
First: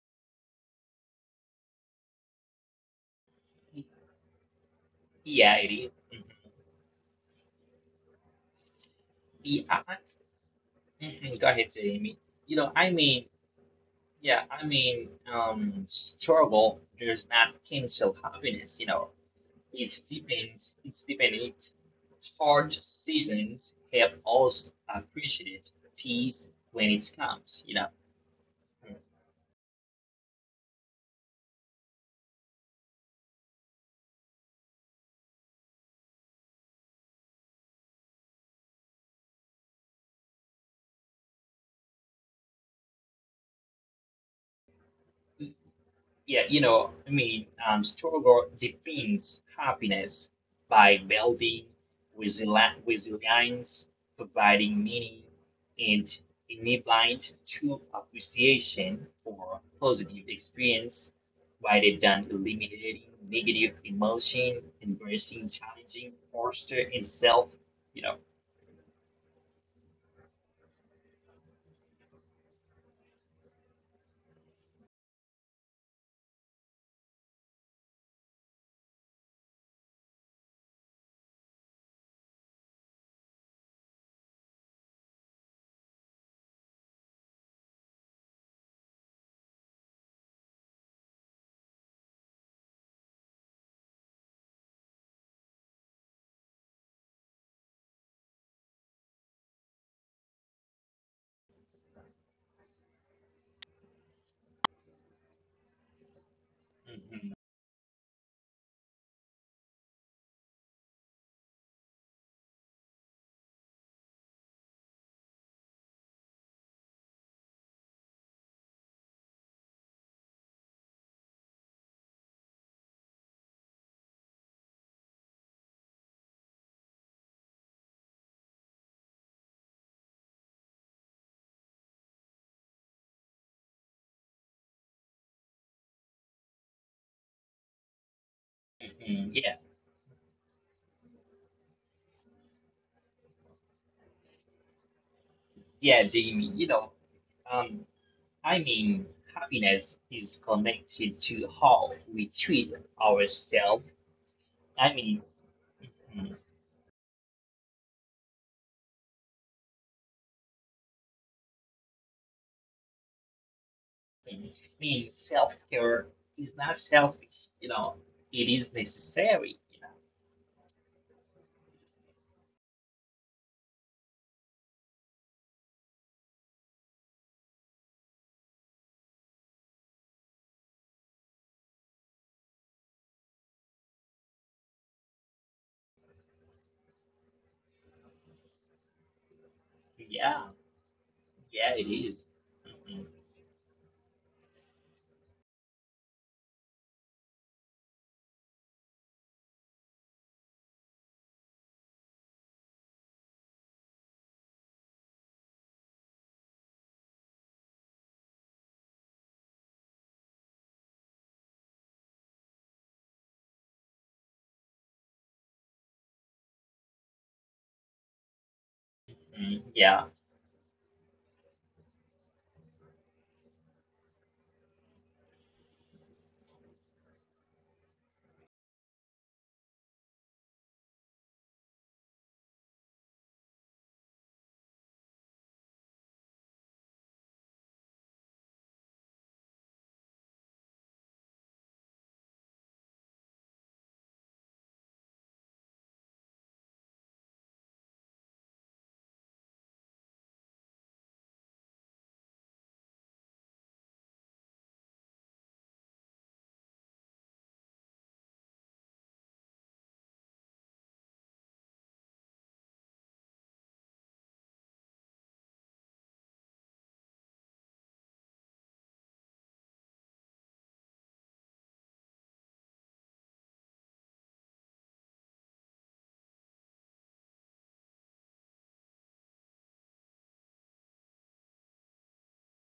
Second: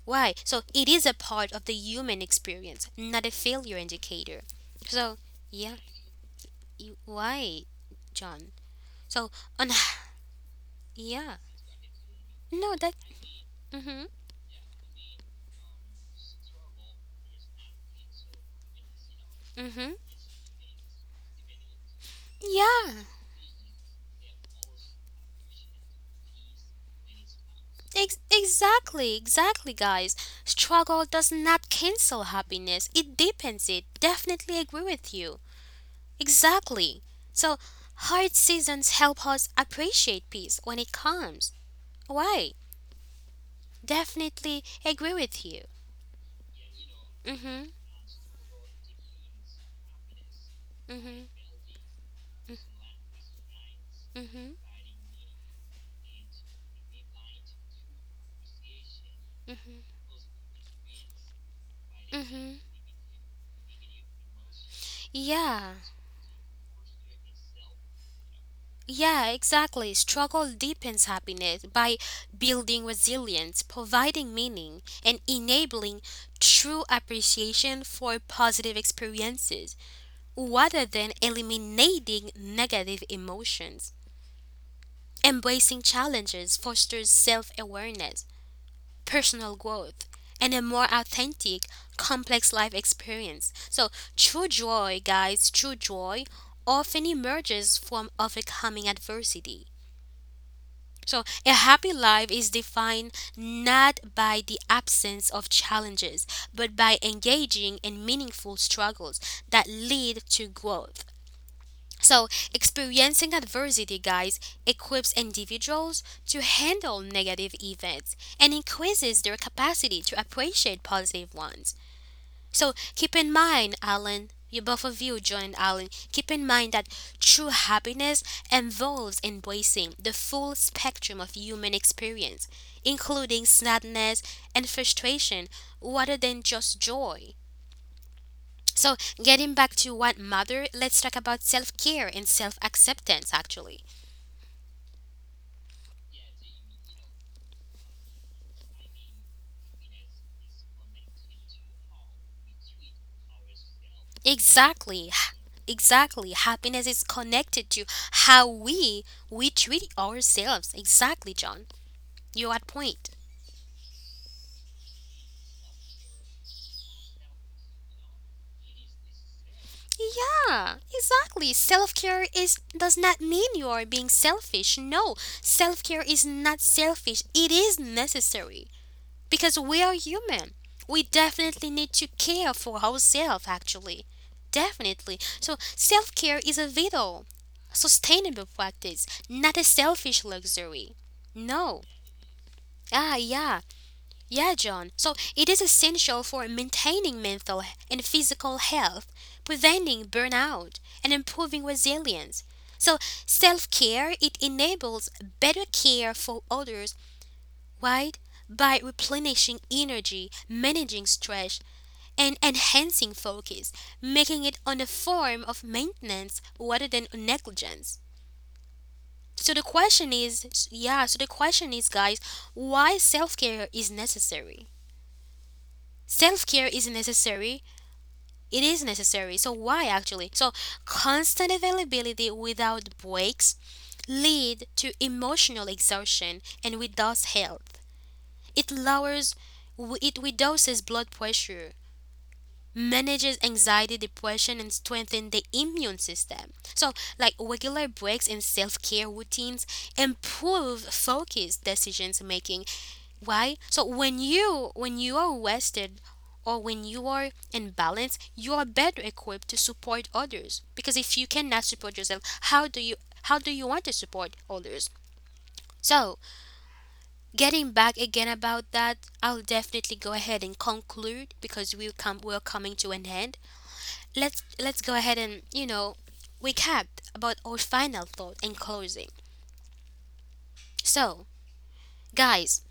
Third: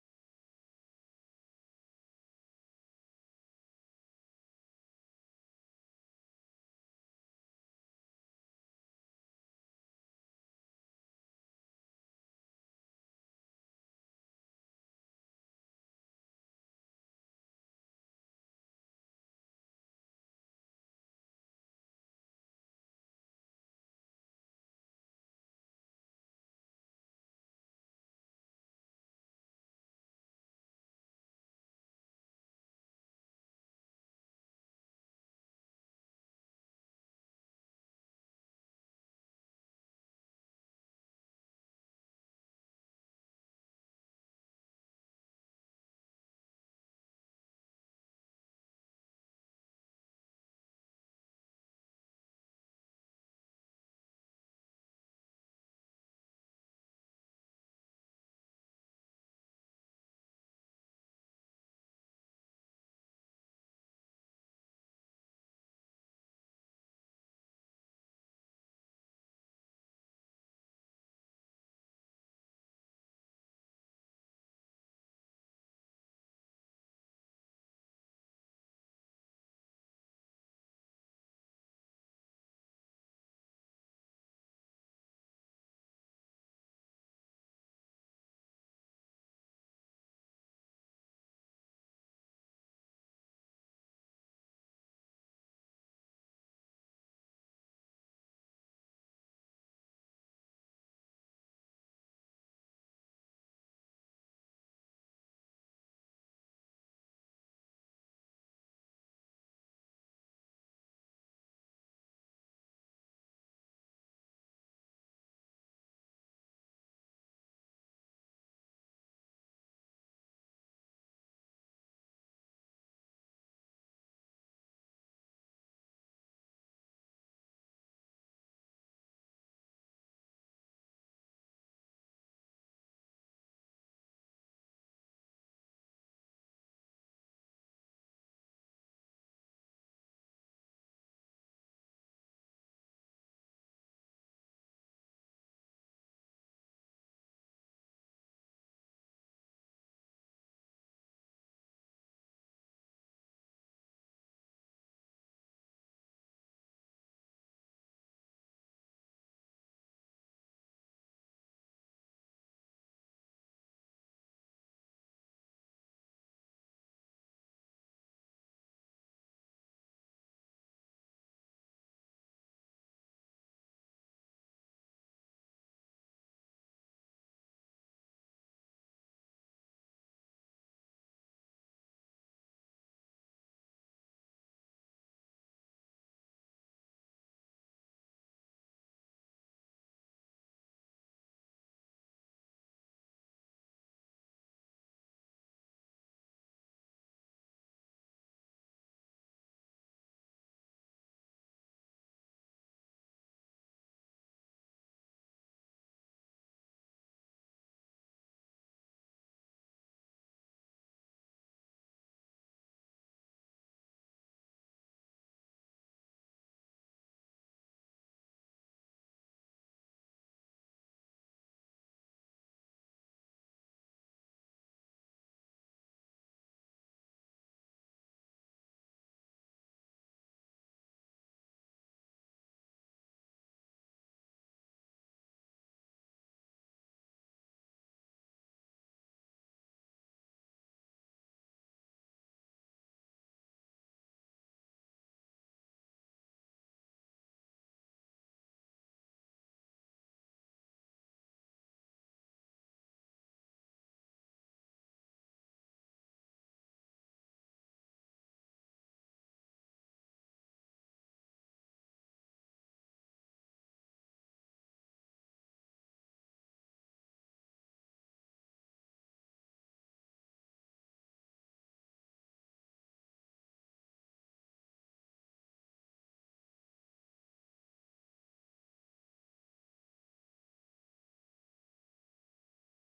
A: Why? So it is a part of the human experience, not a failure indicator. So
B: Yeah, it
A: yeah,
B: is. Mhm.
A: you, why, John, so
B: Yeah,
A: on.
B: I-
A: [sighs] Yeah.
B: mhm. Go ahead, Jamie.
A: no
B: I
A: that
B: mean,
A: Mm-hmm.
B: yeah, struggle does not cancel happiness.
A: Mm-hmm.
B: His stipend hard
A: Yeah.
B: seasons have also appreciated peace when it comes.
A: Ex- exactly, exactly, guys. Struggle does not cancel happiness, it deepens it. Definitely agree with you. Exactly. So, hard seasons help us appreciate peace when it comes. Why? Definitely agree with you.
B: Yeah, I
A: Mm
B: mean,
A: hmm,
B: struggle defines happiness by
A: mm hmm,
B: building resilience,
A: mm hmm,
B: providing meaning, and enabling true appreciation for positive experience rather than
A: mm hmm.
B: eliminating negative emotion, embracing
A: Yeah,
B: challenging posture and self, you know.
A: yeah, exactly. Struggle deepens happiness by building resilience, providing meaning, and enabling true appreciation for positive experiences rather than eliminating negative emotions. Embracing challenges fosters self awareness, personal growth, and a more authentic, complex life experience. So, true joy, guys, true joy often emerges from overcoming adversity. So, a happy life is defined not by the absence of challenges, but by
B: Hmm.
A: engaging in meaningful struggles that lead to growth. So, experiencing adversity, guys, equips individuals to handle negative events and increases their capacity to appreciate positive ones. So keep in mind, Alan, you both of you joined Alan. Keep in mind that true happiness involves embracing the full spectrum of human experience, including sadness and frustration, rather than just joy. So,
B: Hmm. Yeah,
A: getting back to what matter, let's talk about self care and self acceptance actually.
B: yeah, Jamie, um, I mean, happiness is connected to how we treat ourselves. I
A: Exactly.
B: mean,
A: Exactly.
B: mm,
A: Happiness is connected to how we treat ourselves. Exactly, John. You're at point.
B: it means self care is not selfish, it is necessary, you
A: Yeah, exactly. Self care is does not mean you are being selfish. No, self care is not selfish. It is necessary because we are human. We definitely need to care for ourselves. Actually, definitely. So self care is a vital, sustainable practice, not a
B: know.
A: selfish
B: Yeah,
A: luxury.
B: yeah,
A: No.
B: it is. Mhm,
A: Ah, yeah. Yeah, John. So it is essential for maintaining mental and physical health, preventing burnout, and improving resilience. So self-care, it enables better care for others, right? By replenishing energy, managing stress, and enhancing focus, making it on the form of maintenance rather than negligence. So the
B: mhm, yeah.
A: question is, yeah, so the question is, guys, why self-care is necessary? Self care is necessary. It is necessary. So why actually? So constant availability without breaks lead to emotional exhaustion and without health. It lowers it reduces blood pressure, manages anxiety, depression, and strengthens the immune system. So, like regular breaks and self-care routines improve focus, decisions making. Why? So when you are rested or when you are in balance, you are better equipped to support others. Because if you cannot support yourself, how do you how do you want to support others? So getting back again about that, I'll definitely go ahead and conclude because we're coming to an end. Let's go ahead and, you know, recap about our final thought in closing. So, guys,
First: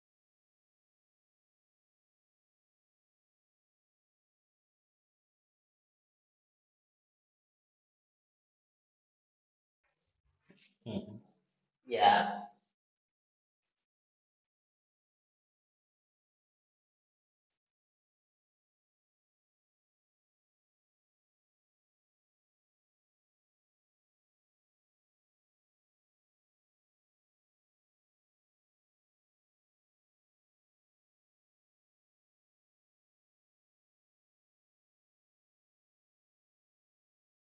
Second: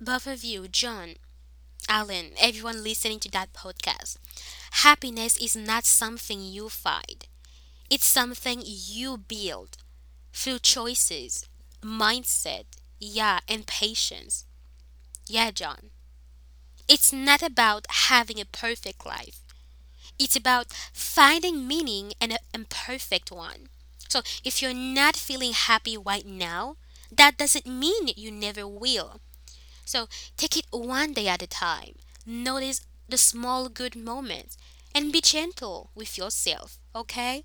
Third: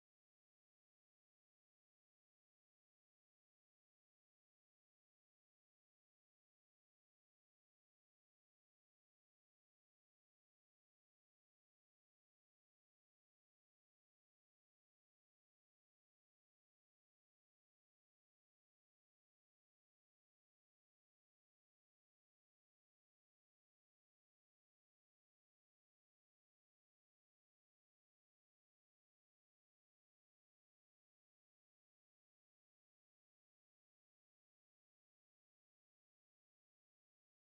A: both of you, John, Alan, everyone listening to that podcast, happiness is not something you find, it's something you build through
B: Mhm.
A: choices,
B: Yeah.
A: mindset, yeah, and patience. Yeah, John. It's not about having a perfect life, it's about finding meaning in an imperfect one. So if you're not feeling happy right now, that doesn't mean you never will. So take it one day at a time. Notice the small good moments and be gentle with yourself, okay?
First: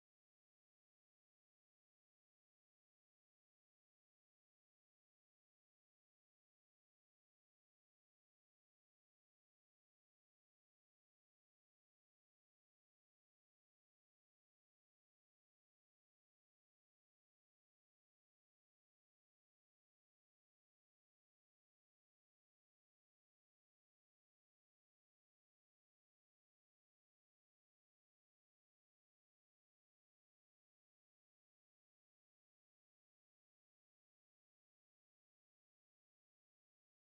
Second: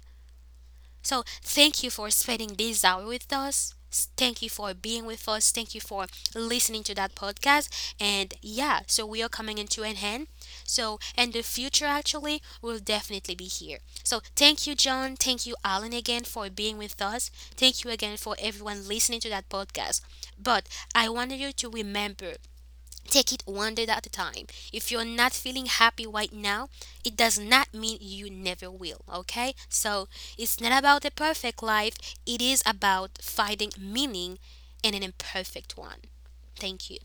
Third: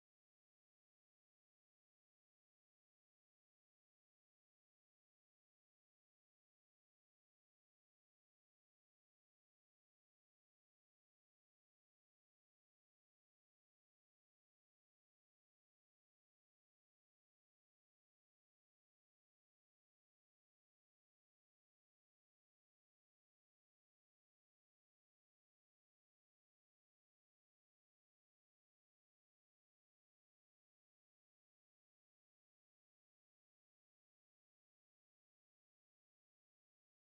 A: So thank you for spending this hour with us. Thank you for being with us. Thank you for listening to that podcast. And yeah, so we are coming into an end. So and the future actually will definitely be here. So thank you, John. Thank you, Alan, again for being with us. Thank you again for everyone listening to that podcast. But I wanted you to remember, take it one day at a time. If you're not feeling happy right now, it does not mean you never will, okay? So it's not about a perfect life, it is about finding meaning in an imperfect one. Thank you.